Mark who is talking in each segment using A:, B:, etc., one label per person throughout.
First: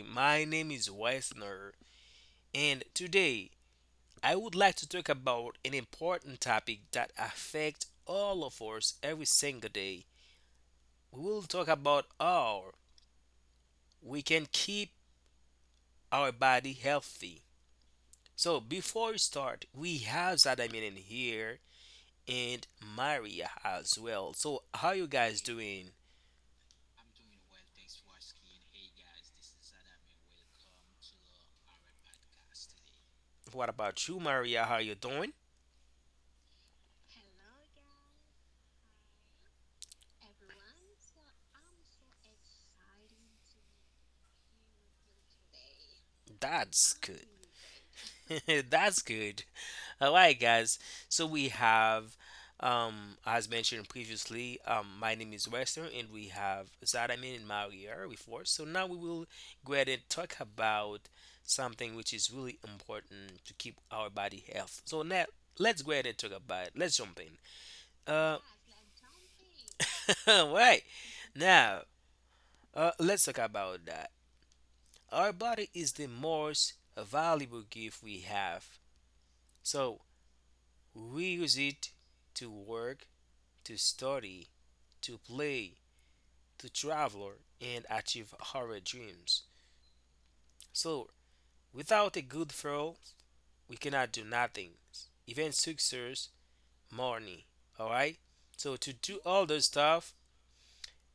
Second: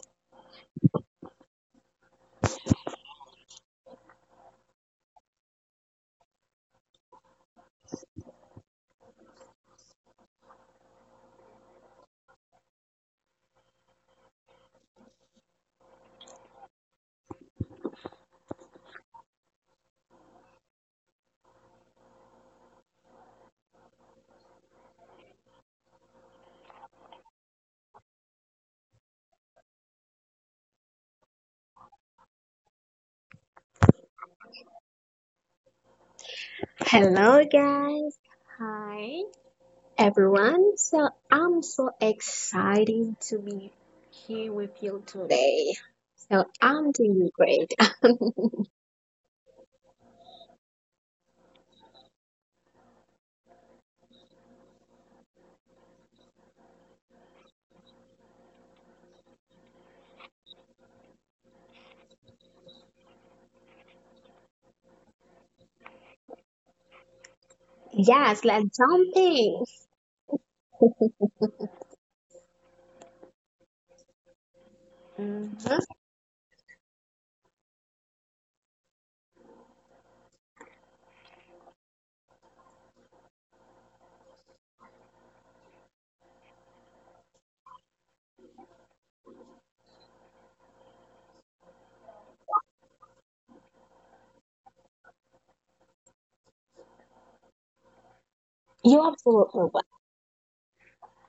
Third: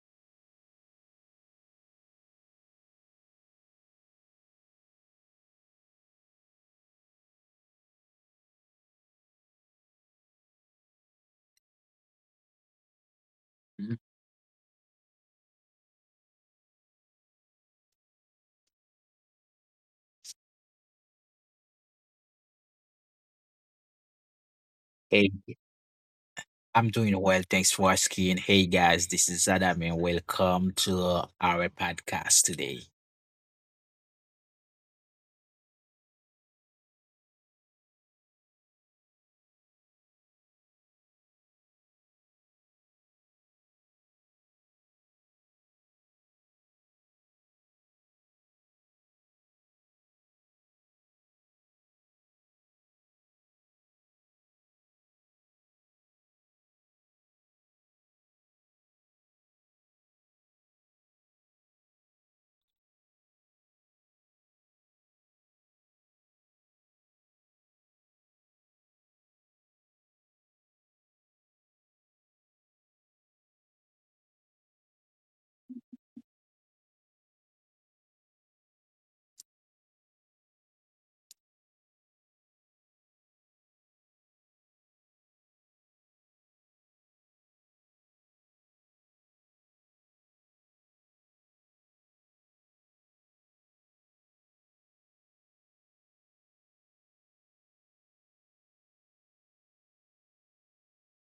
A: My name is Weisner, and today I would like to talk about an important topic that affects all of us every single day. We will talk about how
B: Mhm.
A: we can keep our body healthy. So before we start, we have Zadamin in here and Maria as well. So how you guys
B: Hey,
A: doing?
B: I'm doing well. Thanks for asking. Hey, guys, this is Adam, and welcome to our podcast today.
A: What about you, Maria? How you doing?
C: Hello, guys. Hi, everyone. So, I'm so excited to be here with you today. So, I'm
A: That's
C: doing
A: good.
C: great.
A: That's good. All right, guys. So we have, as mentioned previously, my name is Western, and we have Zadamin and Maria with us. So now we will go ahead and talk about something which is really important to keep our body health. So now let's go ahead and talk about it. Let's jump in.
C: Yes,
A: Uh,
C: let's jump in.
A: all right. Now let's talk about that. Our
C: Mhm.
A: body is the most valuable gift we have. So we use it to work, to study, to play, to travel, and achieve our dreams. So, without a good flow, we cannot do nothing, even success, money. All right. So
C: You
A: to do all
C: absolutely
A: those
C: will.
A: stuff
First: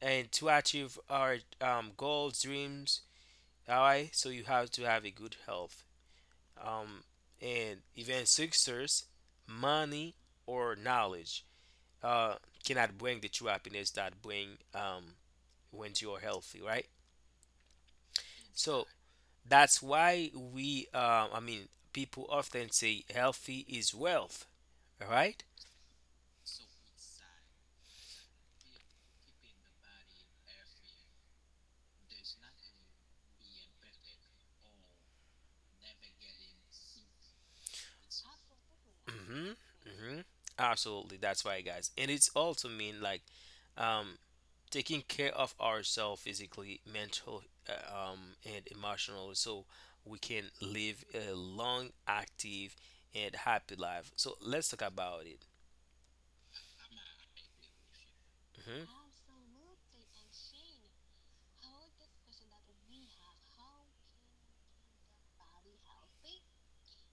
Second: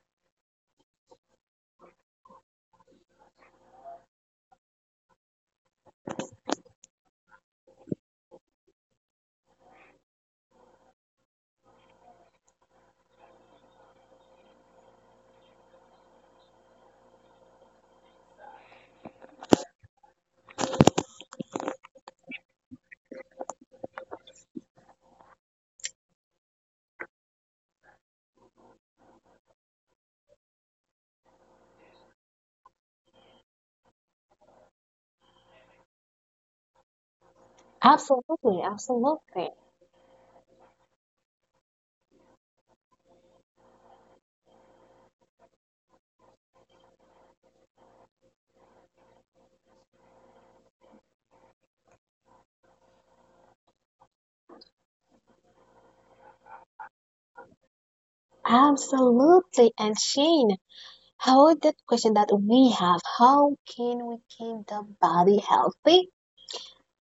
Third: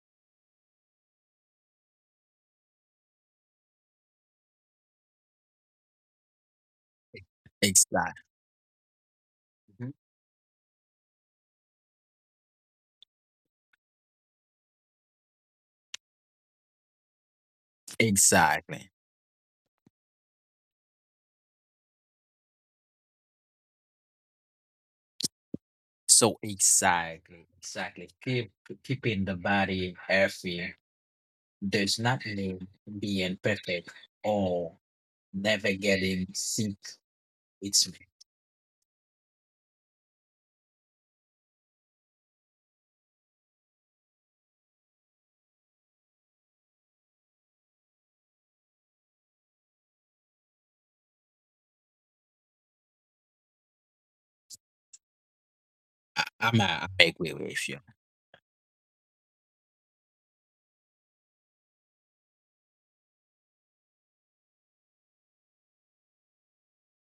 A: and to achieve our goals, dreams. All right. So you have to have a good health, um, and
B: Exactly.
A: even success, money, or knowledge. uh, cannot bring the true happiness that bring when you're healthy, right? So
B: Exactly.
A: that's why we, I mean, people often say healthy is wealth, all right?
B: So exactly, exactly. Keeping the body healthy does not mean being perfect or never getting sick. It's
C: Absolutely,
A: Mm-hmm.
C: absolutely,
A: Mm-hmm. Absolutely. That's why, guys. And it's also mean like um, taking care of ourselves physically, mental, uh, um, and emotional, so we can live a long, active, and happy life. So let's talk about it.
B: I'm agree with you.
A: Mm-hmm.
C: absolutely. And Shane, how that question that we have, how can we keep the body healthy?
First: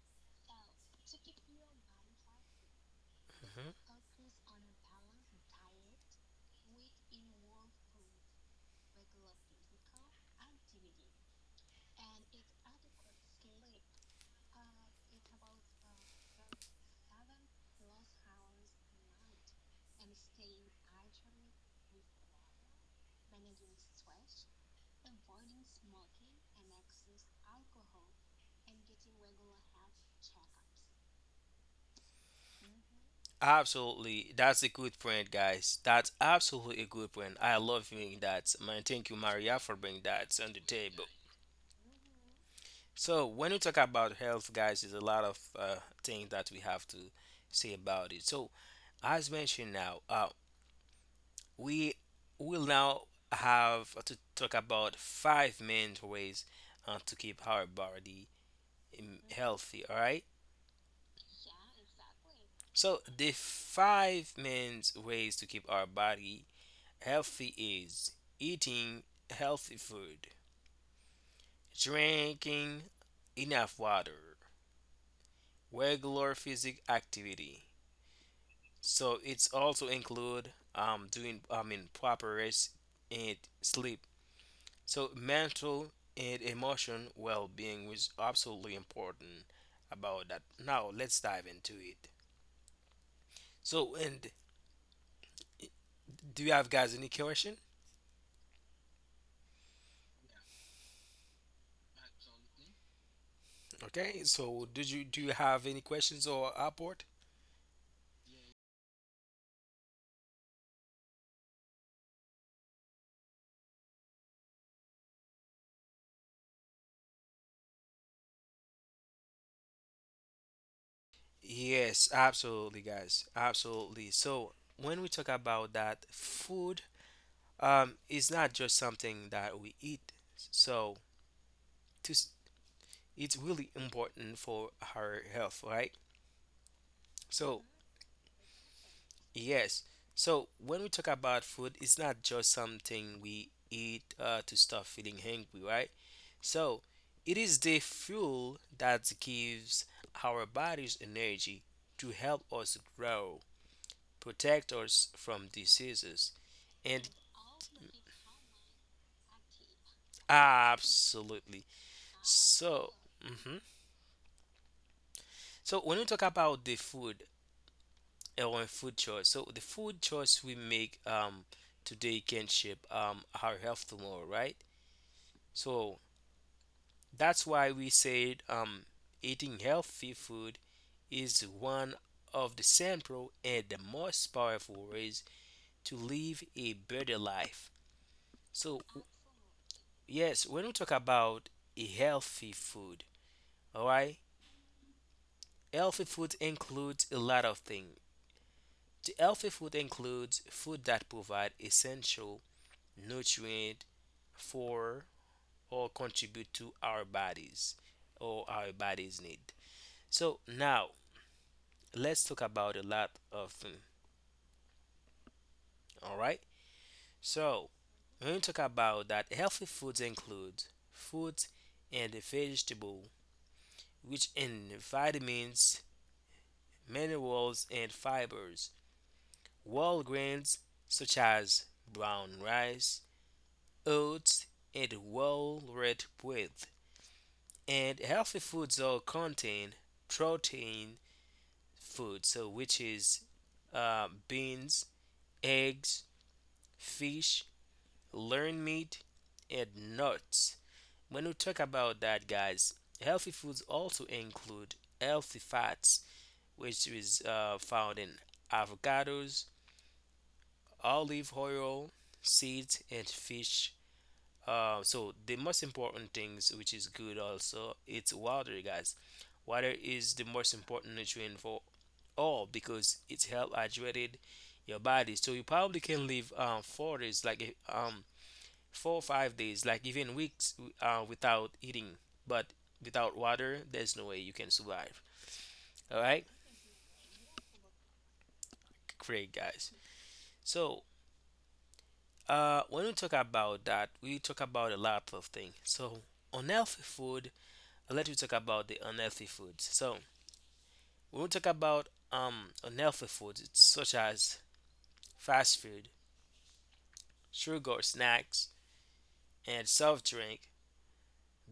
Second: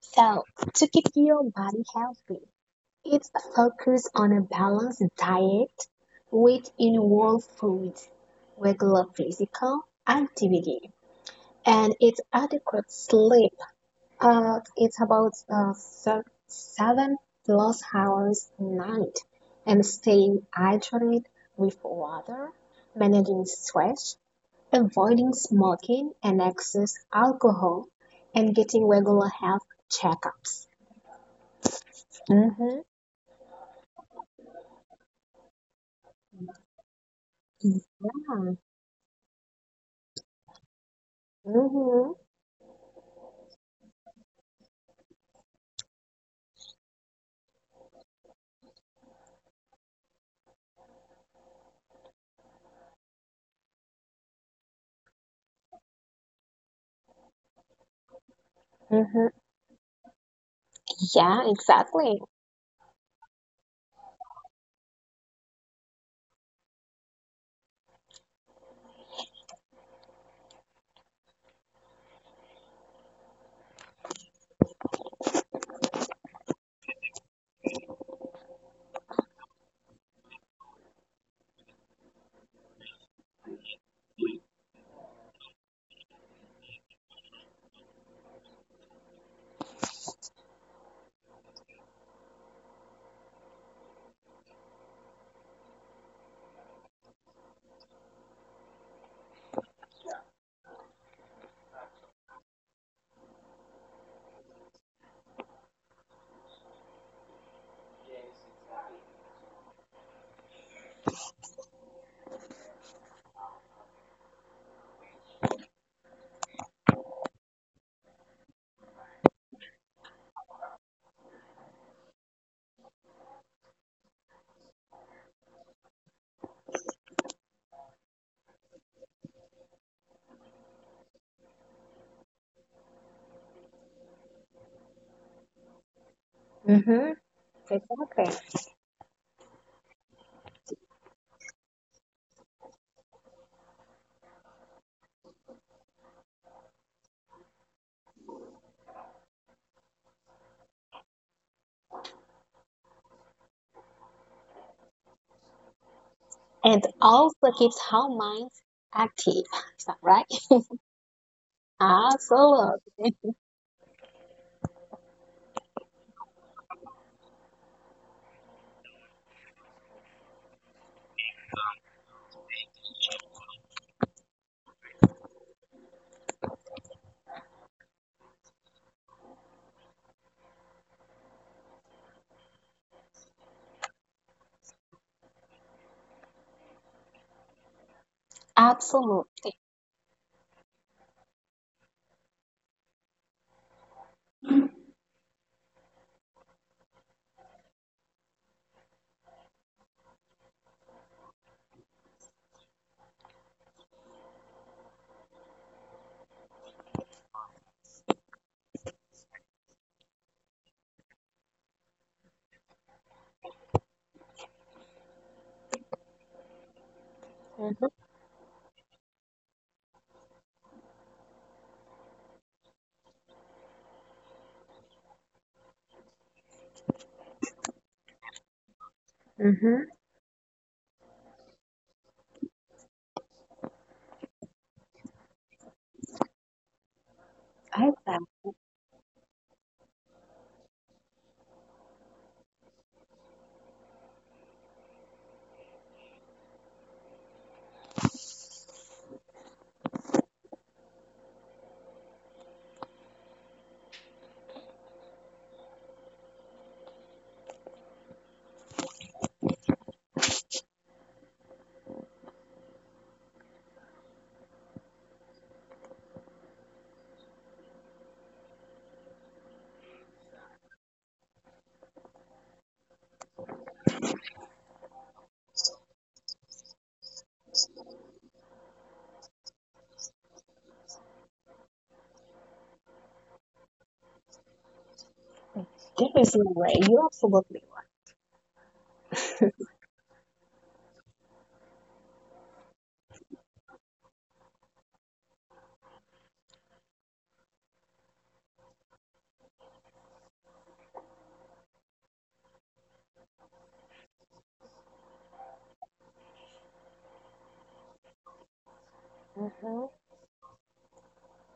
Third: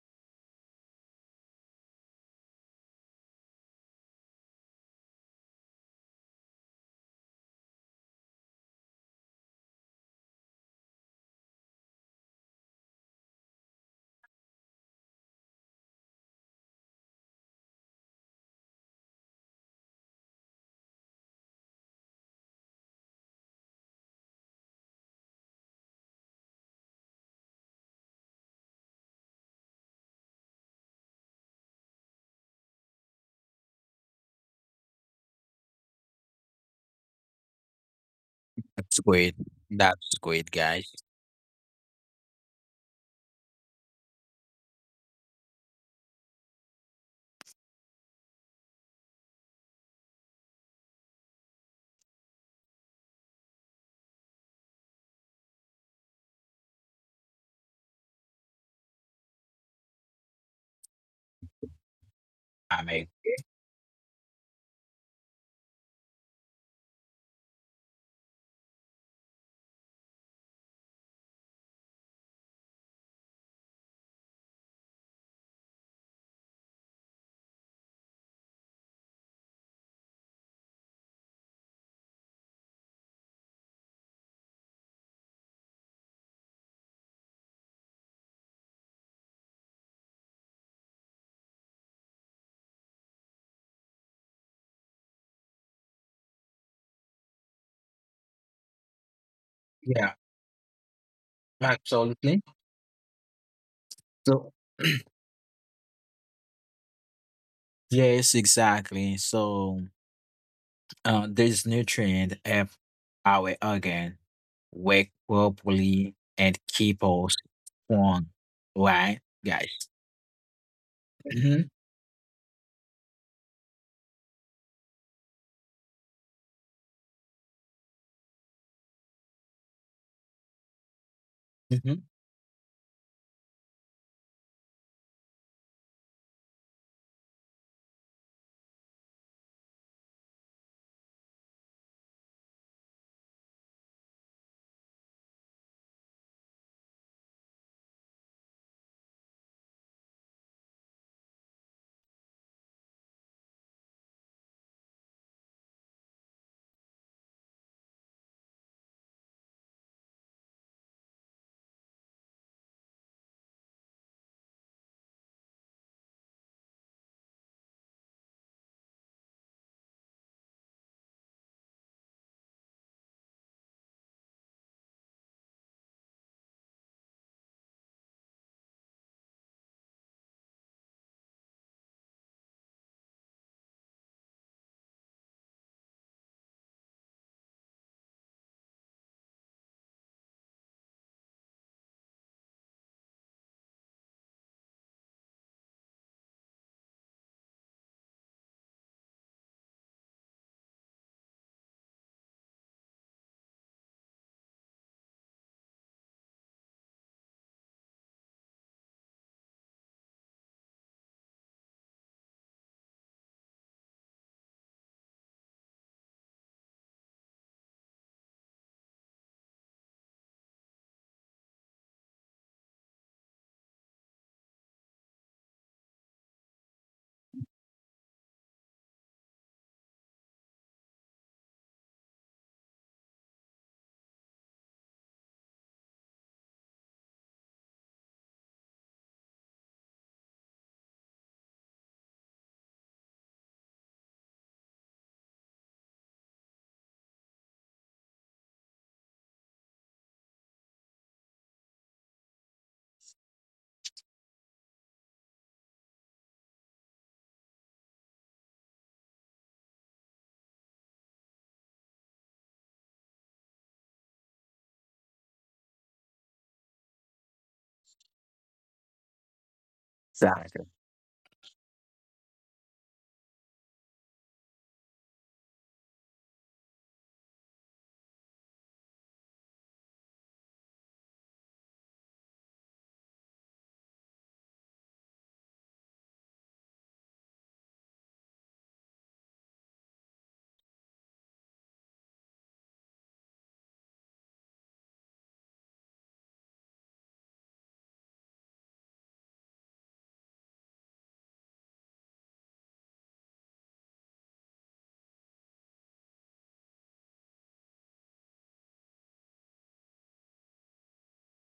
C: So, to keep your body healthy, it
A: Mm-hmm.
C: focuses on a balanced diet, which involves foods, regular physical activity, and it's adequate sleep. It's about seven plus hours a night, and staying hydrated with water, managing stress, avoiding smoking and excess alcohol, and getting regular health checkups. Mm-hmm.
A: Absolutely. That's a good point, guys. That's absolutely a good point. I love hearing that. Man,
B: That's
A: thank you,
B: great.
A: Maria, for bringing
B: That's
A: that
B: great,
A: on the
B: guys.
A: table.
C: Mm-hmm.
A: So, when we talk about health, guys, there's a lot of things that we have to say about it. So, as mentioned now, we will now have to talk about five main ways to keep our body
C: Mm-hmm.
A: healthy, all right?
C: Yeah, exactly.
B: I
A: So,
B: mean,
A: the five main ways to keep our body healthy is eating healthy food, drinking enough water, regular physical activity. So it's also include doing, I mean, proper rest and sleep. So mental and emotion well-being is absolutely important about that. Now let's dive into it. So and do you have guys any question?
B: yeah, absolutely.
A: Okay.
B: So
A: So did you do you have any questions or report?
B: yes, exactly. So This nutrient help our organ work properly and keep us strong. Right, guys? Hmm.
A: Yes, absolutely, guys. Absolutely. So when we talk about that, food is not just something that we eat. So
B: Hmm.
A: to, s- it's really important for our health, right?
C: hmm
A: So
C: Exactly.
A: yes. So when we talk about food, it's not just something we eat to stop feeling hungry, right? So it is the fuel that gives our bodies energy to help us grow, protect us from diseases
C: And
A: and
C: also keeps our minds active. Is that right?
A: absolutely. So,
C: Absolutely.
A: mhm, so when we talk about the food or food choice, so the food choice we make today can shape our health tomorrow, right? So that's why we said eating healthy food is one of the simple and the most powerful ways to live a better life. So
C: Absolutely.
A: yes, when we talk about a healthy food, all right, healthy food includes a lot of things. The healthy food includes food that provide essential nutrient for or contribute to our bodies or our bodies need. So now let's talk about a lot of them. All right. So
C: Mm-hmm.
A: when we talk about that, healthy foods include fruits and vegetable, which in vitamins, minerals, and fibers.
C: Mm-hmm.
A: Whole grains such as brown rice, oats, and whole red bread. And
C: Exactly.
A: healthy foods all contain protein food, so which is beans, eggs, fish, lean meat, and nuts. When we talk about that, guys, healthy foods also include healthy fats, which is found in avocados, olive oil, seeds, and fish. So the most important things which is good also it's water, guys. Water is the most
B: Exactly.
A: important nutrient for all because it's help hydrated your body, so you probably can live 4 days, like 4 or 5 days, like even weeks without eating, but without water there's no way you can survive, all
C: There
A: right.
C: is no way. You're absolutely
A: Great, guys. So when we talk about that, we talk about a lot of things. So unhealthy food, let you talk about the unhealthy foods. So when we talk about unhealthy foods, it's such as fast food, sugar snacks,
C: right.
A: and
C: Mm-hmm.
A: soft drink,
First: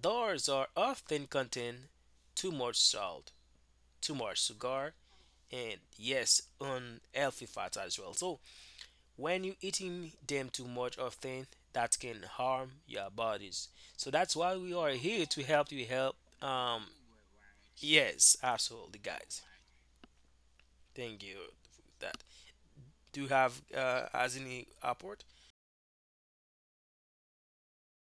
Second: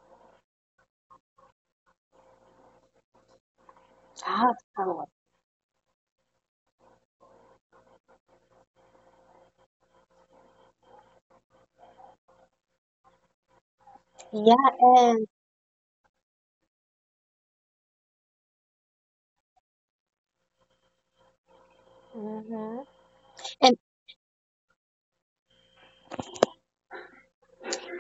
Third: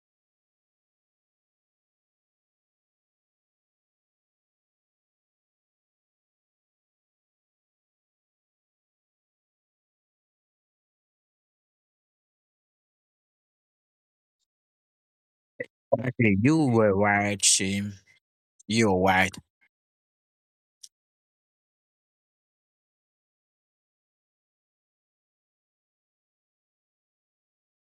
A: those are often contain too much salt, too much sugar,
C: Absolutely.
A: and yes, unhealthy fats as well. So when you eating them too much often, that can harm your bodies. So that's why
C: Yeah,
A: we are here
C: and
A: to help you help.
B: Okay, you
A: Um,
B: were right, Shim.
A: yes, absolutely,
B: You're right.
A: guys. Thank you for that.
C: Mhm.
A: Do you have
C: and
A: as any airport?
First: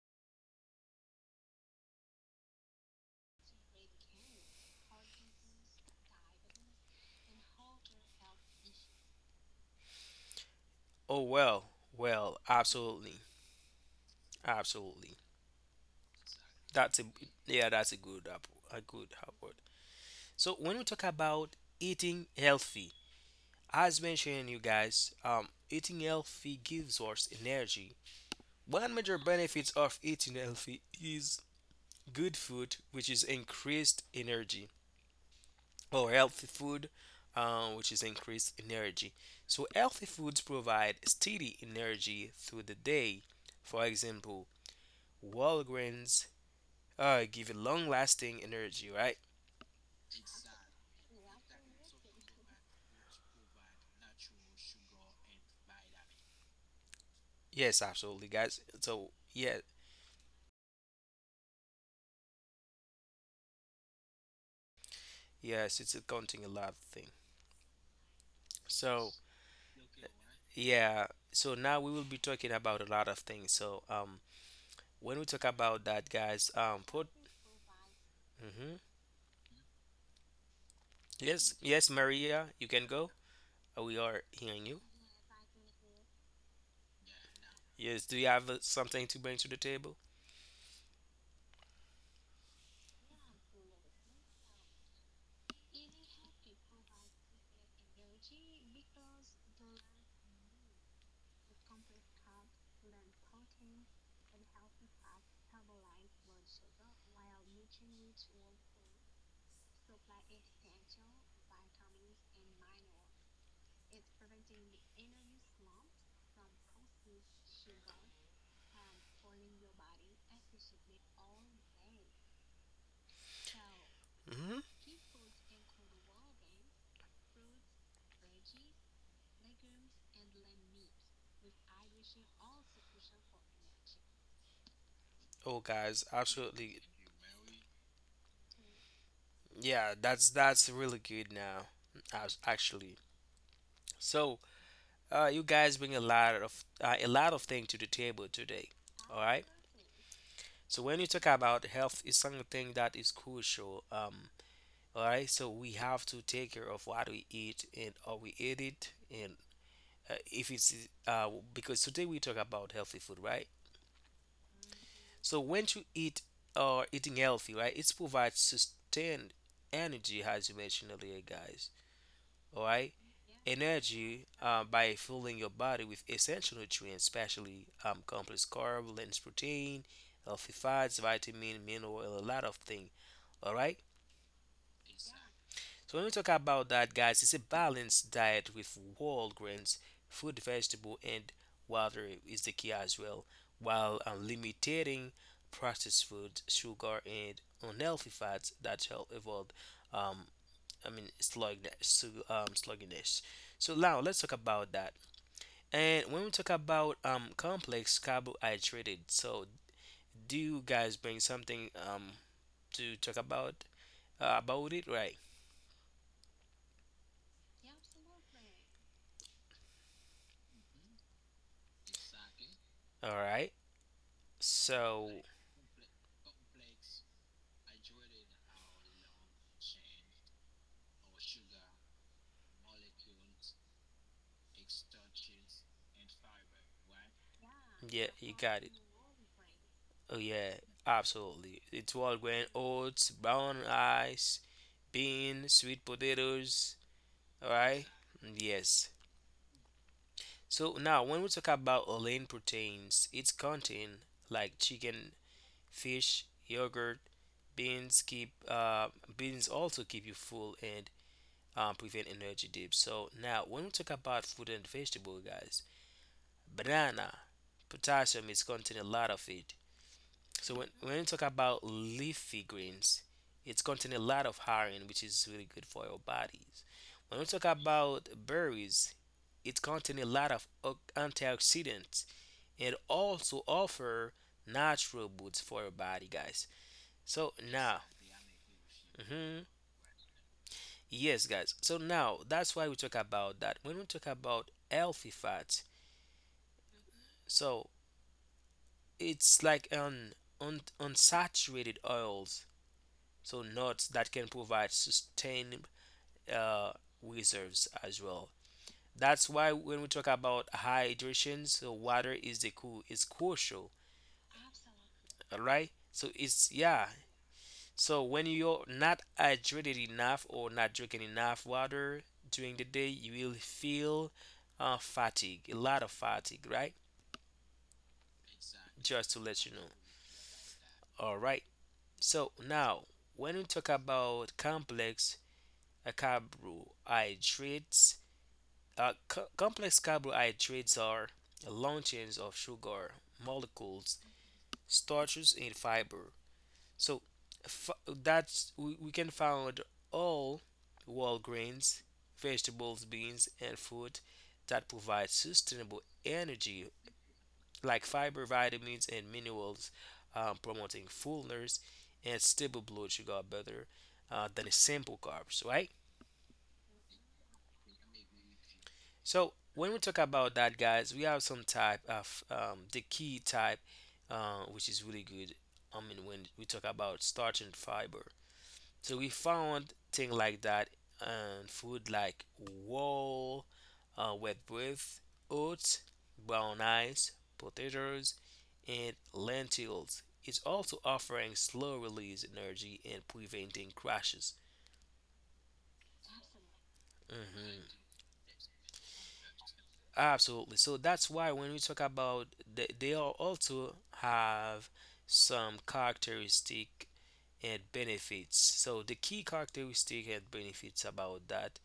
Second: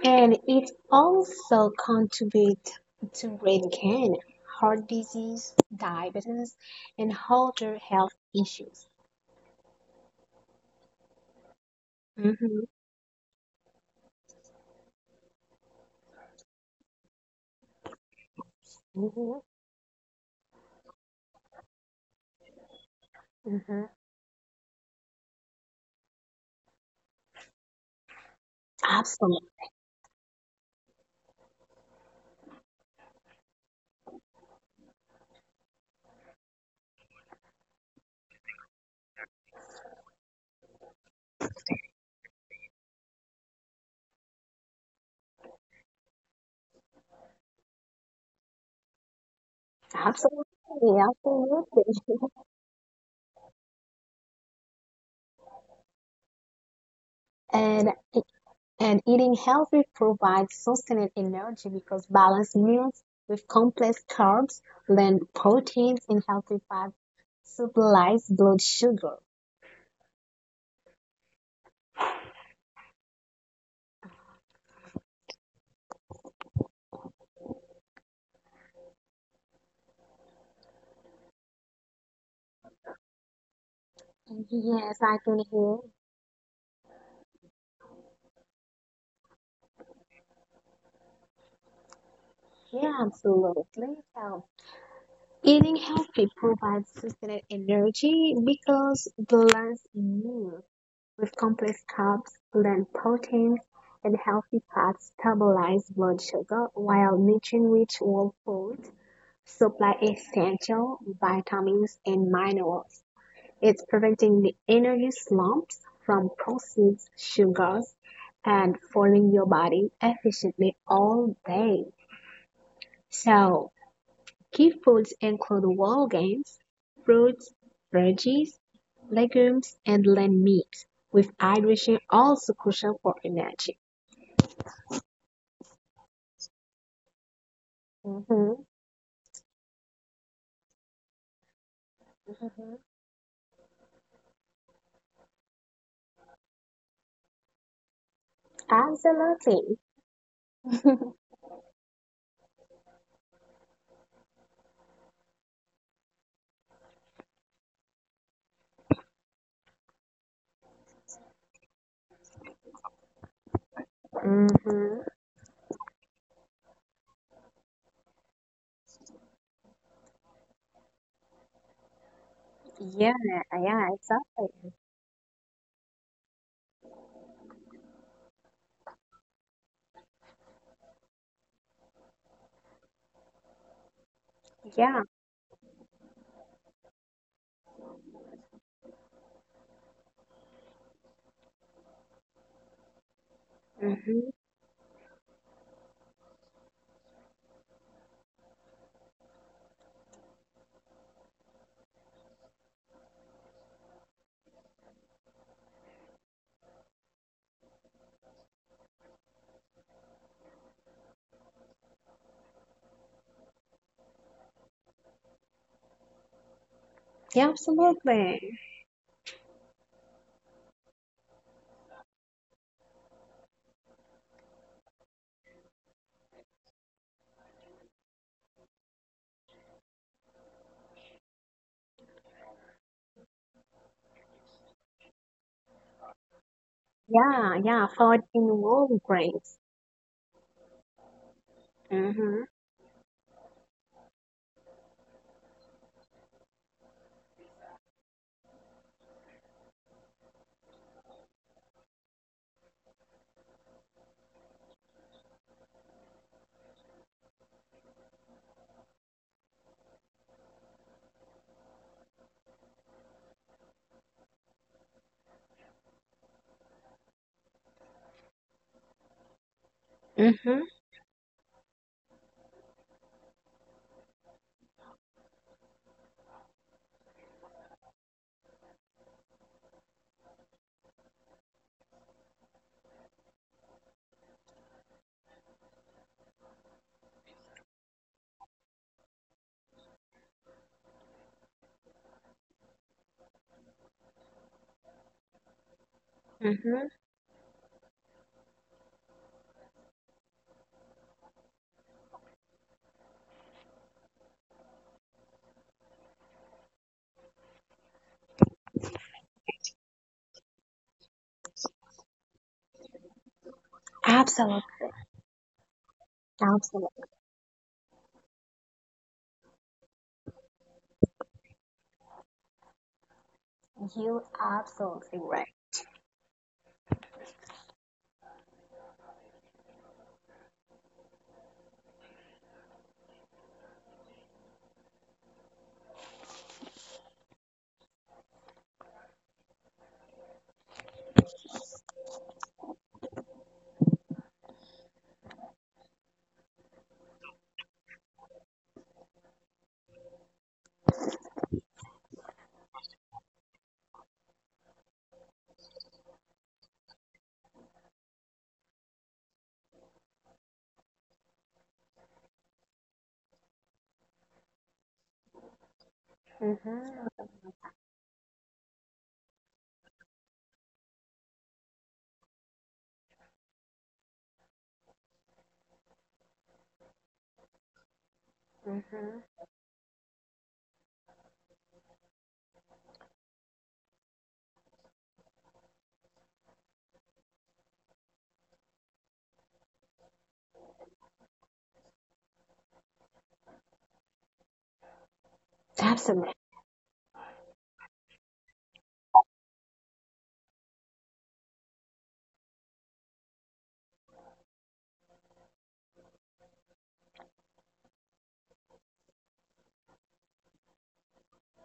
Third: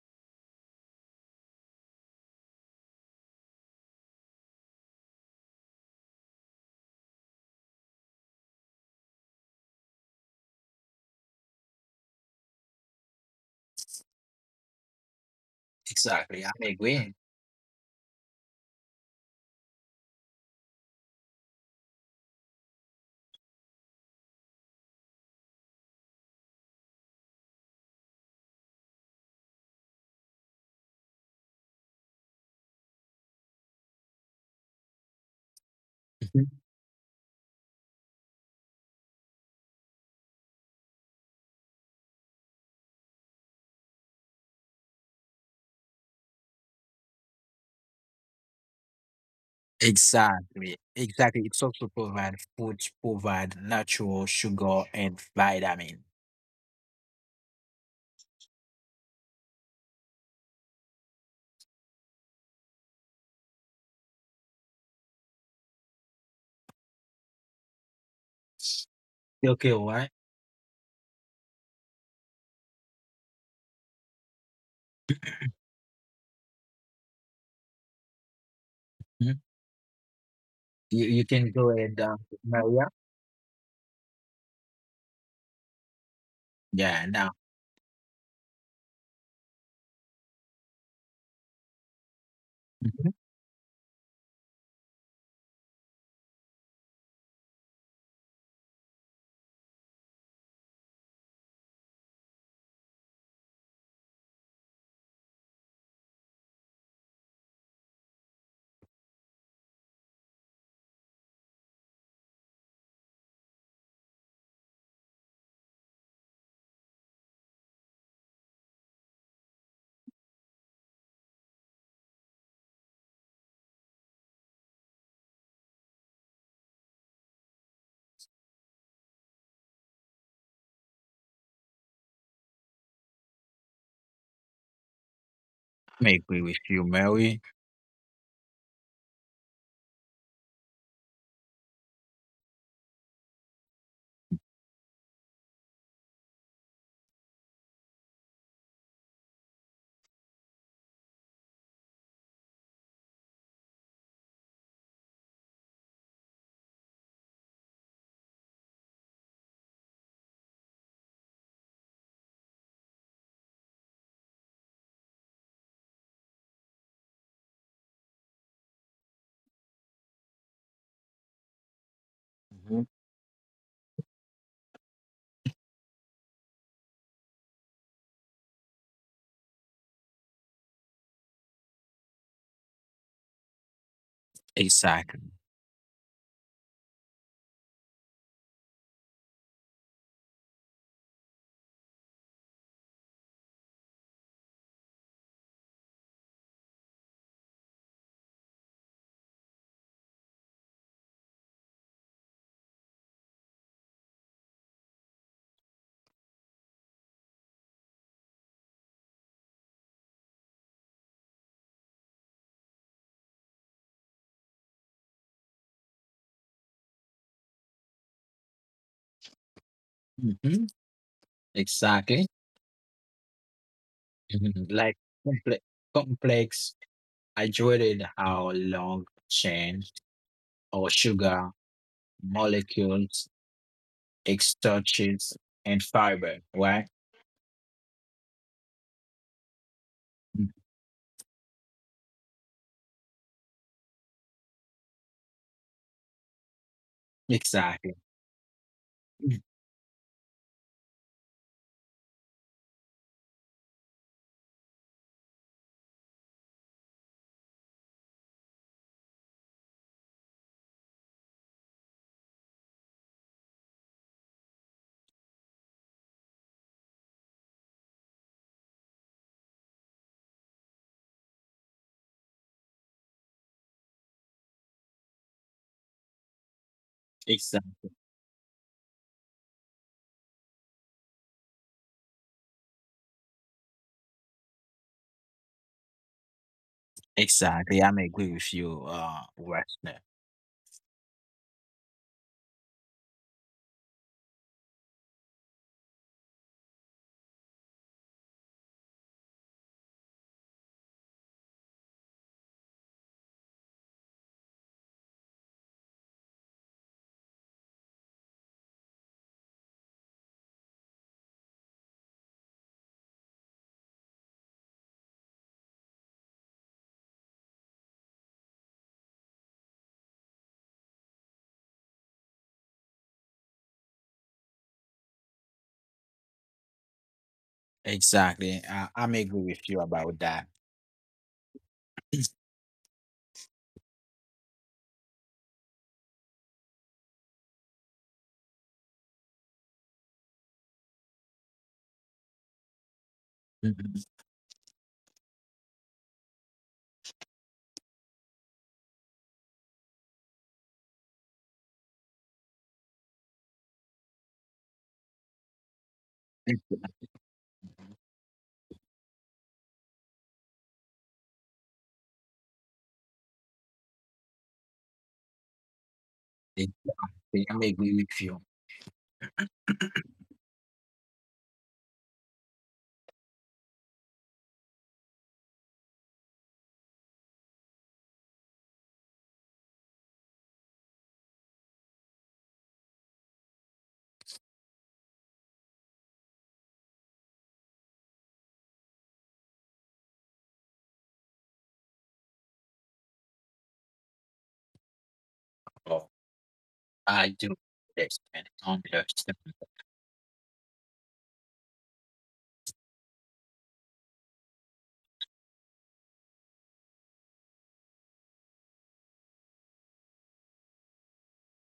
C: and it also contribute to brain can heart disease, diabetes, and other health issues.
A: Oh well, well,
C: Mm-hmm.
A: absolutely, absolutely.
B: Exactly. I'm
A: That's a
B: agreeing.
A: yeah, that's a good app, a good
C: Mm-hmm.
A: airport. So when we talk about eating healthy, as mentioned, you guys, eating healthy gives us energy. One major
C: Mm-hmm.
A: benefit of eating healthy is good food, which is increased energy. Or healthy
B: Mhm.
A: food, which is increased energy. So, healthy foods provide steady energy through the day. For example, whole grains give a long lasting energy, right?
B: Exactly.
C: Absolutely,
B: Exactly. It's
C: absolutely.
B: also provide food, provide natural sugar and vitamin.
A: Yes,
C: And
A: absolutely, guys.
C: and
A: So,
C: eating
A: yeah,
C: healthy provides sustained energy because balanced meals with complex carbs, lean
A: yes, it's
C: proteins, and
A: accounting a
C: healthy
A: lot of
C: fats
A: things.
C: stabilize blood
A: So,
C: sugar.
B: Okay, why?
A: yeah, so now we will be talking about a lot of things. So, when we talk about that, guys, put, hmm,
B: Mhm. You can
A: yes,
B: go
A: yes,
B: ahead,
A: Maria, you can
B: Maria.
A: go. We are hearing you.
C: Yes, I can hear.
B: Yeah, now.
A: Yes, do you have something to bring to the table?
C: Yeah,
B: Mhm.
C: absolutely. So eating healthy provides sustained energy because balanced meals with complex carbs, plant proteins, and healthy fats stabilize blood sugar, while nutrient-rich whole foods supply essential vitamins and minerals. It's preventing the energy slumps from processed sugars and fueling your body efficiently all day. So,
A: Hmm.
C: key foods include whole grains, fruits, veggies, legumes, and lean meats, with hydration also crucial for energy.
A: Oh, guys,
B: I agree with
A: absolutely.
B: you, Mary.
C: Mm-hmm.
A: Yeah, that's really good now,
C: Mm-hmm.
A: actually. So, you guys bring a lot of things to the table today. All right.
C: Absolutely.
A: So when you talk about health, it's something that is crucial. All right. So we have to take care of what we eat and how we eat it, and if it's because today we talk about healthy food, right?
C: hmm
A: So when you eat or eating healthy, right, it provides sustained energy, as you mentioned earlier, guys. All
B: Mhm.
A: right,
C: Yeah, yeah,
A: energy
C: exactly.
A: by filling your body with essential nutrients, especially complex carb, lens protein, healthy fats, vitamin, mineral, and a lot of things. All right,
C: Yeah.
B: Exactly.
A: so when we talk about that, guys, it's a balanced diet with whole grains, fruit, vegetable, and water is the key as well, while
C: Mm-hmm.
A: limiting processed foods, sugar, and unhealthy fats that help avoid, um, I mean, sluggish, sluggishness. So now let's talk about that. And when we talk about complex carbohydrates, so do you guys bring something to talk about it, right?
C: Yeah, absolutely.
B: Mhm. Exactly.
A: All right.
B: Mhm. Like
A: So
B: comple complex, I dreaded how long chain or sugar molecules, starches, and fiber, right?
C: Yeah, yeah,
A: yeah,
C: food
A: you
C: in
A: got it.
C: whole grains.
A: Oh
B: Mm.
A: yeah, absolutely. It's all
C: Mm-hmm.
A: grain oats, brown rice, beans, sweet potatoes. All right.
B: Exactly.
A: Yes.
B: Mm.
A: So now, when we talk about lean proteins, its content like chicken, fish, yogurt, beans keep uh, beans also keep you full and prevent energy dips. So now, when we talk about fruit and vegetable, guys, banana, potassium is contain a lot of it.
C: hmm
A: So when you talk about leafy greens, it's contain a lot of iron, which is really good for your bodies. When we talk
B: Exactly.
A: about berries, it contain a lot of antioxidants and also offer natural boosts for your body, guys. So
B: Exactly.
A: now,
B: I'm agree with you,
A: hmm,
B: Westner.
A: yes, guys. So now that's why we talk about that. When we talk about healthy fats,
C: Mm-hmm.
A: so it's like un, un unsaturated oils, so nuts that can provide sustained uh, reserves as well. That's why when we talk about hydration, so water is the cool is crucial.
C: Absolutely.
A: All right. So it's yeah.
C: Absolutely.
A: So when you're not hydrated enough or not drinking enough water during the day, you will feel
C: You absolutely right.
A: fatigue, a lot of fatigue, right?
B: Exactly. I,
A: Just to
B: I'm
A: let you
B: agree
A: know.
B: with you about that.
A: All right. So
B: They,
A: now when we talk about complex carbohydrates. Complex carbohydrates are long chains of sugar molecules, starches, and fiber. So that's we can find all whole grains, vegetables, beans, and food that provide sustainable energy, like fiber, vitamins, and minerals, promoting fullness and stable blood sugar better than a simple carbs, right?
C: Mm-hmm.
B: they agree with you.
A: So when we talk about that, guys, we have some type of the key type, which is really good. I mean, when we talk about starting fiber, so we
C: Mm-hmm.
A: found thing like that and food like wool, wet breath, oats, brown rice, potatoes, and lentils. It's also offering slow release energy and preventing crashes.
B: Oh,
C: Absolutely.
B: I do
A: Mhm.
B: understand. Understand.
A: Absolutely. So that's why when we talk about they all also have some characteristic and benefits. So the key characteristic and benefits about that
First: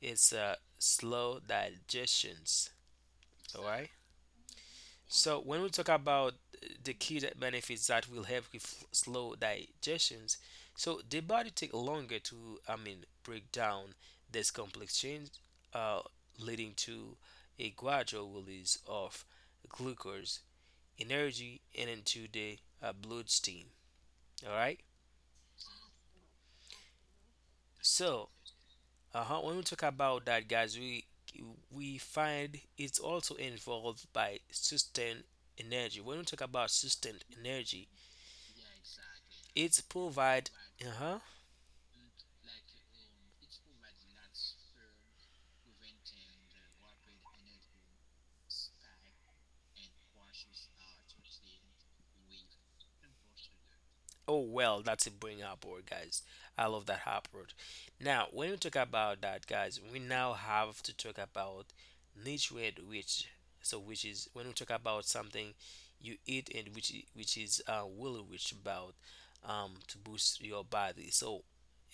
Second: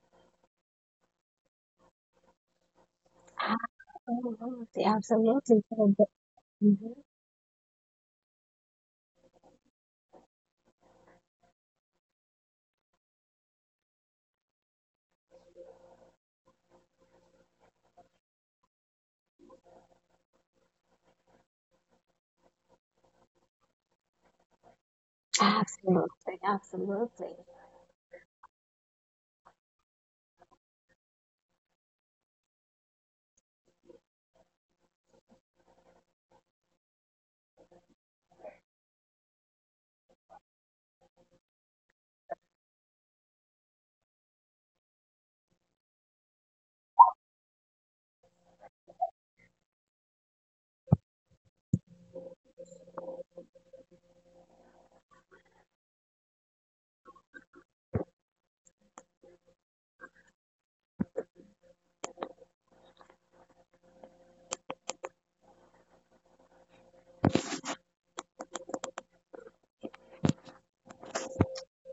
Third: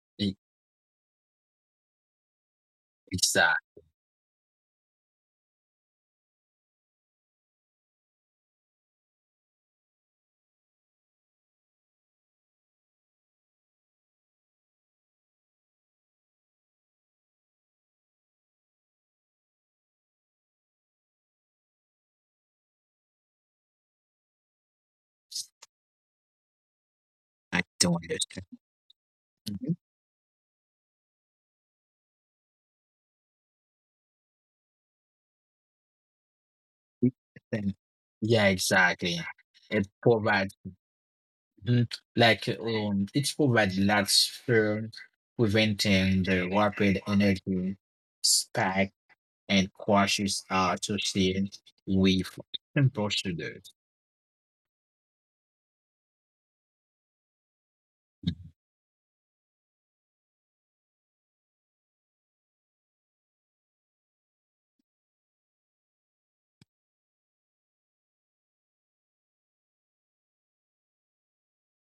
A: is
B: It-
A: slow digestions.
B: It's
A: All right.
C: Oh, absolutely,
A: So when
C: absolutely.
A: we talk
C: for the-
A: about the
C: Mhm.
A: key that benefits that will help with slow digestions, so the body take longer to, I mean, break down this complex change, uh, leading to a gradual release of glucose energy and into the bloodstream. All right.
C: Absolutely, absolutely.
B: I do
A: So,
B: understand.
A: uh when we
B: Mhm.
A: talk about that, guys, we find it's also involved by sustained energy. When we talk about sustained
B: Then-
A: energy,
B: Yeah, exactly.
A: it
B: It
A: provide
B: provides.
A: uh-huh.
B: Mhm. Like it provides large firm, preventing the rapid energy spike and crashes are associated with simple shooters.
A: Oh well, that's a bring up word, guys. I love that up word. Now, when we talk about that, guys, we now have to talk about nutrient rich. So, which is when we talk about something you eat and which is will rich about to boost your body. So,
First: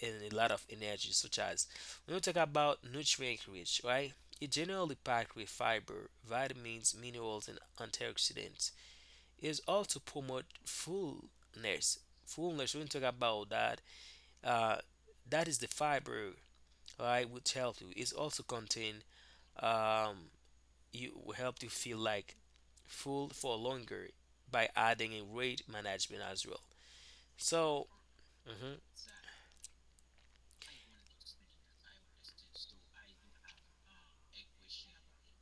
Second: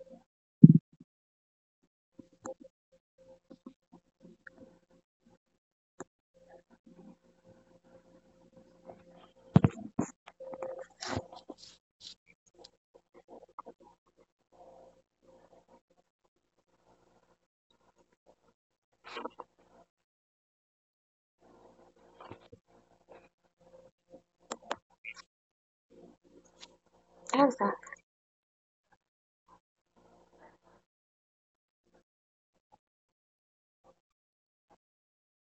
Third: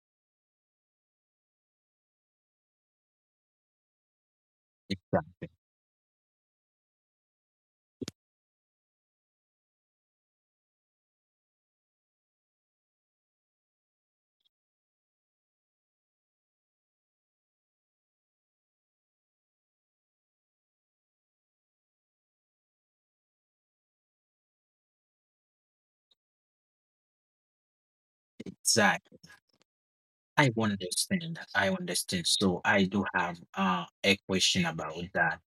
A: and a lot of energy, such as when we talk about nutrient rich, right? It generally packed
B: Exactly.
A: with fiber, vitamins, minerals, and antioxidants is also promote fullness. Fullness, we talk about that. Uh, that is the fiber, right? Which help you. It's also contain um, you will help you feel like full for longer by adding a weight management as well.
C: As a
A: So, mhm,
B: Exactly. I understand. I understand. So I do have a question about that.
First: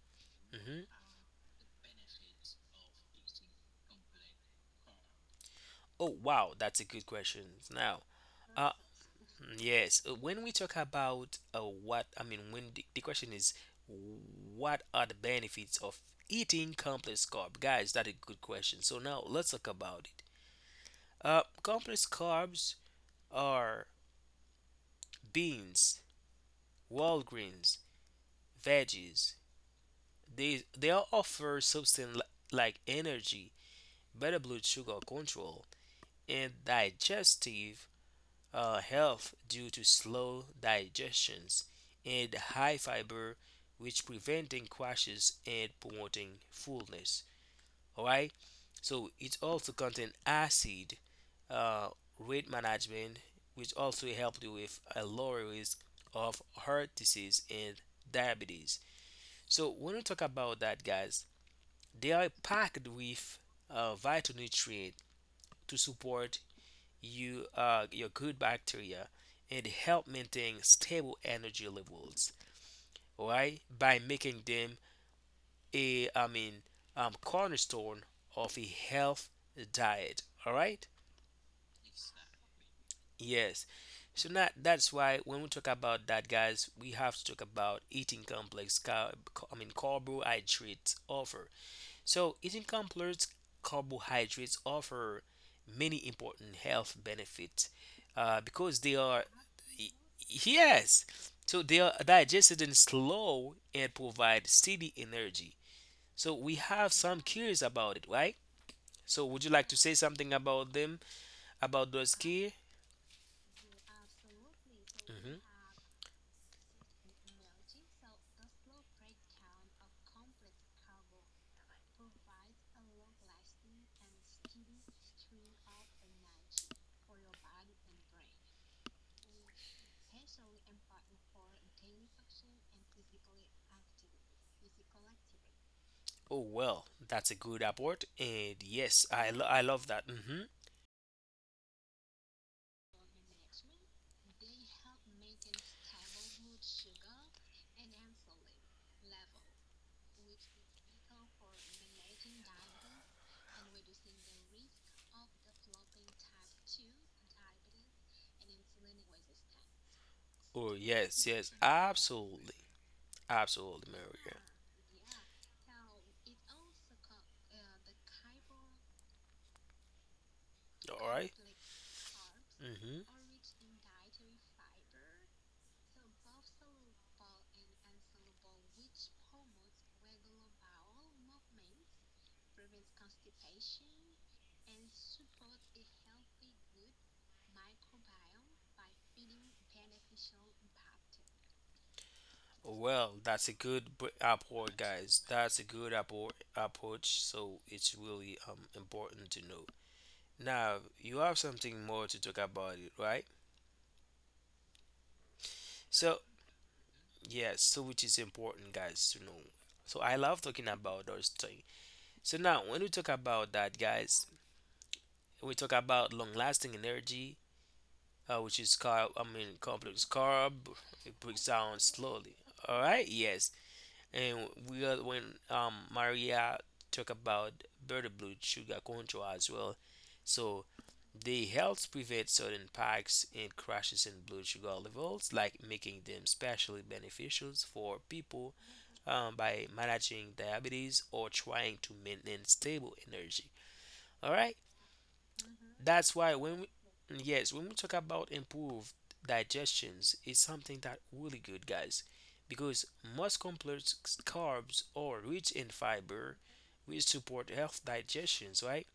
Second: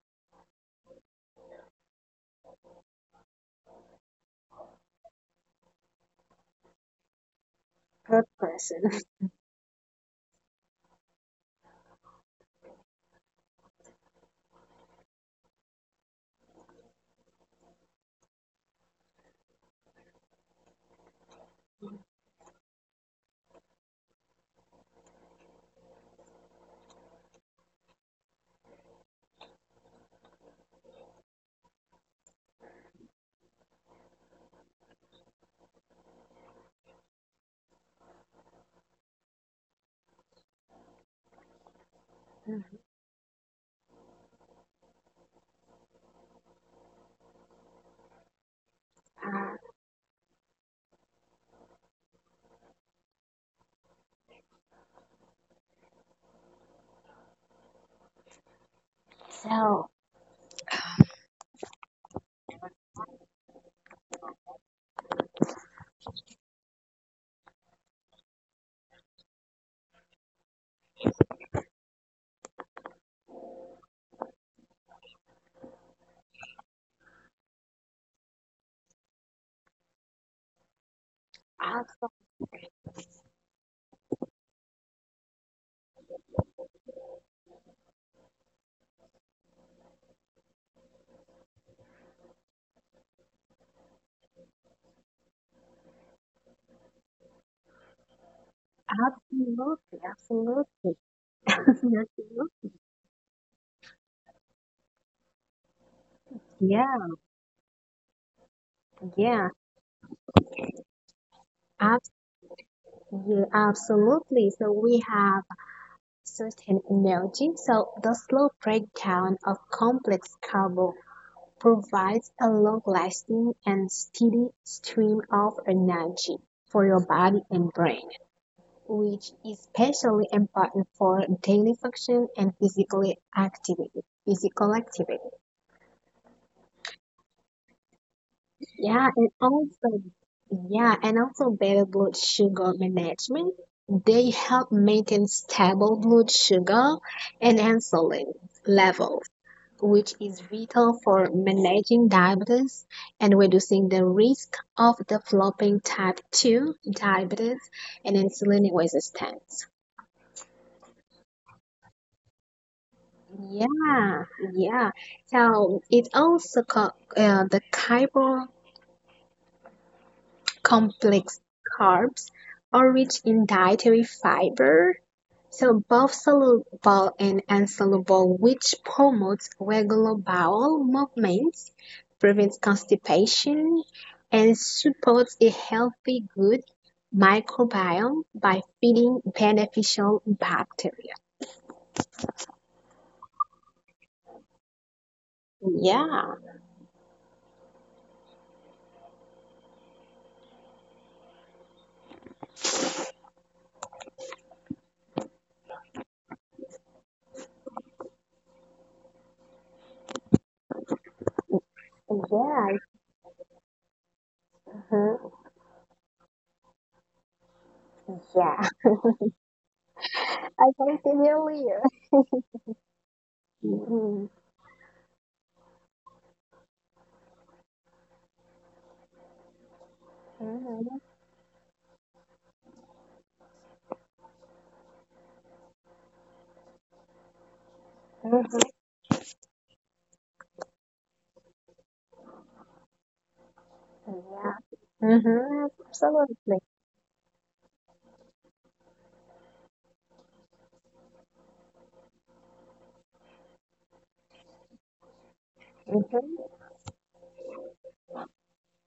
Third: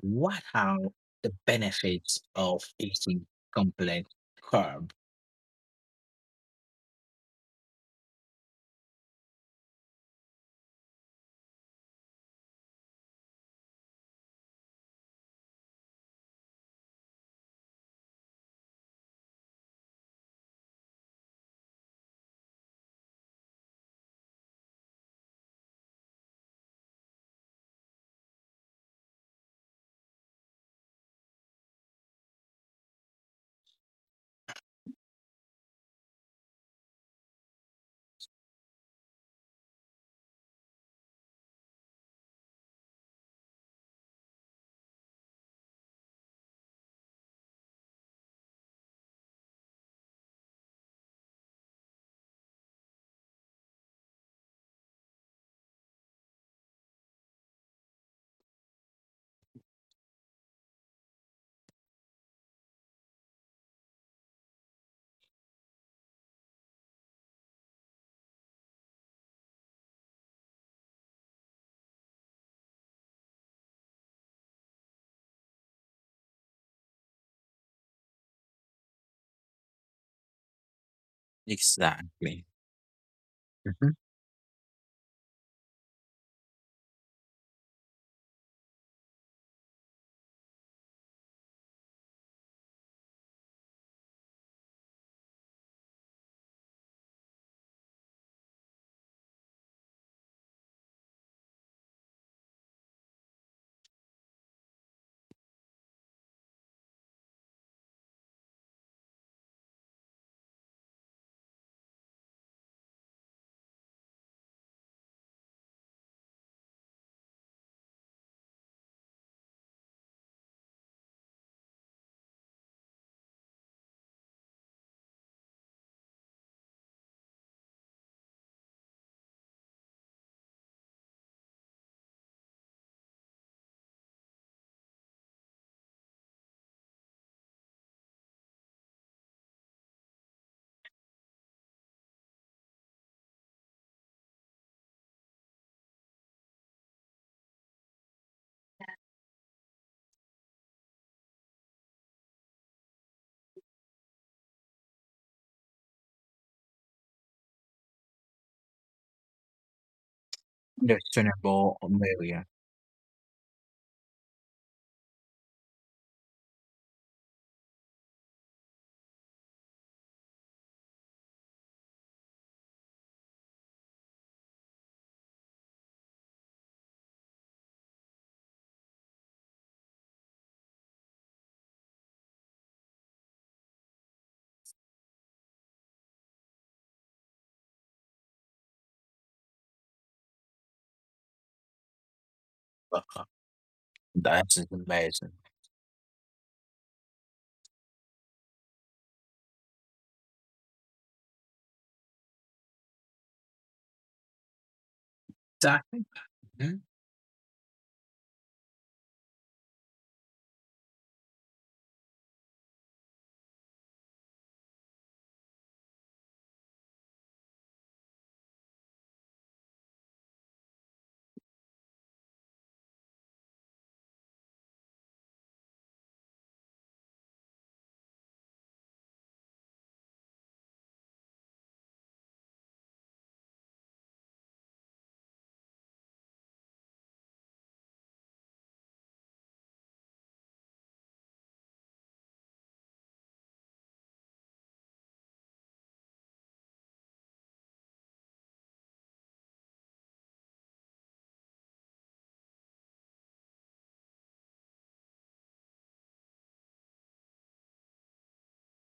B: What are
A: mhm.
B: the benefits of eating complex carb?
A: Oh wow, that's a good question. Now,
C: good
A: uh,
C: person.
A: Yes, when we talk about what I mean, when the question is, what are the benefits of eating complex carb? Guys, that is a good question. So now let's talk about it. Complex carbs are beans, whole grains, veggies. They all offer like energy, better blood sugar control, and digestive health due to slow digestions and high fiber, which preventing crashes and promoting fullness. All right. So it
C: Uh,
A: also contain acid, uh, weight management, which also help you with a lower risk of heart disease and diabetes. So
C: so,
A: when we talk about that, guys, they are packed with vital nutrients to support you your good bacteria and help maintain stable energy levels, right? By making them a I mean cornerstone of a health diet. All right?
C: abso-
B: Exactly.
A: Yes.
B: Mhm.
A: So now that's why when we talk about that, guys, we have to talk about eating complex carb. I mean carbohydrates offer Eating complex carbohydrates offer many important health benefits because they are, y-
C: absolutely, absolutely.
A: yes, so they are
C: Absolutely.
A: digested in slow and provide steady energy. So, we have
C: Yeah,
A: some cures about it, right? So, would you
C: yeah.
A: like to say something about them, about those
C: Abs
A: cures?
C: Yeah, absolutely. So we
A: Hmm.
C: have certain energy. So the slow breakdown of complex carbo provides a long-lasting and steady stream of energy for your body and brain, which is especially important for daily function and physical activity.
A: Oh, well, that's a good report. And yes,
C: Yeah, and
A: I love that. Hmm.
C: also better blood sugar management. They help maintain stable blood sugar and insulin levels, which is vital for managing diabetes and reducing the risk of developing type 2 diabetes and insulin resistance.
A: Oh, yes, yes,
B: Questionable Amelia.
A: absolutely. Absolutely,
C: Yeah,
A: Maria.
C: yeah. So it also co the chiral
A: All right.
C: complex carbs are
A: Mm-hmm.
C: rich in dietary fiber, so both soluble and insoluble, which promotes regular bowel movements, prevents constipation, and supports a healthy, good microbiome by feeding beneficial bacteria.
A: Well,
B: Uh-huh.
A: that's a good
B: Is
A: approach, guys.
B: amazing.
A: That's a good
C: Yeah,
A: approach. So it's really important to know. Now you have something more to talk about it, right?
B: Exactly.
A: So
B: Mhm.
A: yes, so which is important, guys, to know. So I love talking about those things. So now when
C: yeah.
A: we talk about that, guys,
C: Mhm.
A: we talk about long-lasting energy, which
C: Yeah.
A: is carb. I mean, complex carb.
C: I can see
A: It
C: the
A: breaks down
C: earlier.
A: slowly. All right. Yes.
C: Mm-hmm.
A: And we are when Maria talk about bird blood sugar control as well. So
C: Mm-hmm.
A: they help prevent certain spikes and crashes in blood sugar levels, like making them especially beneficial for people
C: Mm-hmm.
A: by managing diabetes or trying to maintain stable energy. All right.
C: Yeah. Mm-hmm.
A: That's why when
C: Absolutely.
A: we, Yes, when we talk about improved digestions, it's something that really good, guys, because most complex carbs are rich in fiber,
C: Mm-hmm.
A: which support health digestions, right?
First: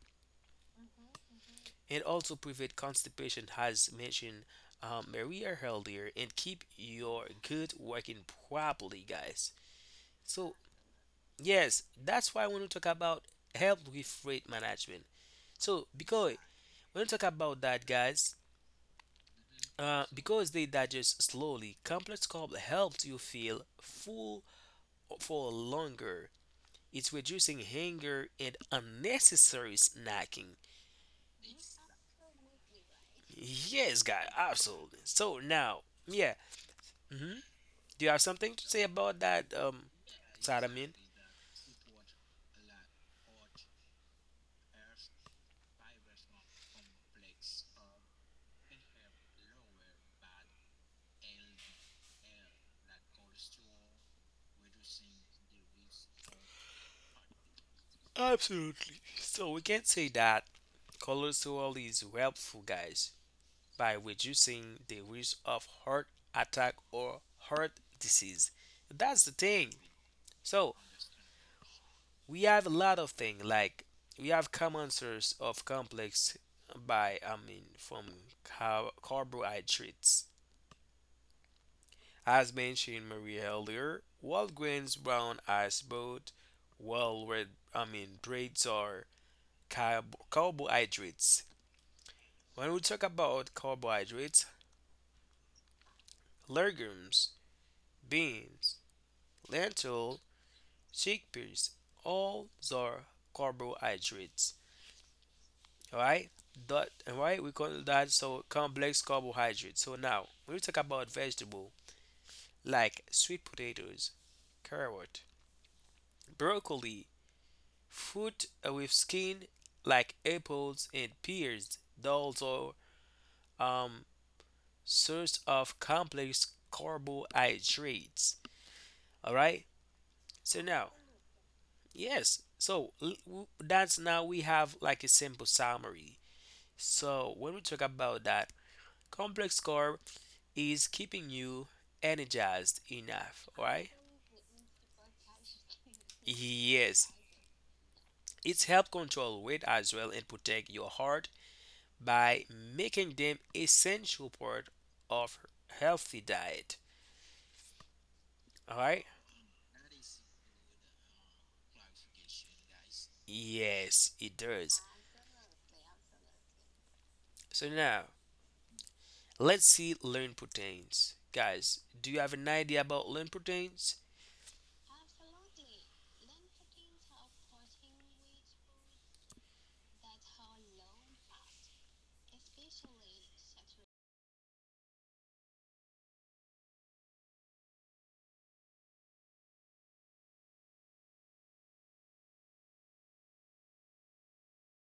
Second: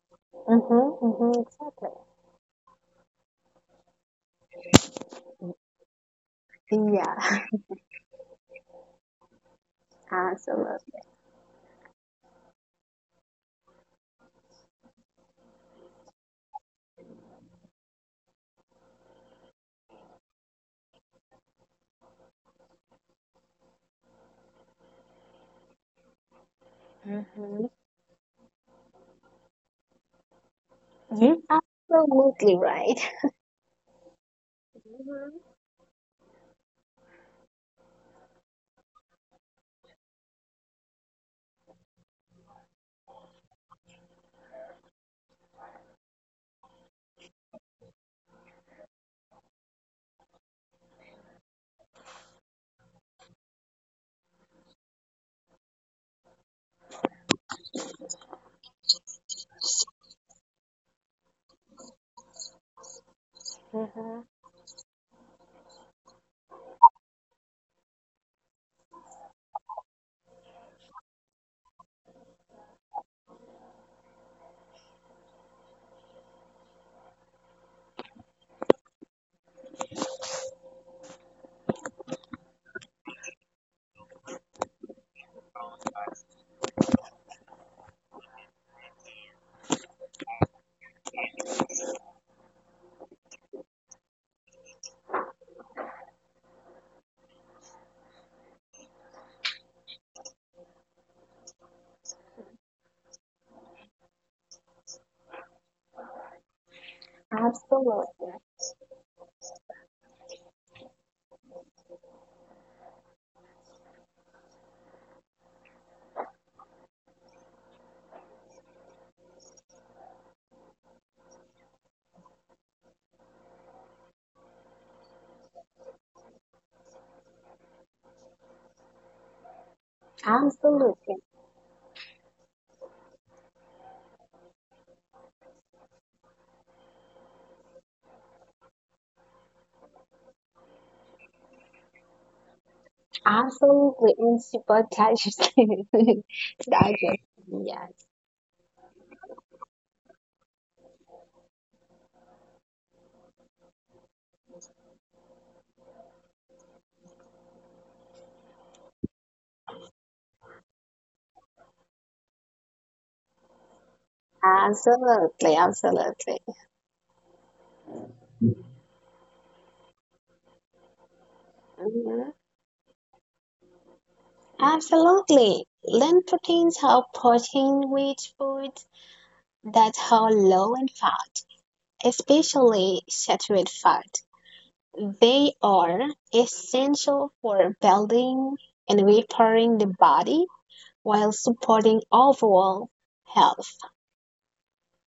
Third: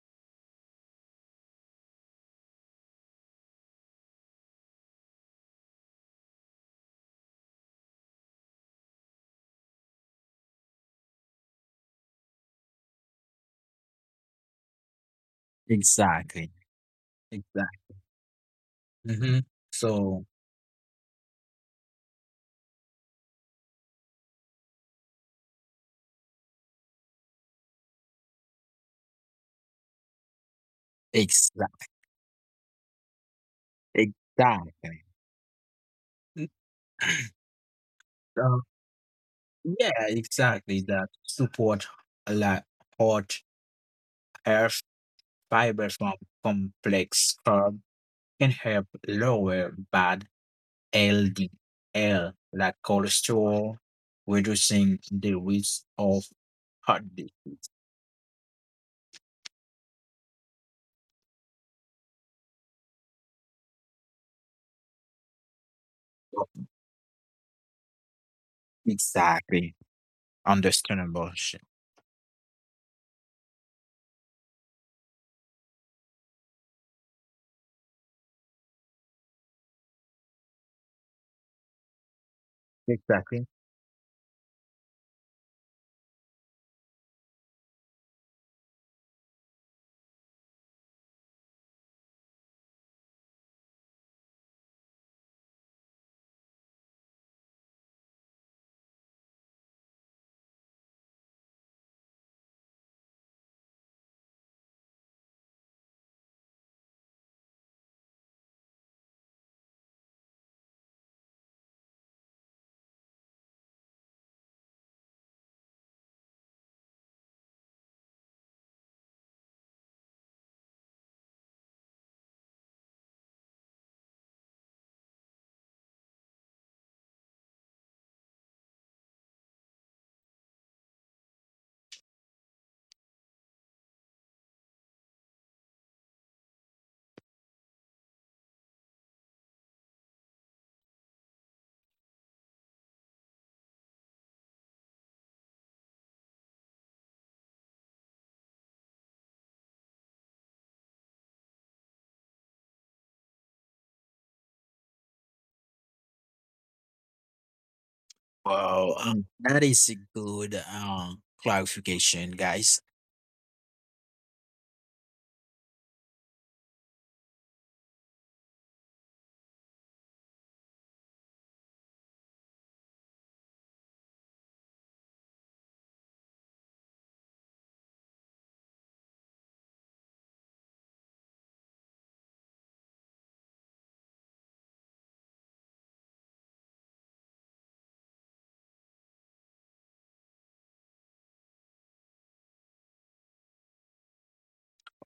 C: Mm-hmm. Mm-hmm. Exactly.
A: And also prevent constipation, as mentioned earlier, and keep your
C: Yeah.
A: gut working properly, guys. So
C: Absolutely.
A: yes, that's why when we talk about help with weight management. So because
B: Exactly.
A: when we talk about
B: Exactly.
A: that, guys,
B: Mhm. So
A: Because they digest slowly, complex carb helps you feel full for longer. It's reducing
C: Mm-hmm.
A: hunger and unnecessary snacking.
C: You're
B: exactly.
C: absolutely right.
A: Yes, guy, absolutely.
B: Exactly.
A: So
C: Mm-hmm.
A: now, yeah,
B: Mm.
A: hmm, do you have something
B: So
A: to say about that,
B: yeah, exactly.
A: Sadamin?
B: That support a lot hot hair fiber from complex carb can help lower bad LDL like cholesterol, reducing the risk of heart disease.
A: Absolutely. So we can say that cholesterol is helpful, guys, by
C: Mm-hmm.
A: reducing the risk of heart attack or heart disease. That's the thing.
B: Exactly.
A: So
B: Understandable. Sh-
A: we have a lot of things like we have common source of complex by I mean from car- carbohydrates. As mentioned
B: Exactly.
A: Maria earlier, whole grains, brown as both well red I mean breads are carbohydrates. When we talk about carbohydrates, legumes, beans, lentil, chickpeas, all are carbohydrates. All right, that all right, we call that
C: Absolutely.
A: so complex carbohydrate. So now when we talk about vegetable like sweet potatoes, carrot, broccoli, fruit with skin like apples and pears. Those are um source of complex carbohydrates. All right. So now,
C: Absolutely.
A: yes. So that's now we have like a simple summary. So when we talk about that, complex carb is keeping you energized enough, right?
C: Absolutely. And super casually.
A: Yes.
C: Yes.
A: It's help control weight as well and protect your heart by making them essential part of healthy diet. All
B: Wow,
A: right?
B: that is a good clarification, guys.
A: Yes, it does.
C: Absolutely. Absolutely.
A: So now, let's see lean proteins. Guys, do you
C: Mhm.
A: have an idea about lean proteins?
C: Absolutely. Lean proteins are protein-rich foods that are low in fat, especially saturated fat. They are essential for building and repairing the body while supporting overall health.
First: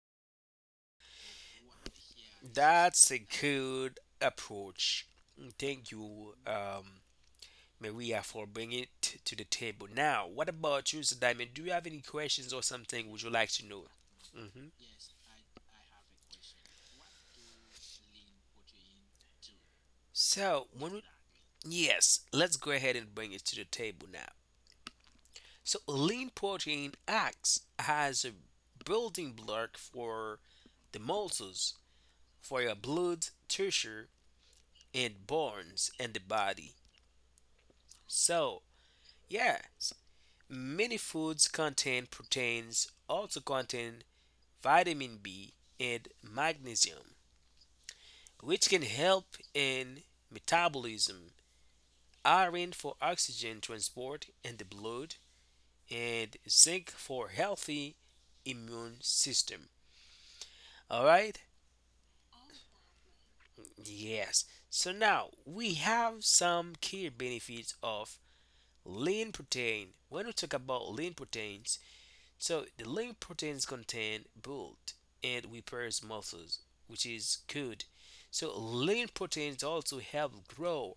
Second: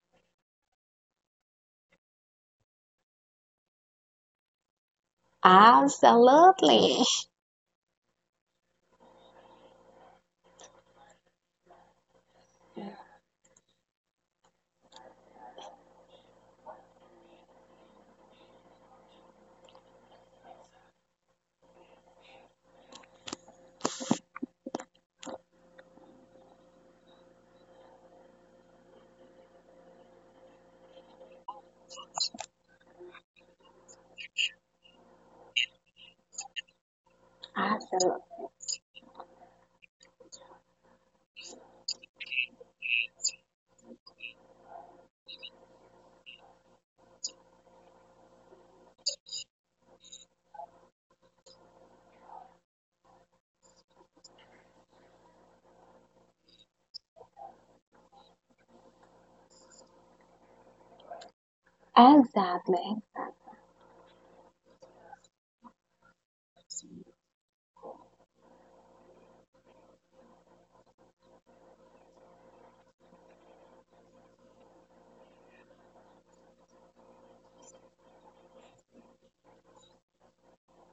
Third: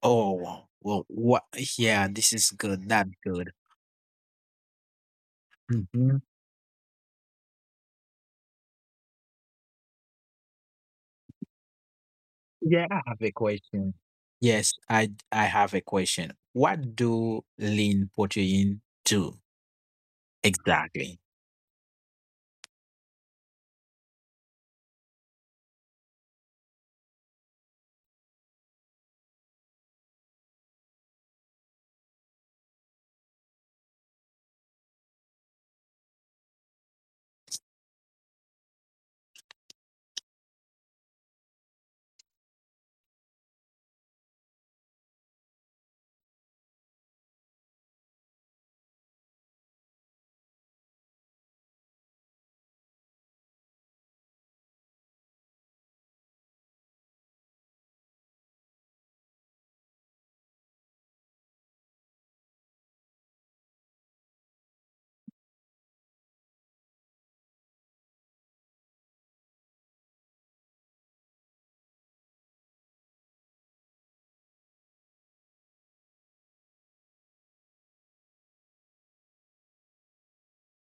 B: Oh, well, what? Yeah, this is good. That's
A: That's a
B: good.
A: good approach. Thank
B: Hmm.
A: you,
C: Absolutely.
A: Maria for bringing it to the table. Now, what about you, Mr. Diamond? Do you have any questions or
B: Yeah, I
A: something
B: have
A: would you
B: a
A: like to know?
B: question.
A: Hmm.
B: Yes, I have a question. What do lean protein do
A: So, when we,
B: exactly?
A: yes, let's go ahead and bring it to the table now. So, lean protein acts as a building block for the muscles, for your blood, tissue, and bones in the body.
C: Absolutely.
A: So, yes, many foods contain proteins, also contain vitamin B, and magnesium, which can help in metabolism, iron for oxygen transport in the blood, and zinc for healthy immune system. All right?
C: Exactly.
A: Yes. So now we have some key benefits of lean protein. When we talk about lean proteins, so the lean proteins contain build and repairs muscles, which is good. So lean proteins also help grow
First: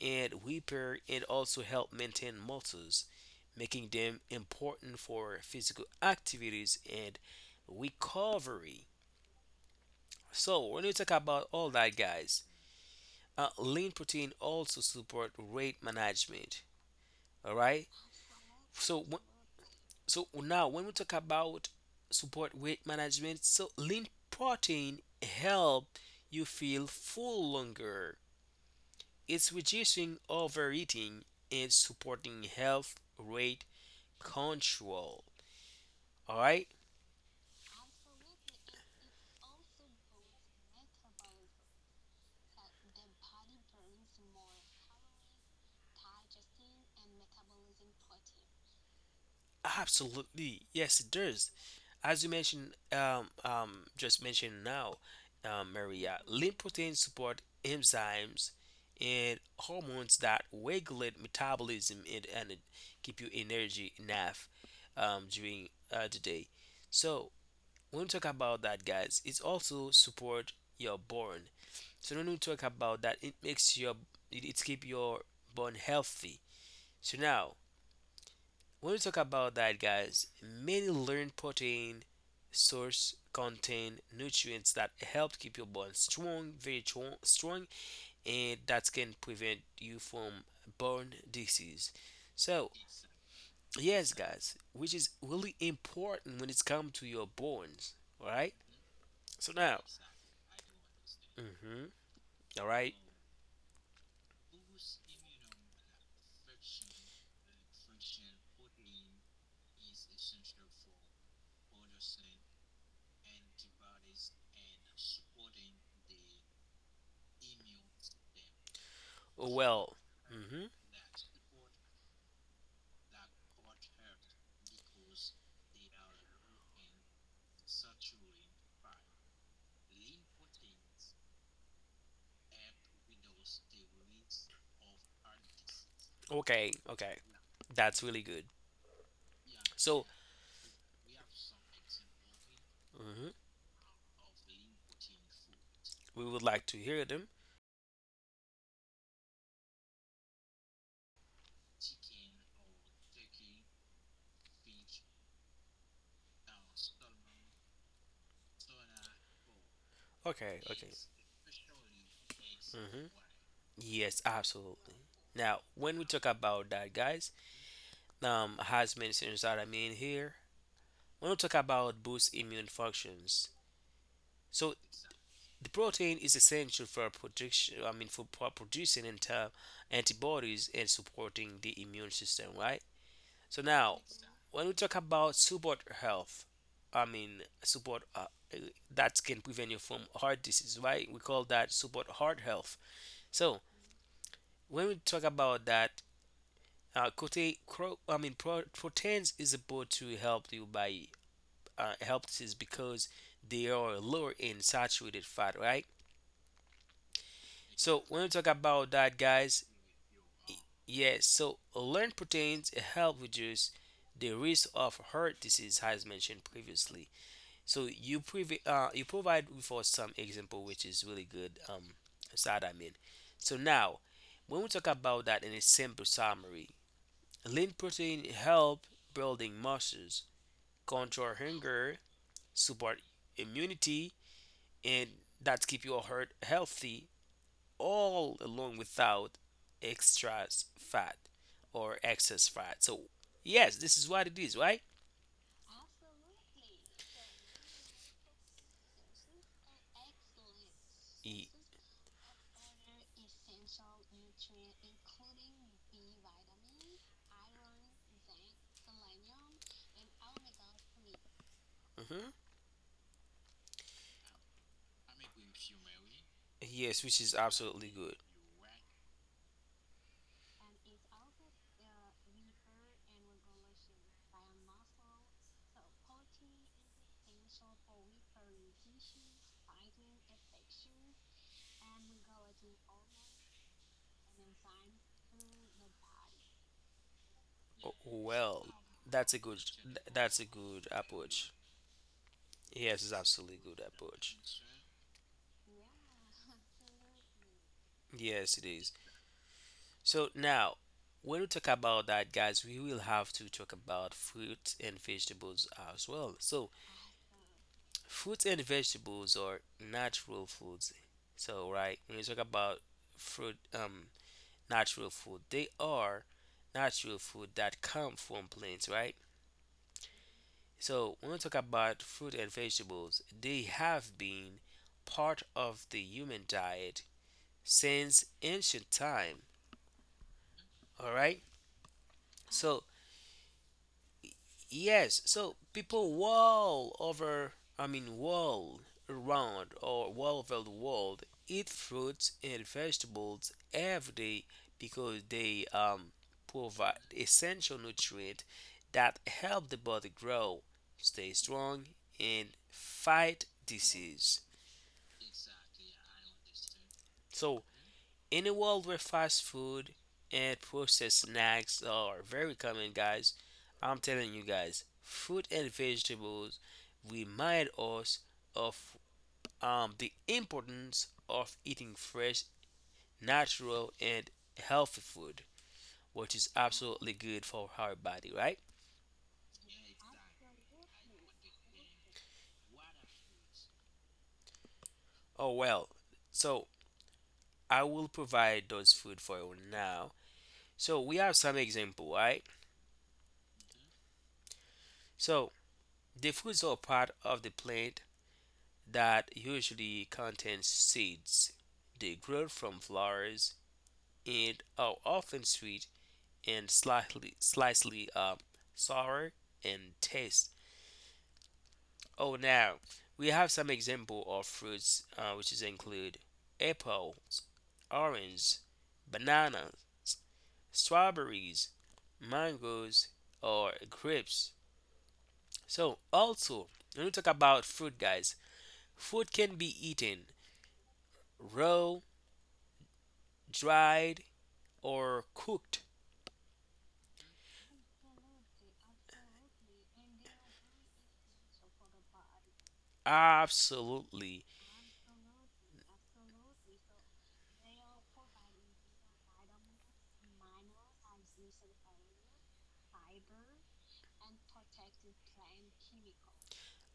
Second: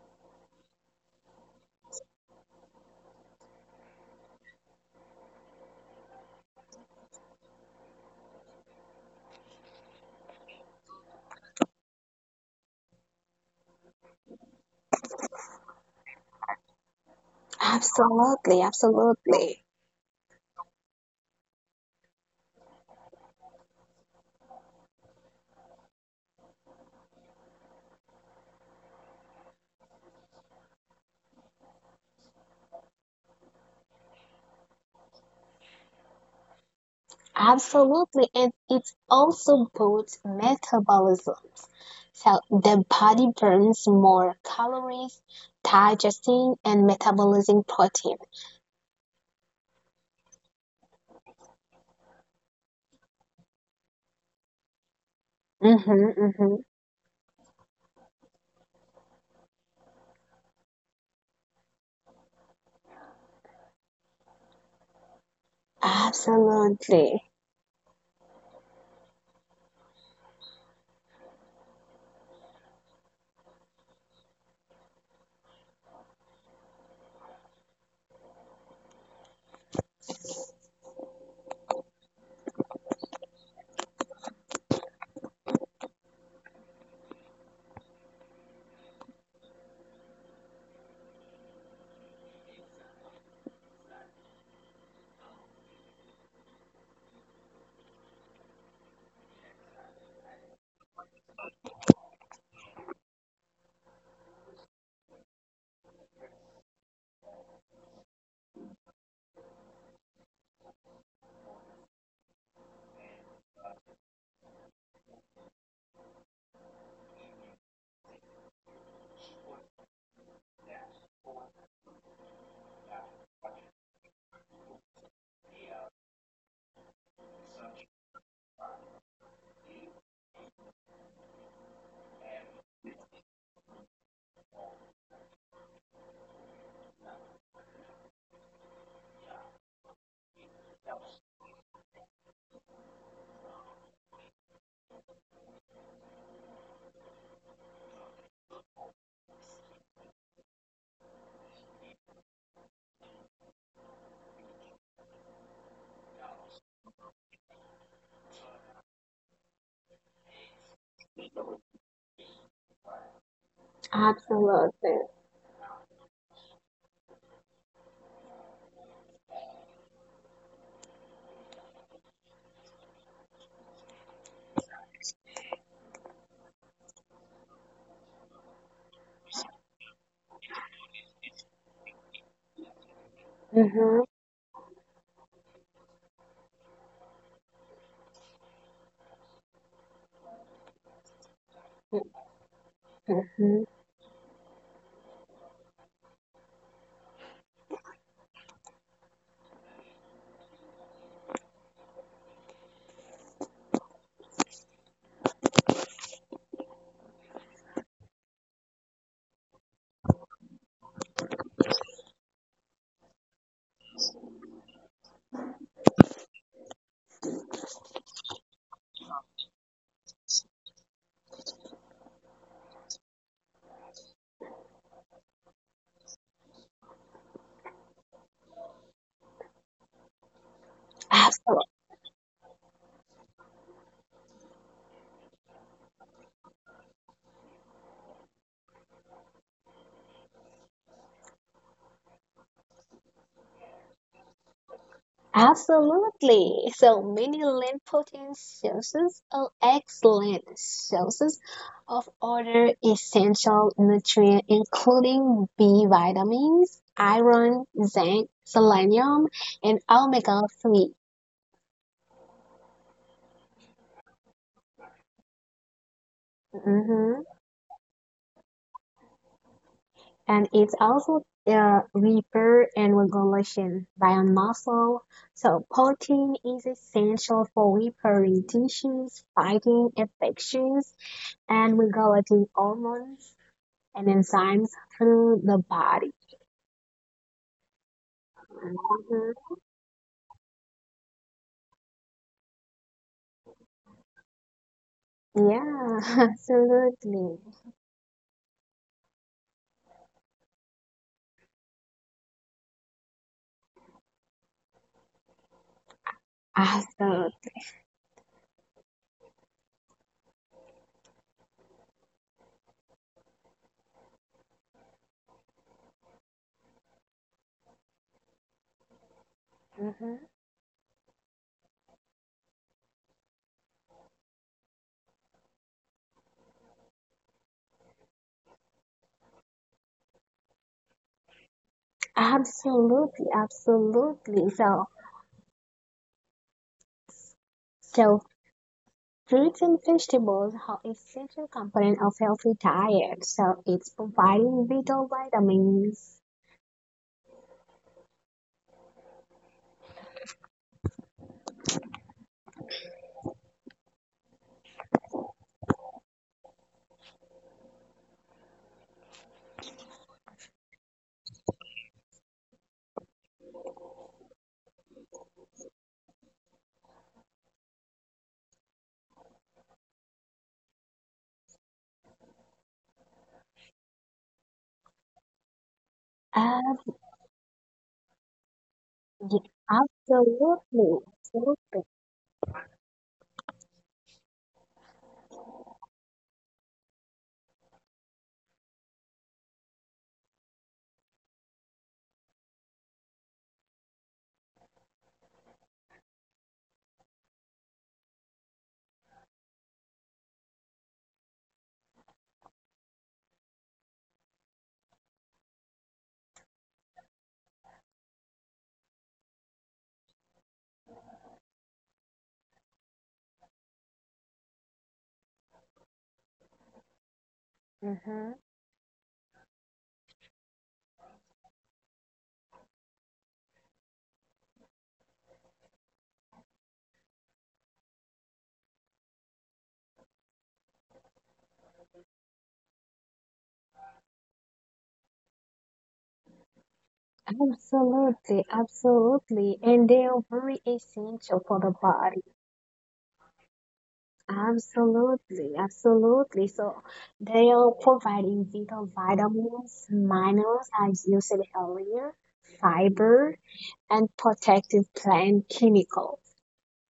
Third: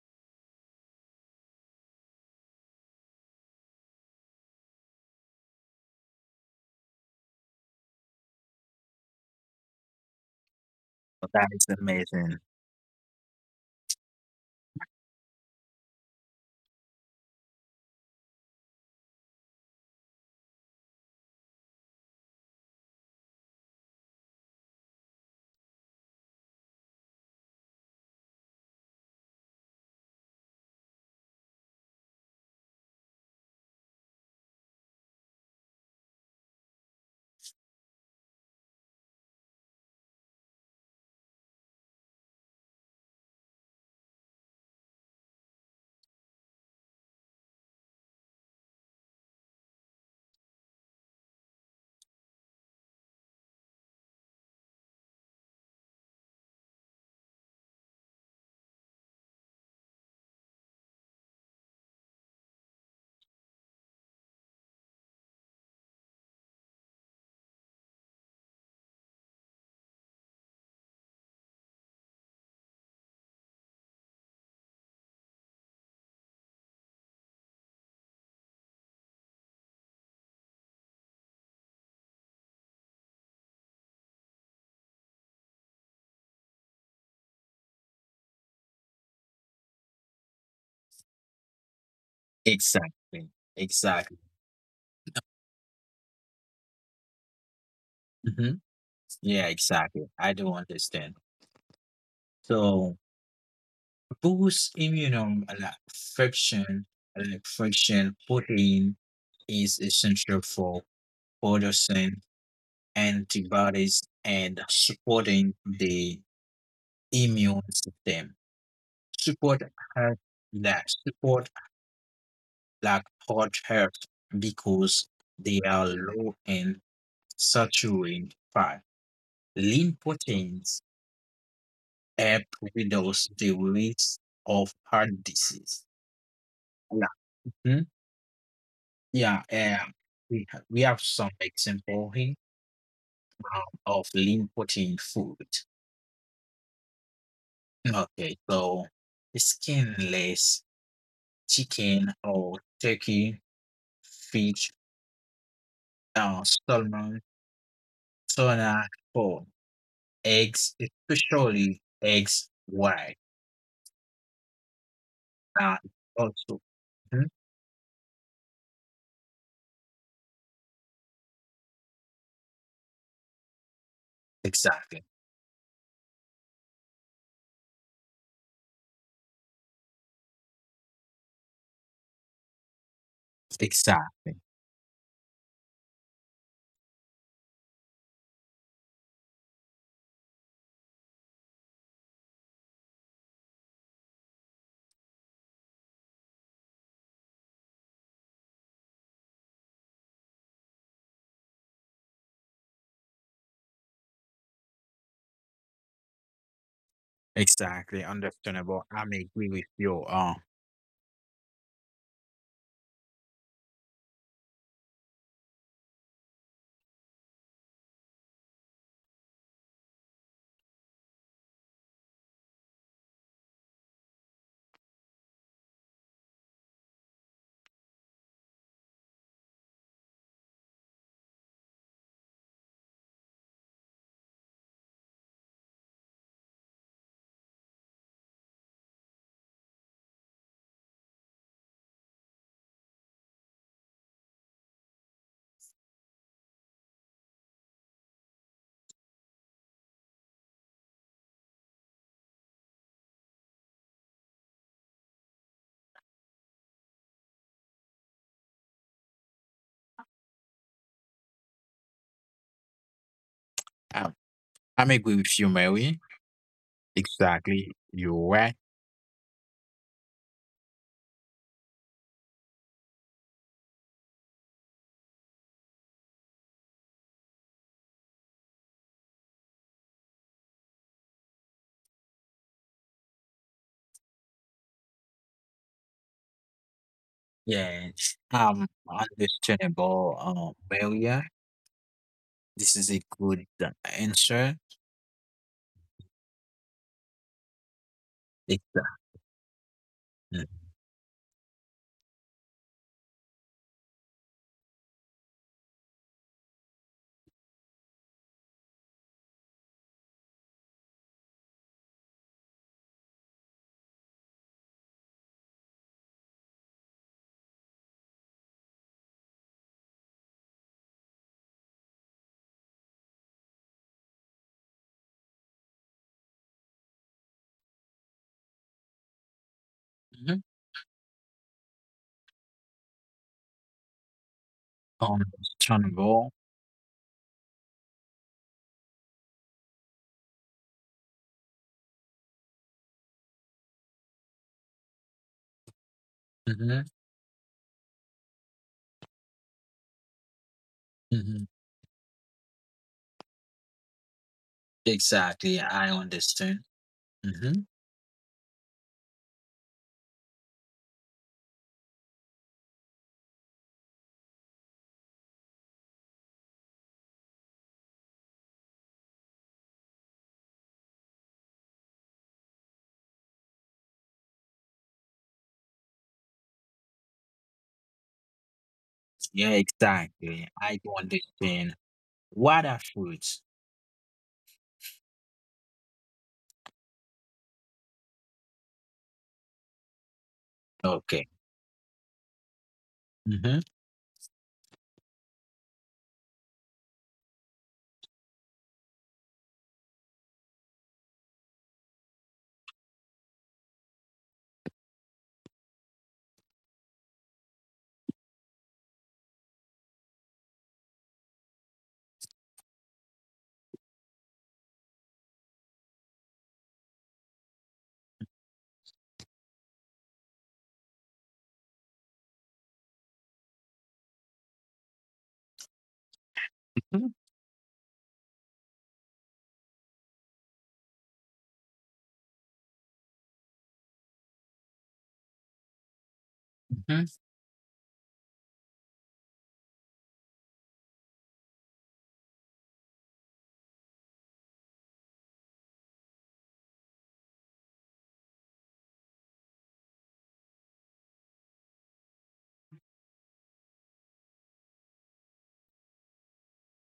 A: and repair and also help maintain muscles, making them important for physical activities and recovery. So when you talk about
B: That
A: all
B: is
A: that,
B: amazing.
A: guys, lean protein also support weight management. All right.
C: Absolutely.
A: So wh-
C: Absolutely.
A: so now when we talk about support weight management, so lean protein help you feel full longer. It's reducing overeating and supporting health rate control. All right?
C: Absolutely, and it also boosts metabolisms. So the body burns more calories, digesting and metabolizing protein.
A: Absolutely. Yes, it does. As you mentioned, just mentioned now, Maria,
C: Mm-hmm,
A: lean
C: mm-hmm.
A: proteins support enzymes and hormones that regulate metabolism and keep you energy enough during the day.
C: Absolutely,
A: So when we talk about that, guys, it's also support your bone. So when we talk about that, it makes your it keep your bone healthy. So now when we talk about that, guys, many lean protein source contain nutrients that help keep your bone strong, very strong, and that can prevent you from bone disease. So,
B: Exactly.
A: yes,
B: Exactly.
A: guys, which is really important when it's come to your bones. All right.
B: Hmm. Yeah,
A: So now,
B: exactly. I do understand.
A: mm-hmm, all right.
B: So, boosts immune friction, like friction protein is essential for producing antibodies and supporting the immune system. Support
A: Well,
B: heart
A: mm-hmm.
B: like support like heart health because they are low in saturated fat. Lean proteins help reduce the risk of heart disease.
A: Okay,
B: Like
A: okay, that's really good.
B: yeah,
A: So,
B: we have some example here,
A: hmm,
B: of lean protein food.
A: we would like to hear them.
B: Okay, so skinless chicken or turkey, fish, salmon, tuna, pork,
A: Okay,
B: eggs,
A: okay.
B: especially eggs
A: Hmm.
B: white.
A: Yes, absolutely.
C: absolutely.
A: Now,
B: Uh,
A: when we talk
B: also,
A: about that,
B: mhm.
A: guys, has mentioned that I mean here, when we talk about boost immune functions, so
B: Exactly,
A: the protein is essential for protection. I mean, for producing antibodies and supporting the immune system, right? So
C: Mm-hmm,
A: now,
B: exactly,
A: when we talk about support health, I mean support uh, that can prevent you from heart disease, right? We call that support
C: mm-hmm.
A: heart health. So
C: Mm-hmm.
A: when we talk about that, proteins is about to help you by helps is because they are lower in saturated fat, right?
B: exactly.
A: So when we talk
B: Understandable.
A: about
B: I'm
A: that,
B: agree
A: guys,
B: with you.
A: yes. So learn proteins help reduce the risk of heart disease, as mentioned previously. So you you provide for some example, which is really good. Side I mean. So now, when we talk about that in a simple summary, lean protein help building muscles, control
C: Absolutely.
A: hunger, support immunity, and that keep your heart healthy all along without extra fat or excess fat. So yes, this is what it is, right?
C: Absolutely. So many lean protein sources are excellent sources
A: Ye-
C: of other essential nutrients, including B vitamins, iron, zinc, selenium, and omega 3.
A: mhm.
B: I I'm agree with you, Mary.
A: Yes, which
C: Mm-hmm.
A: is
B: Exactly,
A: absolutely
B: you're
A: good.
B: right.
C: And it's also repair and regulation by muscle. So protein is essential for repairing tissues, fighting infections, and regulating hormones and enzymes through the body.
B: Yes,
A: Well, that's a
C: Mhm.
A: good
B: understandable,
A: that's a good
B: well, yeah.
A: approach.
B: This is
A: Yes,
B: a
A: it's
B: good
A: absolutely good approach.
B: answer.
C: Yeah, absolutely.
A: Yes,
B: It's,
A: it is. So
B: mm.
A: now, when we talk about that, guys, we will have to talk about fruits and vegetables as well. So,
C: Absolutely.
A: fruits and vegetables are natural foods. So, right, when we talk about fruit, natural food, they are natural food that come from plants, right?
C: Mhm.
A: So, when we talk about fruit and vegetables, they have been part of the human diet since ancient time,
B: Mhm.
A: all right? So,
C: Absolutely, absolutely. So,
A: yes, so people
B: Understandable.
A: wall over, I mean,
C: so
A: wall
C: fruits
A: around
C: and
A: or wall
C: vegetables
A: over the
C: are
A: world
C: essential
A: eat
C: component of
A: fruits
C: healthy
A: and
C: diet.
A: vegetables
C: So it's
A: every day
C: providing vital
A: because they
C: vitamins.
B: Mhm,
A: provide essential nutrients that help the body grow, stay
B: mhm.
A: strong, and fight disease.
B: Exactly, I understand.
A: So,
B: Mhm.
A: in a world where fast food and processed snacks are very common, guys, I'm telling you guys, fruit and vegetables remind us of the importance of eating fresh, natural, and healthy food, which is
C: Uh,
A: absolutely good for our body, right?
C: yeah,
B: Yeah, exactly. I do
C: absolutely,
B: understand.
C: absolutely.
B: What are foods?
A: Oh, well, so I will provide those food for you now. So we
B: Okay.
A: have some example, right?
B: Mhm,
A: So the foods are part of the plant that usually contains seeds. They grow from flowers and are often sweet and slightly sour in taste. Oh, now we have some example of fruits which is include apples,
C: Mhm.
A: orange, bananas, strawberries, mangoes, or grapes. So also when we
B: mhm,
A: talk about fruit, guys, fruit can be eaten raw, dried, or cooked.
B: mhm.
C: Absolutely, absolutely, and they are very essential for the body.
A: Absolutely.
C: Absolutely, absolutely. So they are providing vital vitamins, minerals, as you said earlier, fiber, and protective plant chemicals.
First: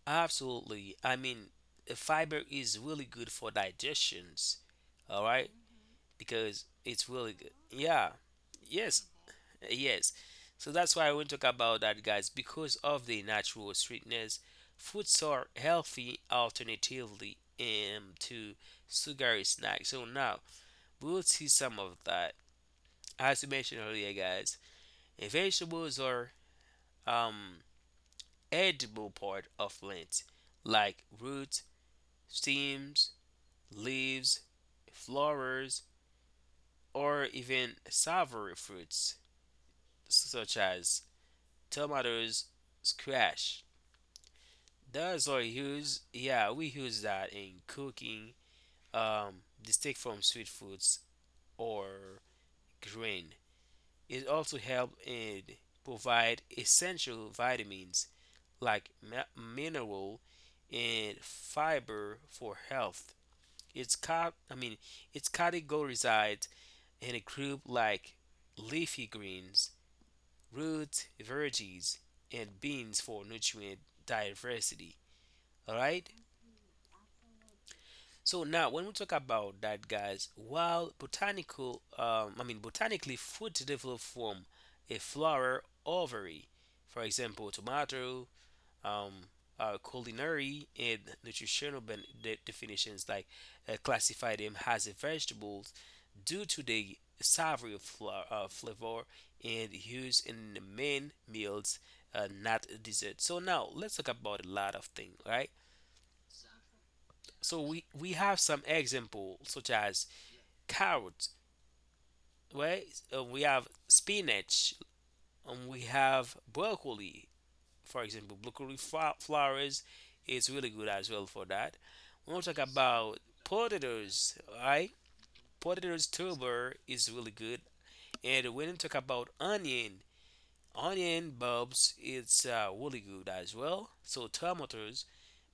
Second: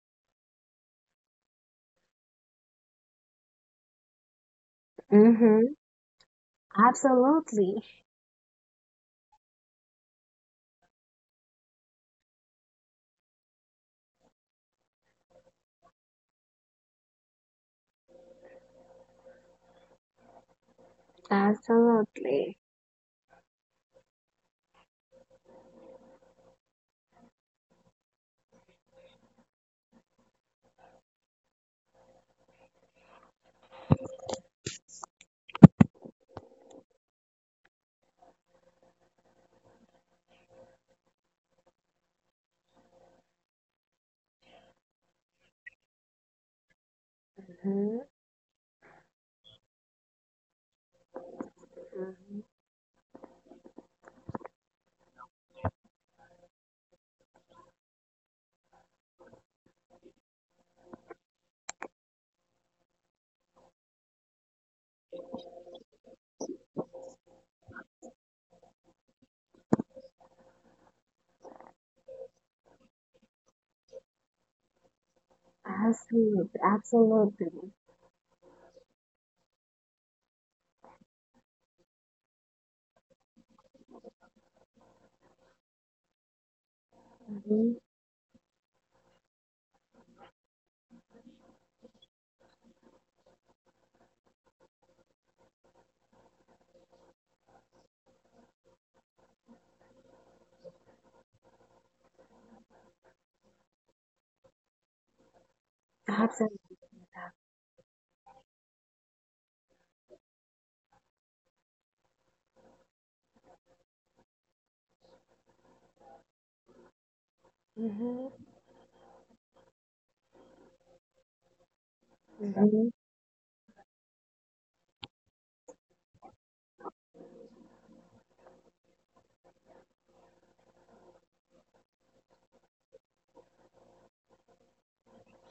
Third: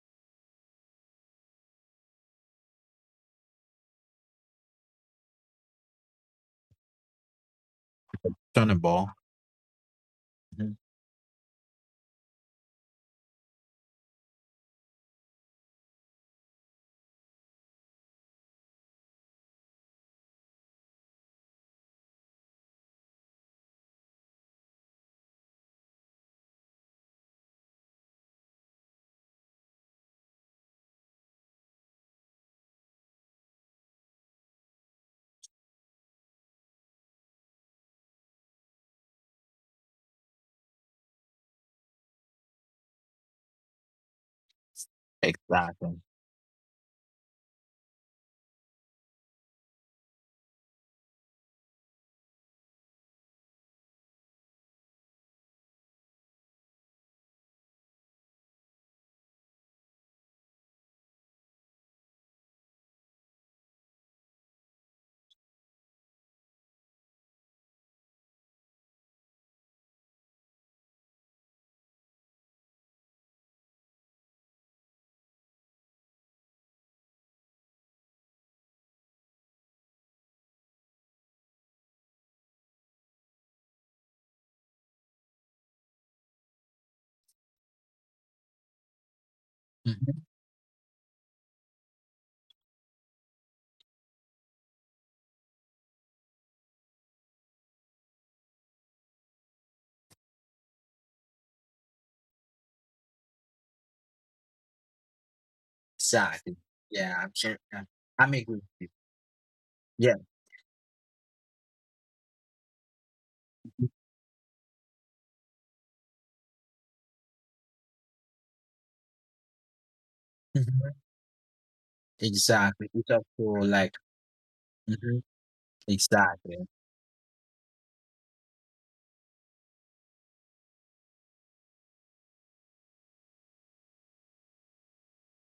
A: Absolutely. Fiber is really good for digestions. All right?
C: Mm-hmm.
A: Because it's really good.
C: Absolutely,
A: Yeah. Yes.
B: Understandable.
A: Yes. So
B: Mhm.
A: that's why I want to talk about that, guys. Because of the natural sweetness, foods are healthy alternatively to sugary snacks. So now we'll see some of that.
C: absolutely.
A: As you mentioned earlier, guys, vegetables are um, edible part of plants like roots, stems, leaves, flowers, or even savory fruits such as tomatoes, squash. Those are
B: Exactly.
A: used, yeah, we use that in
C: Mm-hmm.
A: cooking, distinct from sweet foods or
C: Mm-hmm.
A: grain. It also helps in provide essential vitamins like mineral and fiber for health. It's cat I mean it's categorized in a group like leafy greens, roots, veggies, and beans for nutrient diversity. All right.
C: Absolutely, absolutely.
A: So now when we talk about that, guys, while botanically, food develop from a flower ovary, for example,
C: Mm-hmm.
A: tomato, um,
B: Mhm.
A: culinary and nutritional definitions like classify them as a vegetables due to the savory flavor and use in the main meals, not dessert. So now let's talk about a lot of things, right?
B: Exactly.
C: Absolutely.
B: Yeah, I'm sure.
A: So we we
B: I'm
A: have
B: agree
A: some
B: with you.
A: examples such as
B: Yeah.
A: carrots, right? We have spinach, and we have broccoli. For example,
C: Mm-hmm.
A: broccoli flowers is really good
B: Mhm.
A: as well for that. When we talk
B: Exactly.
C: Mm-hmm.
B: It's
A: about
B: up to like.
A: potatoes, right?
B: Mhm.
A: Potatoes
B: Exactly.
A: tuber is really good. And when we talk about onion, onion bulbs, it's really good as well. So tomatoes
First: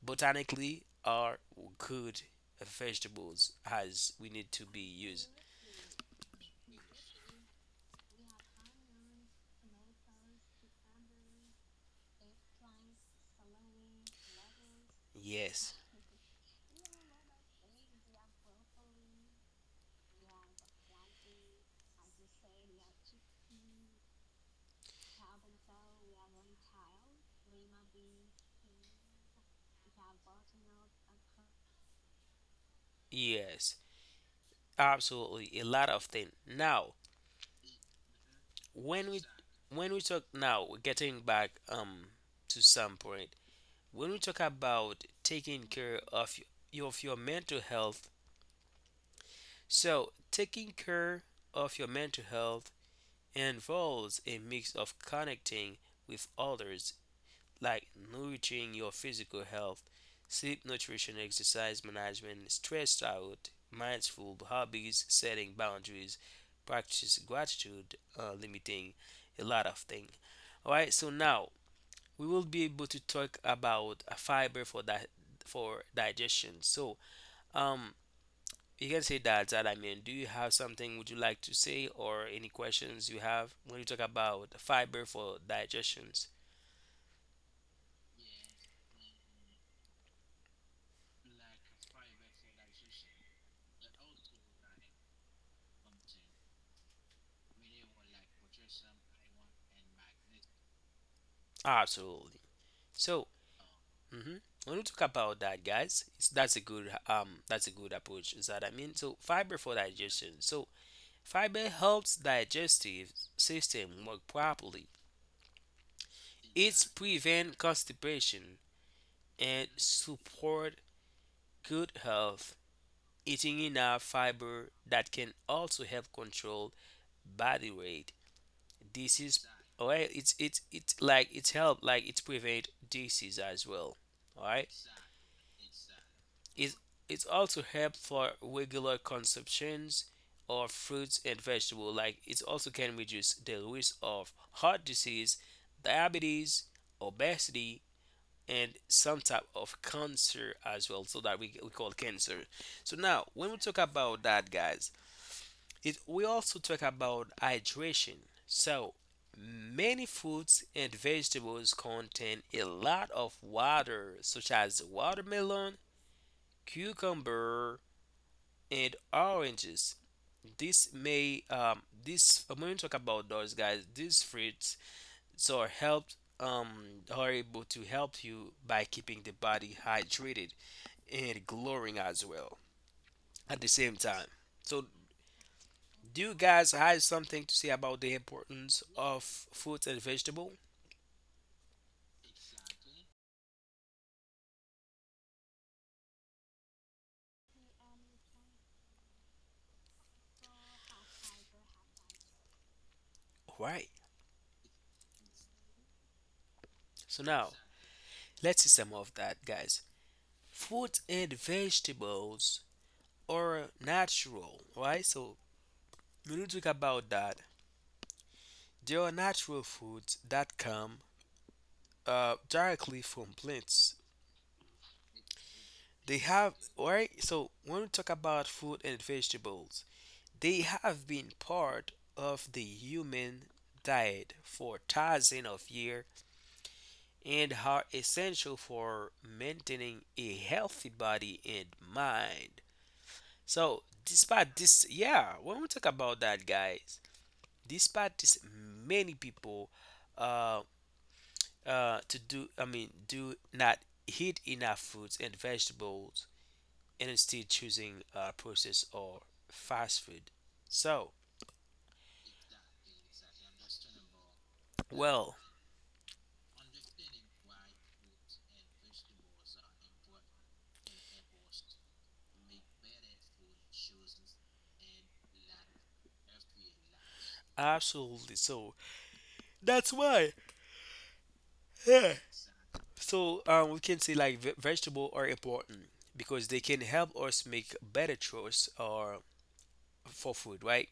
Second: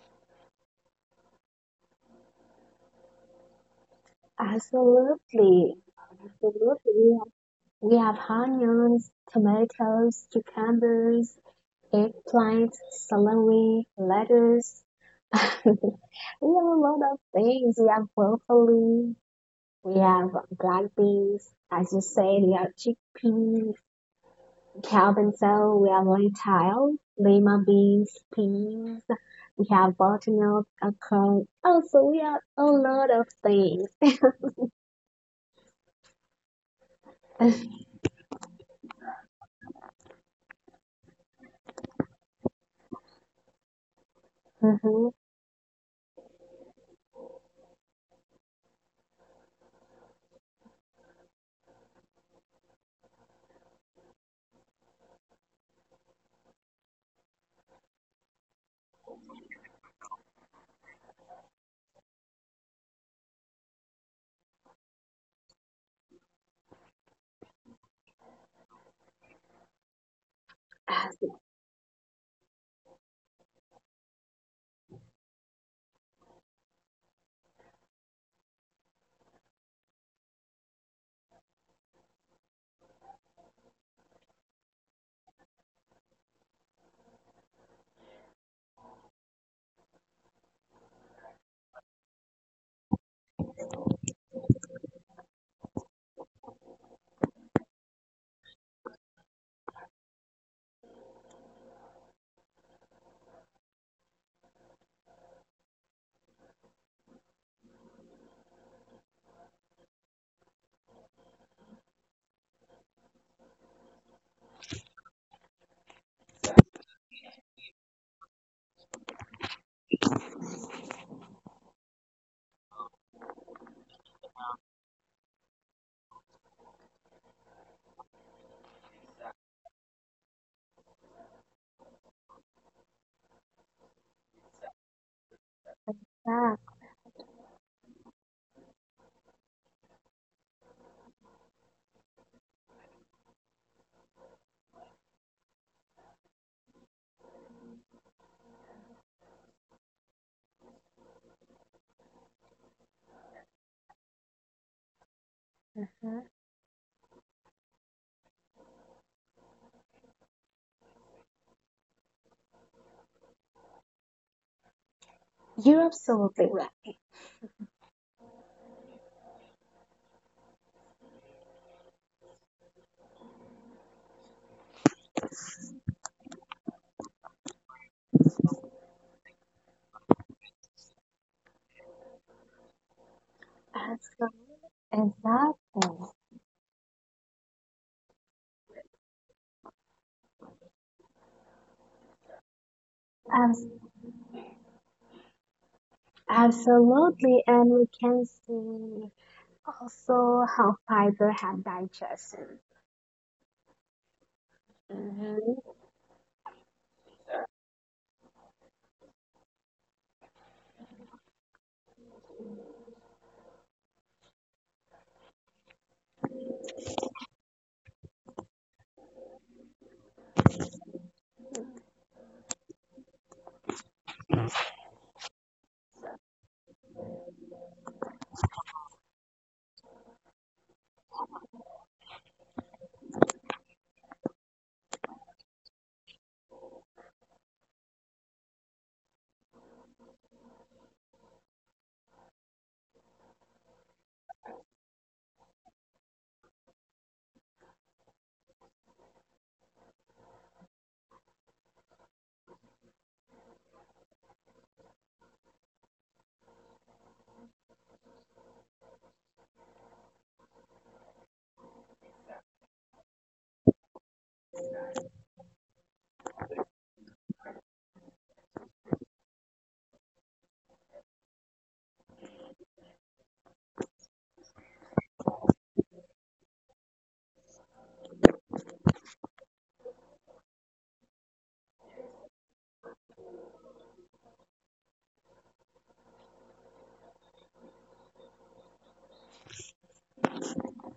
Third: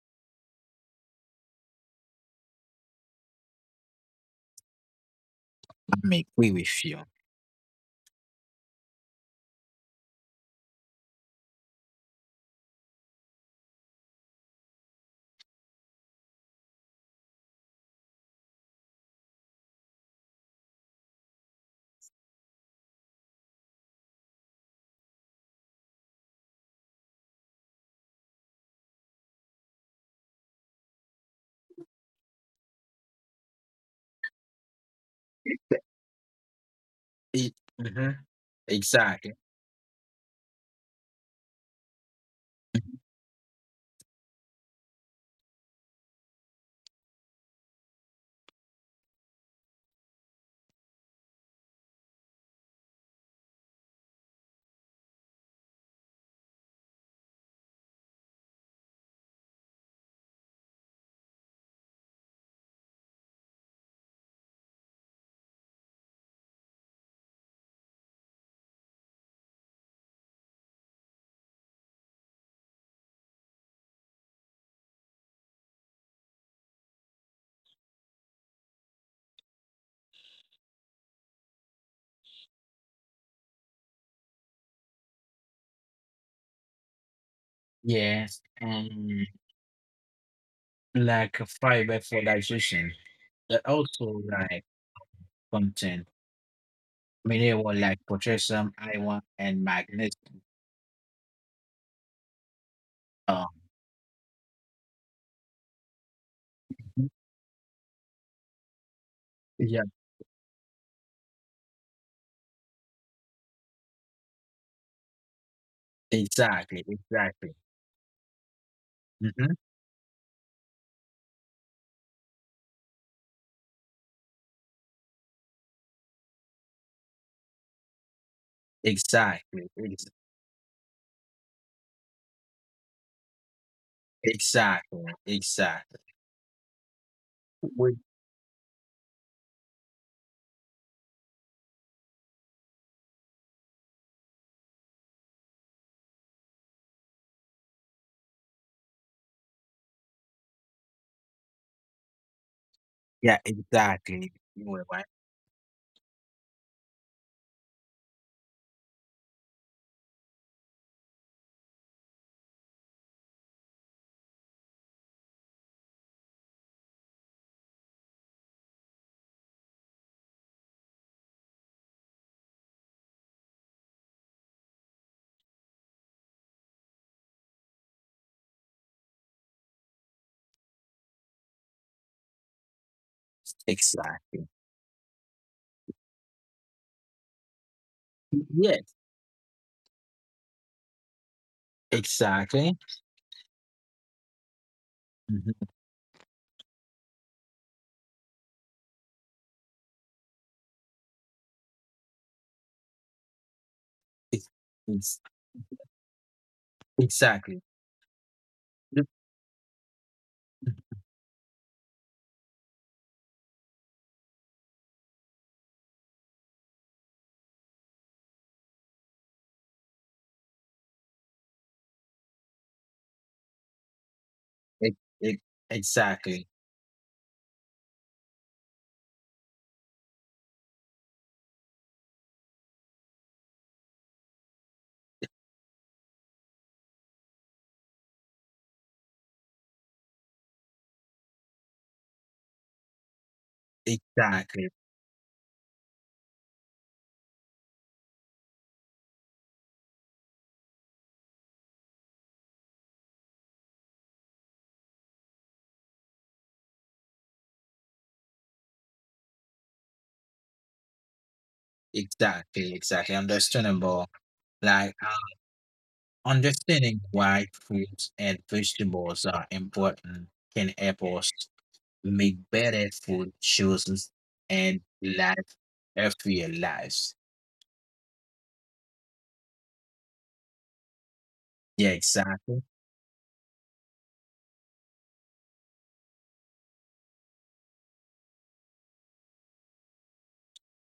A: botanically are good vegetables as we need to be used.
C: Absolutely,
B: I'm agree with
C: absolutely.
B: you.
C: We have onions, tomatoes, cucumbers, eggplants, celery, lettuce.
A: Yes,
C: We have a lot of things. We have broccoli. We have black beans. As you said, we have chickpeas, Calvin cell. We have lentil, lima beans, peas. We have butternut, okra. Also, we have a lot of
A: yes,
C: things.
A: absolutely. A lot of things. Now,
B: It, mhm.
A: when we
B: Exactly.
A: when we talk now getting back to some point when we talk about
C: hmm
A: taking care of your mental health, so taking care of your mental health involves a mix of connecting with others like nurturing your physical health, sleep, nutrition, exercise management, stress out, mindful hobbies, setting boundaries, practice gratitude, limiting a lot of things. All right, so
C: As you
A: now we will be able to talk about a fiber for that for digestion. So, um, you can say that, do you have something would you like to say or any questions you have when you talk about fiber for digestions?
B: Yes. And like fiber fertilization, but also like content mineral like potassium, iron, and magnesium.
A: Absolutely. So,
B: Mhm.
A: hmm when we talk about that, guys, it's, that's a good approach. Is that I mean? So fiber
B: Yeah.
A: for digestion. So fiber helps digestive system work properly.
B: Exactly.
A: It's
B: Exactly.
A: prevent constipation
B: Mhm.
A: and support good health. Eating enough fiber that can also help control body weight. This is
B: Exactly.
A: well, it's help like it's prevent disease as well. All right.
B: Exactly. Exactly.
C: said.
A: It, it also help for regular consumptions of fruits and vegetables. Like it also can reduce the risk of heart disease, diabetes, obesity, and some type of cancer as well. So that we call cancer. So now
B: Yeah,
A: when we talk about
B: exactly.
A: that,
B: You know
A: guys,
B: right.
A: it
C: That,
A: we also talk about hydration. So many fruits and vegetables contain a lot of water, such as watermelon,
C: Europe's so big, right?
A: cucumber, and oranges. This may this When we talk about those guys, these fruits so are helped are able to help you by keeping the body hydrated and glowing as well at the same
C: As
A: time.
C: well.
B: Exactly.
A: So
C: Exactly.
A: do you guys have something to say about the importance
B: Yes,
A: of fruit and vegetable?
B: exactly.
C: As
B: Mhm.
C: Absolutely, and we can see also how fiber have digestion.
A: Alright.
B: Ex- ex-
C: Mm-hmm.
A: So now
B: exactly.
A: let's see some
B: Yep.
A: of that guys. Fruit and vegetables are natural, right? So when we talk about that, they are natural foods that come directly from plants.
B: Ex- ex-
A: They
B: Exactly.
A: have, right? So when we talk about fruit and vegetables, they have been part of the human diet for thousands of years and are essential for maintaining a healthy body and mind. So, despite
B: Exactly.
A: this, yeah, when we talk about that, guys, despite this, many people uh, to do I mean do not eat enough fruits and vegetables and instead choosing processed or fast food. So
B: Exactly. Exactly. Understandable. Like
A: well,
B: understanding why fruits and vegetables are important can help us make better food choices and live healthier lives.
A: absolutely. So that's why.
B: Yeah,
A: Yeah.
B: exactly.
A: So we can say like vegetable are important because they can help us make better choice or for food, right?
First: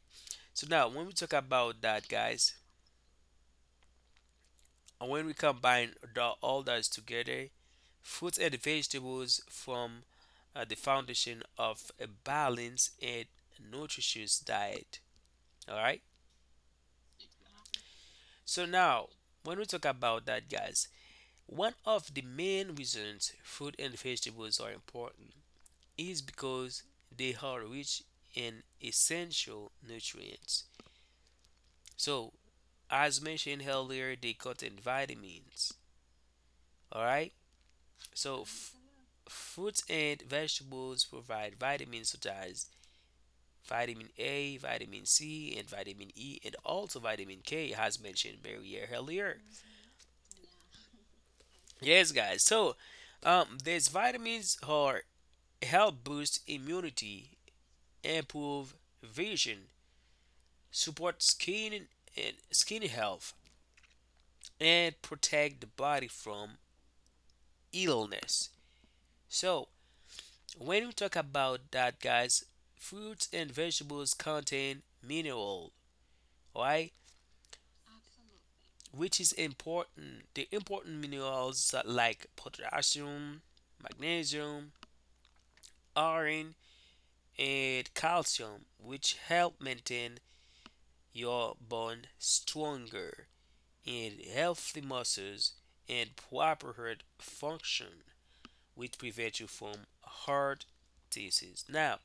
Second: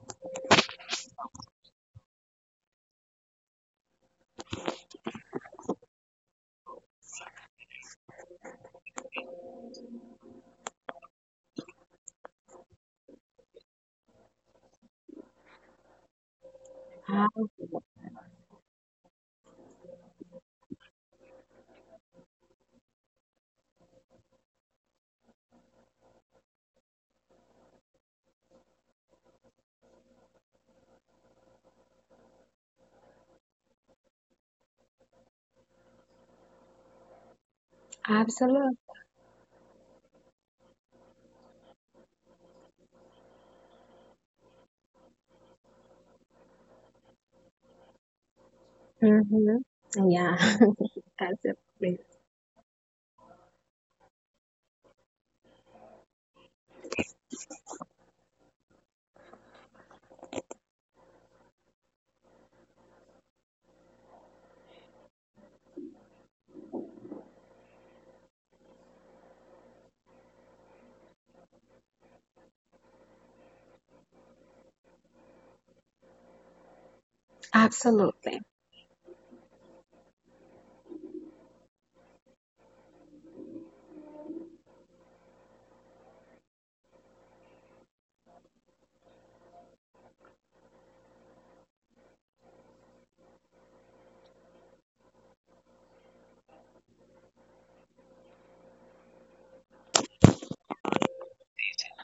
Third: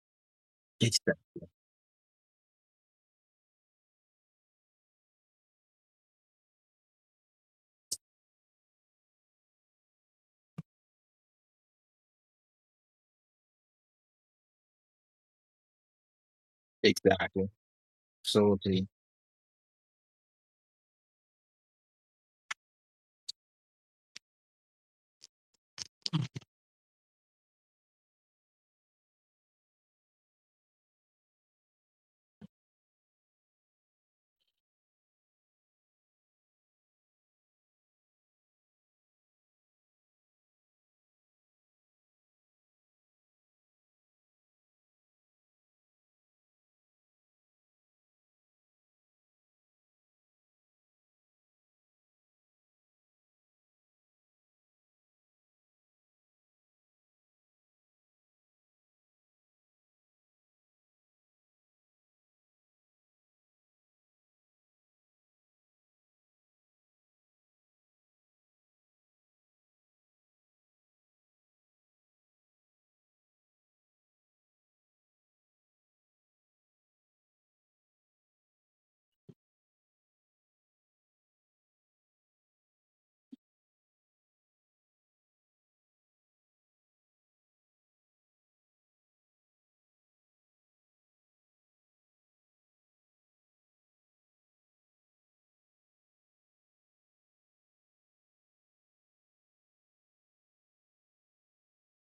A: So now when we talk
B: Exactly.
A: about that, guys, and when we combine all that together, fruits and vegetables form the foundation of a balanced and nutritious diet. All right.
B: Exactly.
A: So
B: Absolutely.
A: now, when we talk about that, guys, one of the main reasons fruit and vegetables are important is because they are rich in essential nutrients. So, as mentioned earlier, they contain vitamins. All right. So,
C: Absolutely.
A: fruits and vegetables provide vitamins such as vitamin A, vitamin C, and vitamin E, and also vitamin K, as mentioned Barrier earlier.
C: Mm-hmm. Yeah, absolutely.
A: Yes, guys. So, these vitamins are help boost immunity, improve vision, support skin and skin health, and protect the body from illness. So, when we talk about that, guys, fruits and vegetables contain mineral, right?
C: Absolutely.
A: Which is important. The important minerals like potassium, magnesium, iron, and calcium, which help maintain your bone stronger and healthy muscles and proper heart function, which prevent you from heart disease. Now,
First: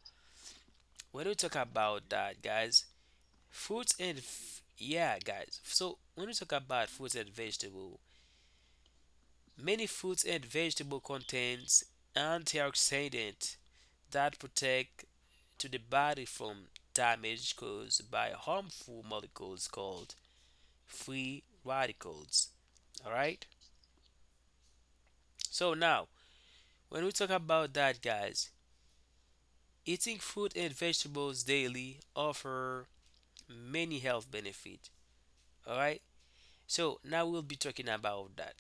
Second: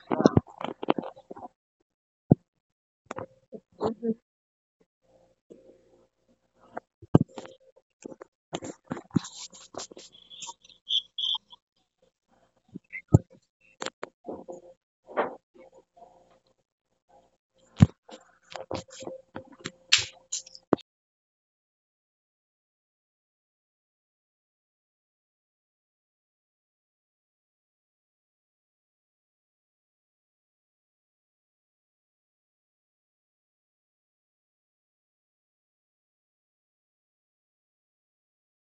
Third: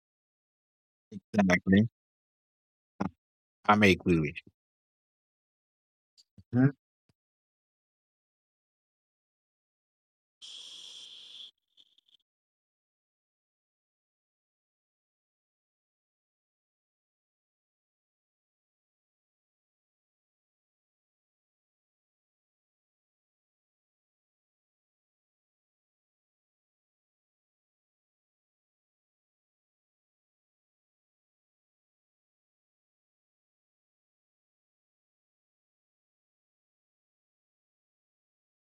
A: when we talk
B: Exactly.
A: about that, guys,
B: I may
A: fruits
C: Mhm.
B: agree
A: and
B: with you.
A: yeah, guys. So when we talk
B: Mhm.
A: about fruits and vegetable, many fruits and vegetables contains antioxidants that protect to the body from damage caused by harmful molecules called free radicals. All right? So now, when we talk about that guys, eating fruit and vegetables daily offer many health benefits. All right? So now we'll be talking about that.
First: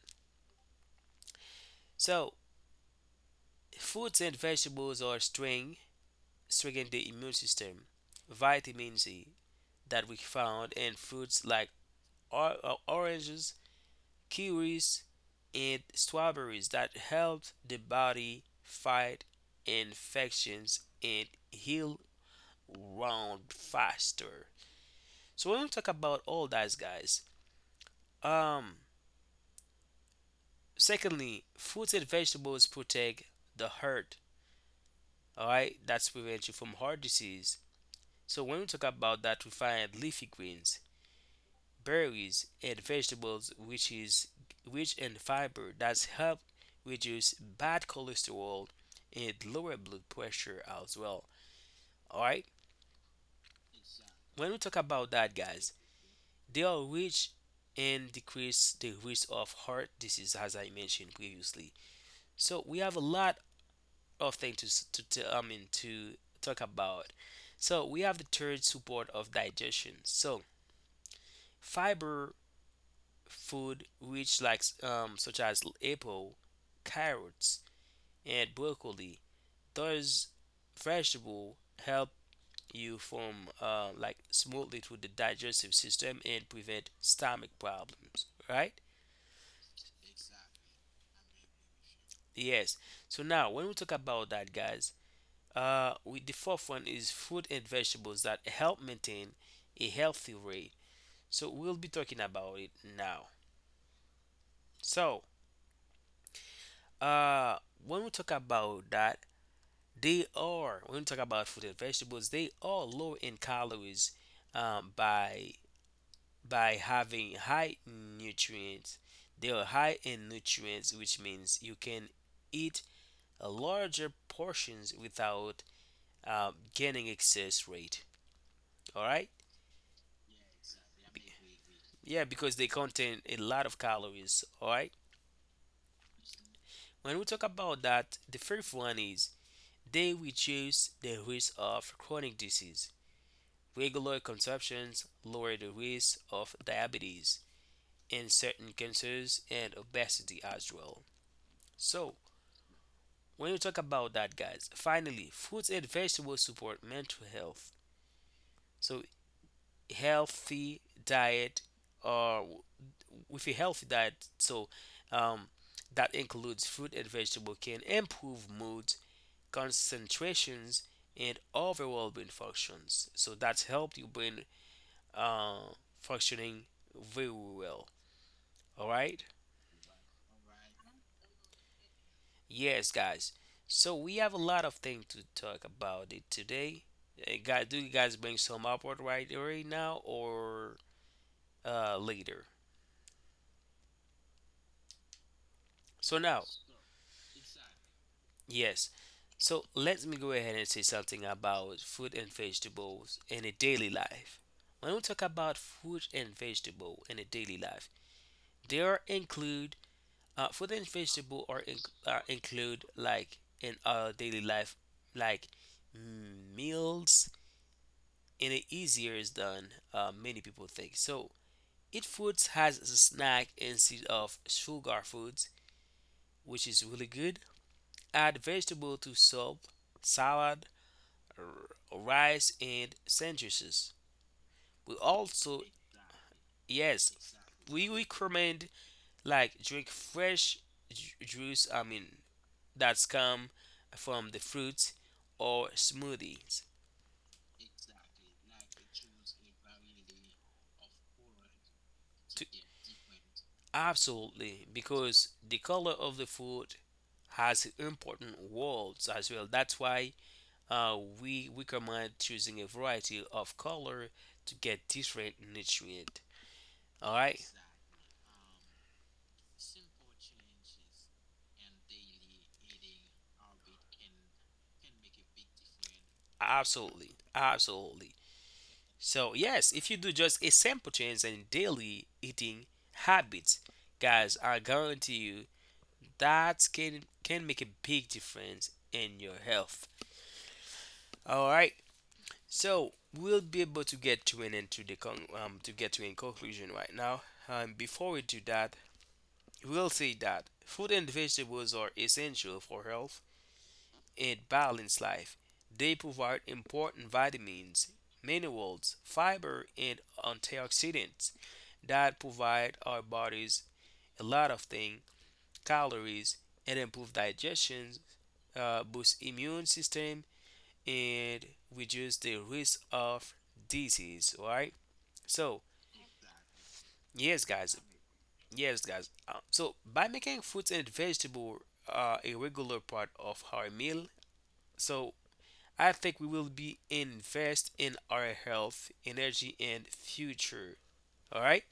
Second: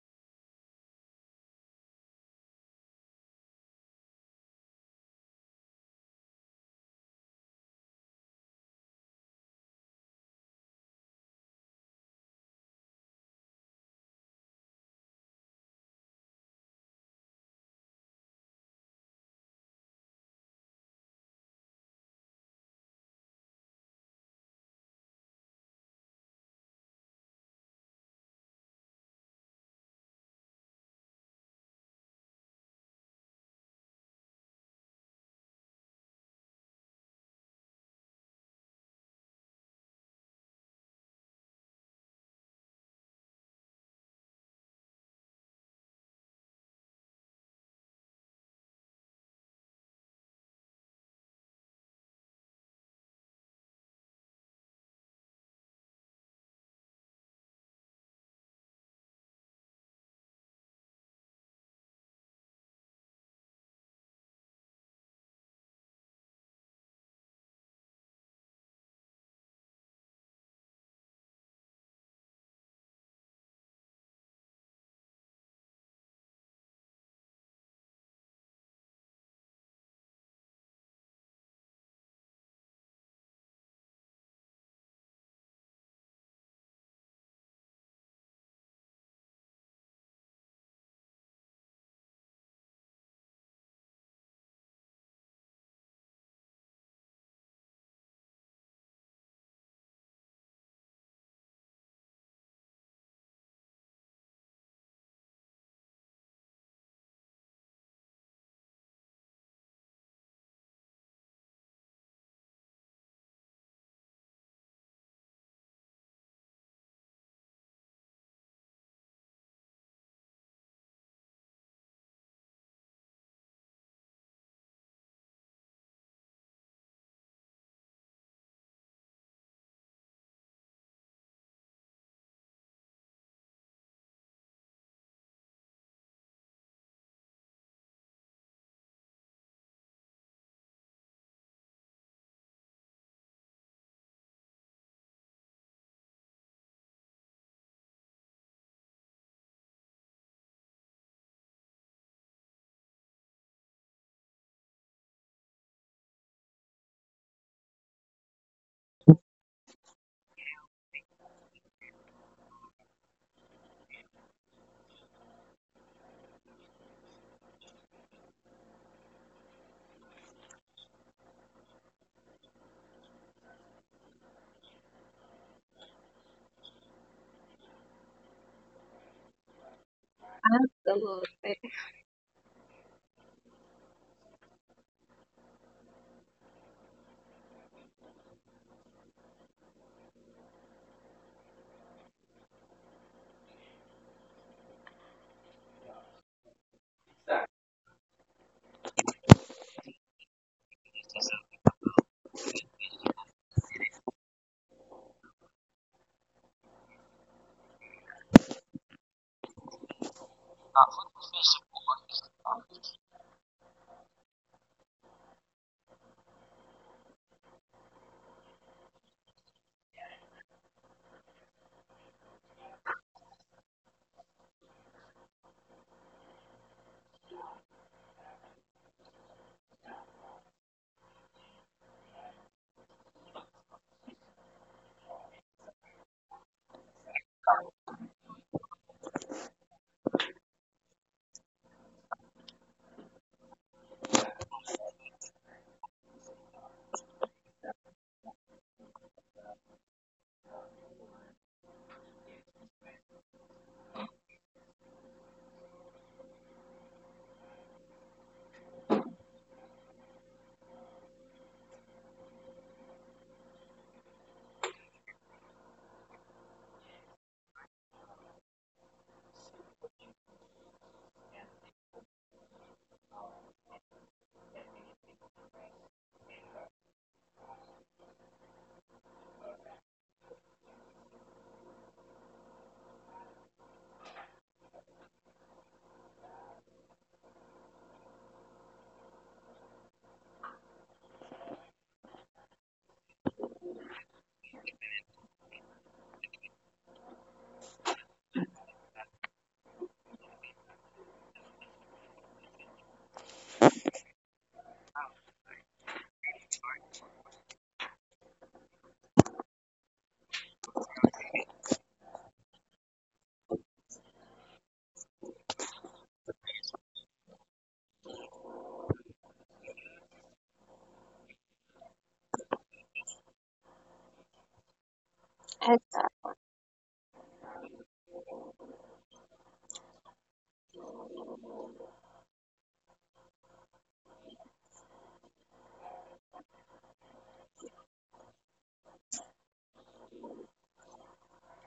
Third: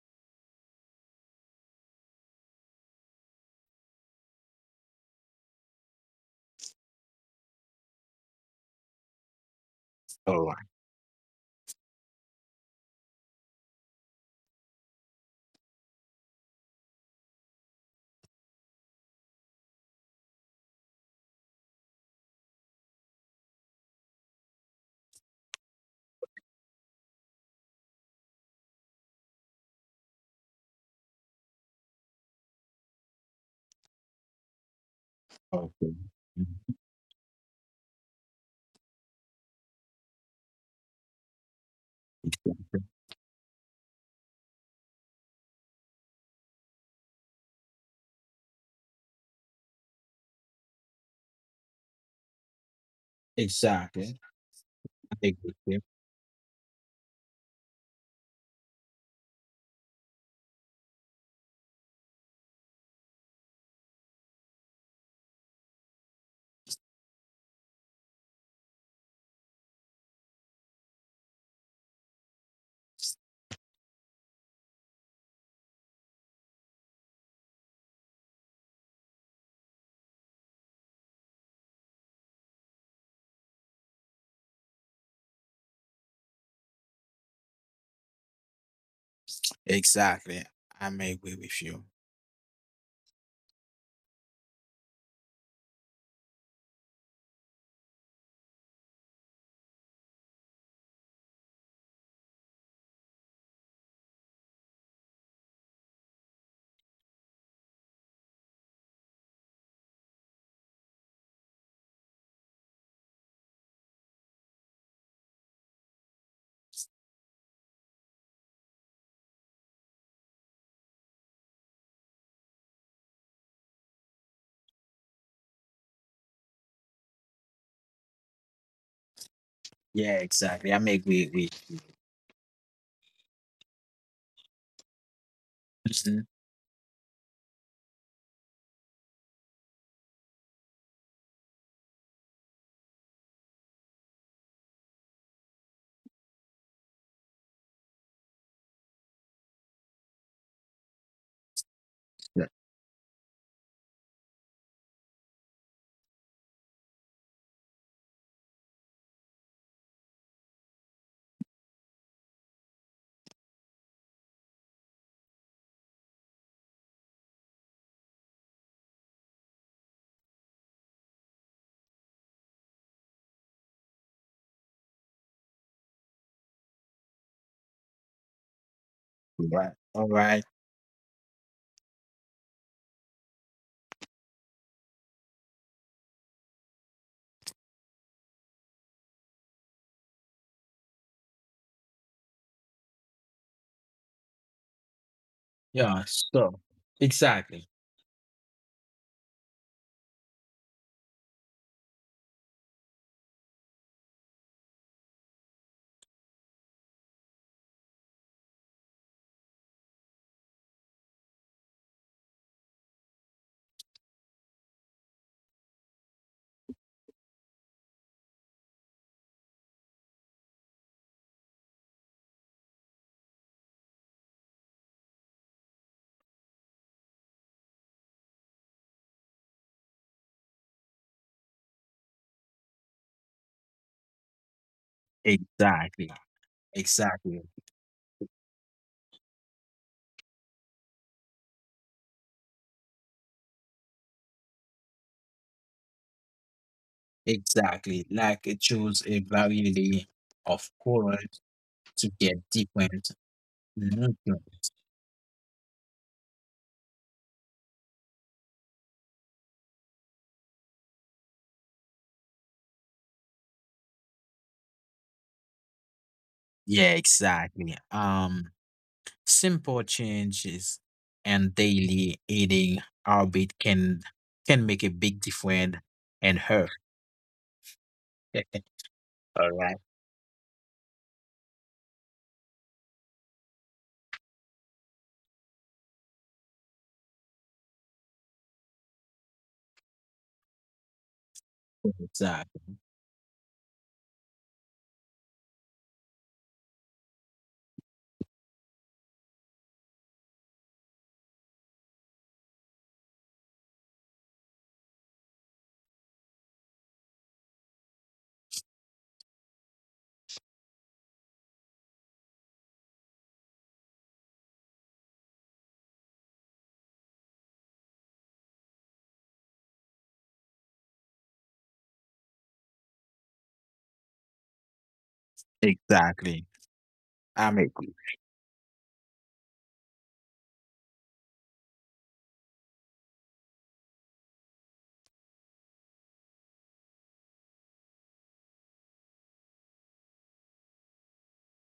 A: So, fruits and vegetables are strength, strengthen the immune system, vitamin C, that we
B: So,
A: found in fruits like oranges, kiwis, and strawberries that helped the body fight infections and heal wound faster. So we're gonna talk about all that, guys. Um, secondly, fruits and vegetables protect the heart. All right,
B: okay.
A: that's prevent you from
B: Mhm.
A: heart disease. So when we talk about that, we find leafy greens, berries and vegetables which is rich in fiber that help reduce bad cholesterol and lower blood pressure as well, all right,
B: Exactly.
A: when we talk about
B: I may
A: that
B: agree with
A: guys,
B: you.
A: they are rich and decrease the risk of heart disease as I mentioned previously. So we have a lot of things to I mean to talk about. So we have the third support of digestion. So fiber food which like such as apple, carrots, and broccoli. Those vegetable help you form like smoothly through the digestive system and prevent stomach problems, right?
B: Exactly. I may agree with you.
A: Yes. So now when we talk about that, guys, the fourth one is fruit and vegetables that help maintain a healthy weight. So we'll be talking about it now. So uh, when we talk about that, they are, when we talk about fruit and vegetables, they are low in calories um, by by having high nutrients. They are high in nutrients, which means you can eat larger portions without gaining excess weight. All right?
B: Yeah, exactly. I make way way.
A: Yeah, because they contain a lot of calories. All right?
B: Mhm.
A: When we talk about that, the fifth one is they reduce the risk of chronic disease. Regular consumptions lower the risk of diabetes and certain cancers and obesity as well. So,
B: Yeah.
A: when you talk about that, guys, finally, fruits and vegetables support mental health. So, healthy diet or with a healthy diet, so um, that includes fruit and vegetable can improve mood, concentrations, and overall brain functions. So that's helped your brain uh, functioning very well. All right.
B: Yeah. Right. All right.
C: Absolutely.
A: Yes, guys. So we have a lot of things to talk about it today. Guys, do you guys bring some upward right now or later?
B: Yeah.
A: So now,
B: So exactly.
A: yes. So let me go ahead and say something about fruit and vegetables in a daily life. When we talk about fruit and vegetable in a daily life, there include fruit and vegetable are, in, are include like in our daily life, like meals, and it easier is than many people think. So eat foods has a snack instead of sugar foods, which is really good. Add vegetable to soup, salad, rice, and sandwiches. We also
B: Exactly.
A: yes,
B: Exactly.
A: we recommend like drink fresh juice. That come from the fruits or smoothies.
B: Exactly. Like it shows a variety of colors to get
A: To,
B: different
A: absolutely,
B: nutrients.
A: because the color of the food has important roles as well. That's why we recommend choosing a variety of color to get different nutrient.
B: Yeah,
A: All right.
B: exactly. Simple changes and daily eating habit can make a big difference in her.
A: Absolutely, absolutely. So
B: All
A: yes,
B: right.
A: if you do just a simple change in daily eating habits, guys, I guarantee you that can make a big difference in your health. All right,
B: Exactly.
A: so we'll be able to get to an end to the to get to a conclusion right now. Before we do that, we'll say that fruit and vegetables are essential for health and balanced life. They provide important vitamins, minerals, fiber, and antioxidants that provide our bodies a lot of things, calories, and improve digestion, boost immune system, and reduce the risk of disease. All right, so
C: Exactly.
B: Exactly.
A: yes,
B: I'm
A: guys,
B: agree.
A: yes, guys. So by making fruits and vegetable a regular part of our meal, so I think we will be invest in our health, energy, and future. All right.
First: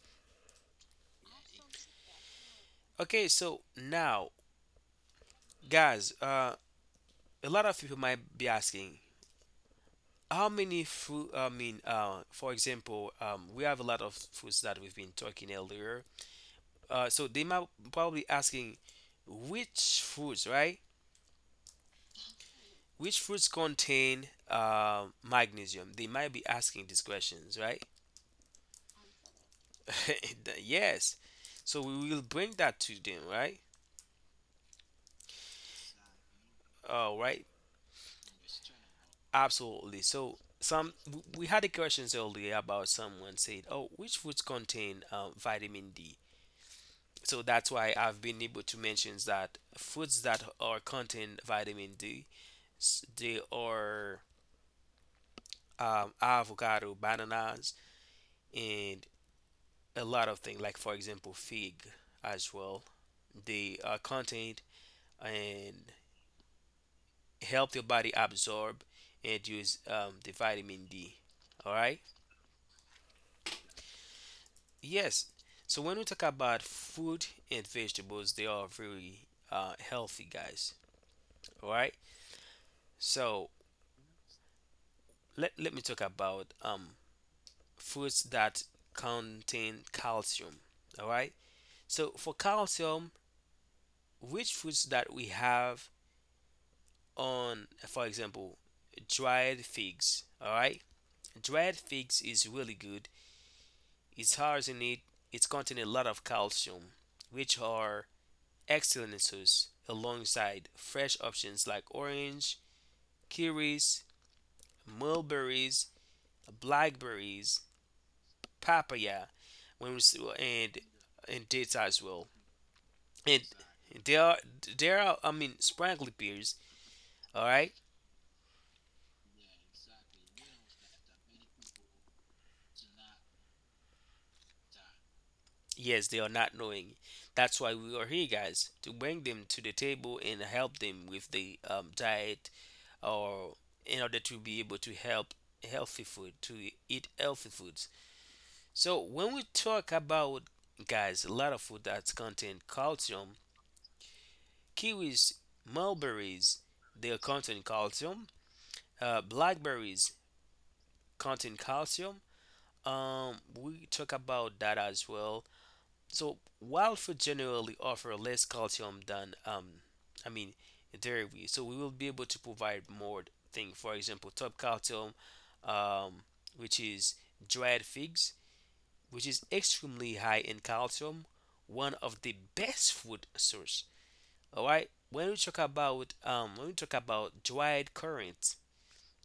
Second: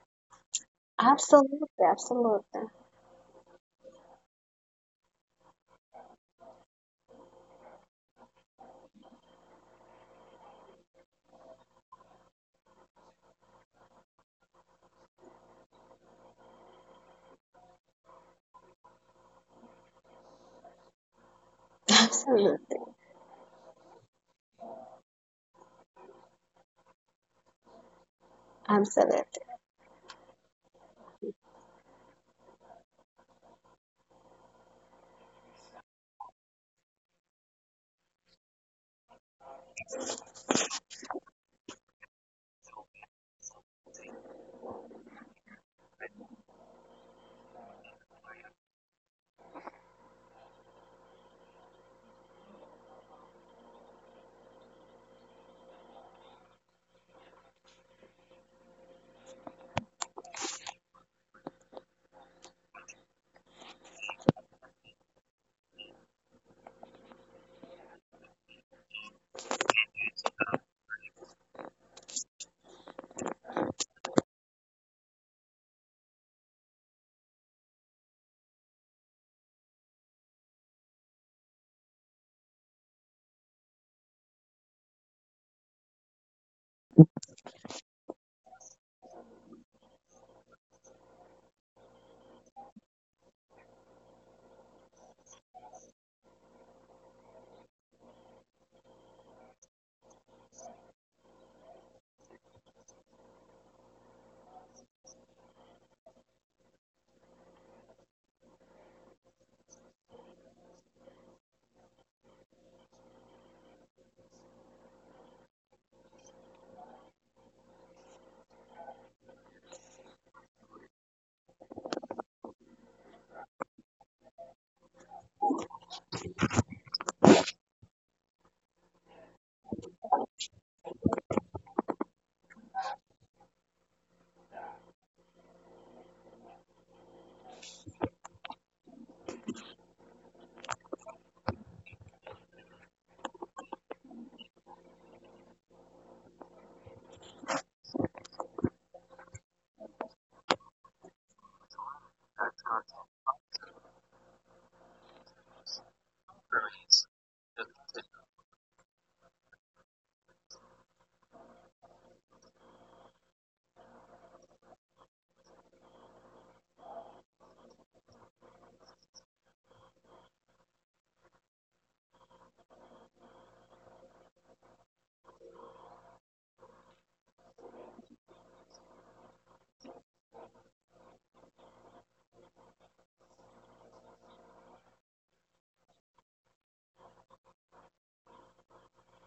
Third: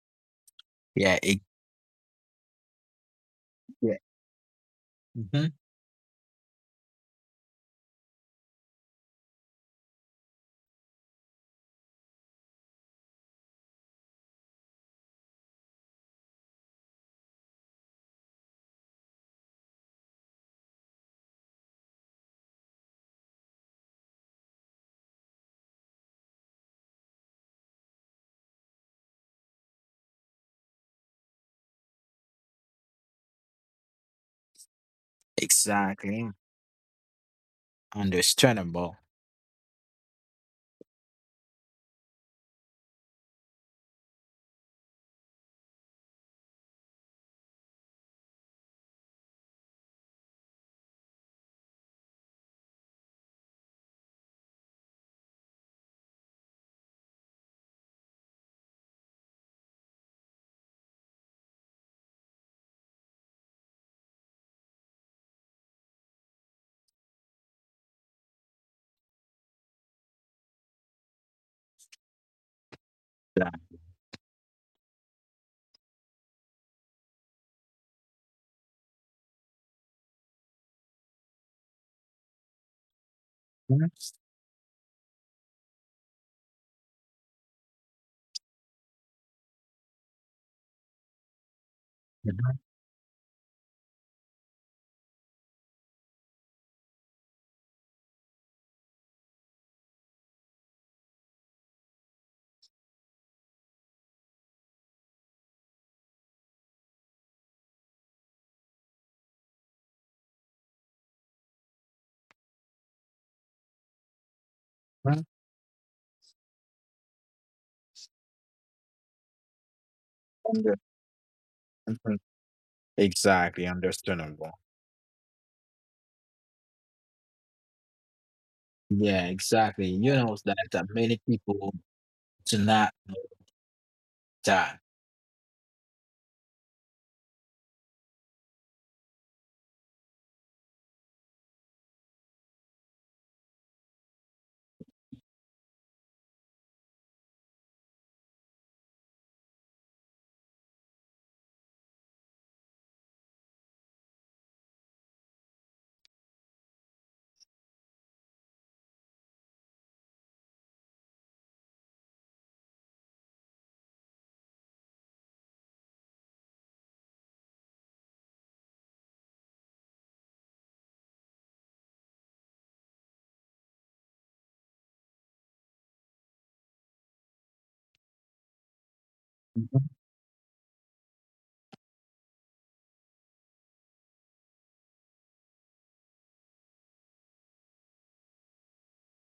B: Yeah. It,
C: Absolutely. Absolutely.
A: Okay, so
B: yeah.
A: now,
B: Mhm.
A: guys, a lot of people might be asking, how many fruit? We have a lot of fruits that we've been talking earlier. So they might probably asking, which fruits, right?
C: Absolutely.
A: Which fruits contain magnesium? They might be asking these questions, right?
C: Absolutely.
A: Yes. So we will bring that to them, right?
B: Exactly.
A: All right.
B: Understandable.
A: Absolutely. So some we had the questions earlier about someone said, "Oh, which foods contain vitamin D?" So that's why I've been able to mention that foods that are contain vitamin D, they are avocado, bananas, and a lot of things. Like for example, fig as well. They are contained and help your body absorb and use the vitamin D. All right.
B: Yeah.
A: Yes. So when we talk about food and vegetables, they are very healthy, guys. All right. So
B: Mhm.
A: let me talk about fruits that contain calcium. All right. So for calcium, which fruits that we have on, for example, dried figs. All right. Dried figs is really good. It's hard in it. It's containing a lot of calcium, which are excellent source alongside fresh options like orange, kiwis,
B: Mhm.
A: mulberries, blackberries, papaya, when we
B: Under-
A: and and dates as
B: mhm.
A: well. And
B: Exactly.
A: they are
B: Understandable.
A: they are I mean sprightly peers, all right?
B: Yeah. Exactly. You know that, that many people do not know that.
A: Yes, they are not knowing. That's why we are here, guys, to bring them to the table and help them with the diet or in order to be able to help healthy food, to eat healthy foods. So when we talk about, guys, a lot of food that's contain calcium, kiwis, mulberries, they contain calcium, blackberries contain calcium. Um, we talk about that as well. So wild food generally offer less calcium than I mean, dairy. So we will be able to provide more thing. For example, top calcium, um, which is dried figs, which is
B: Mhm.
A: extremely high in calcium, one of the best food source. All right. When we talk about dried currants,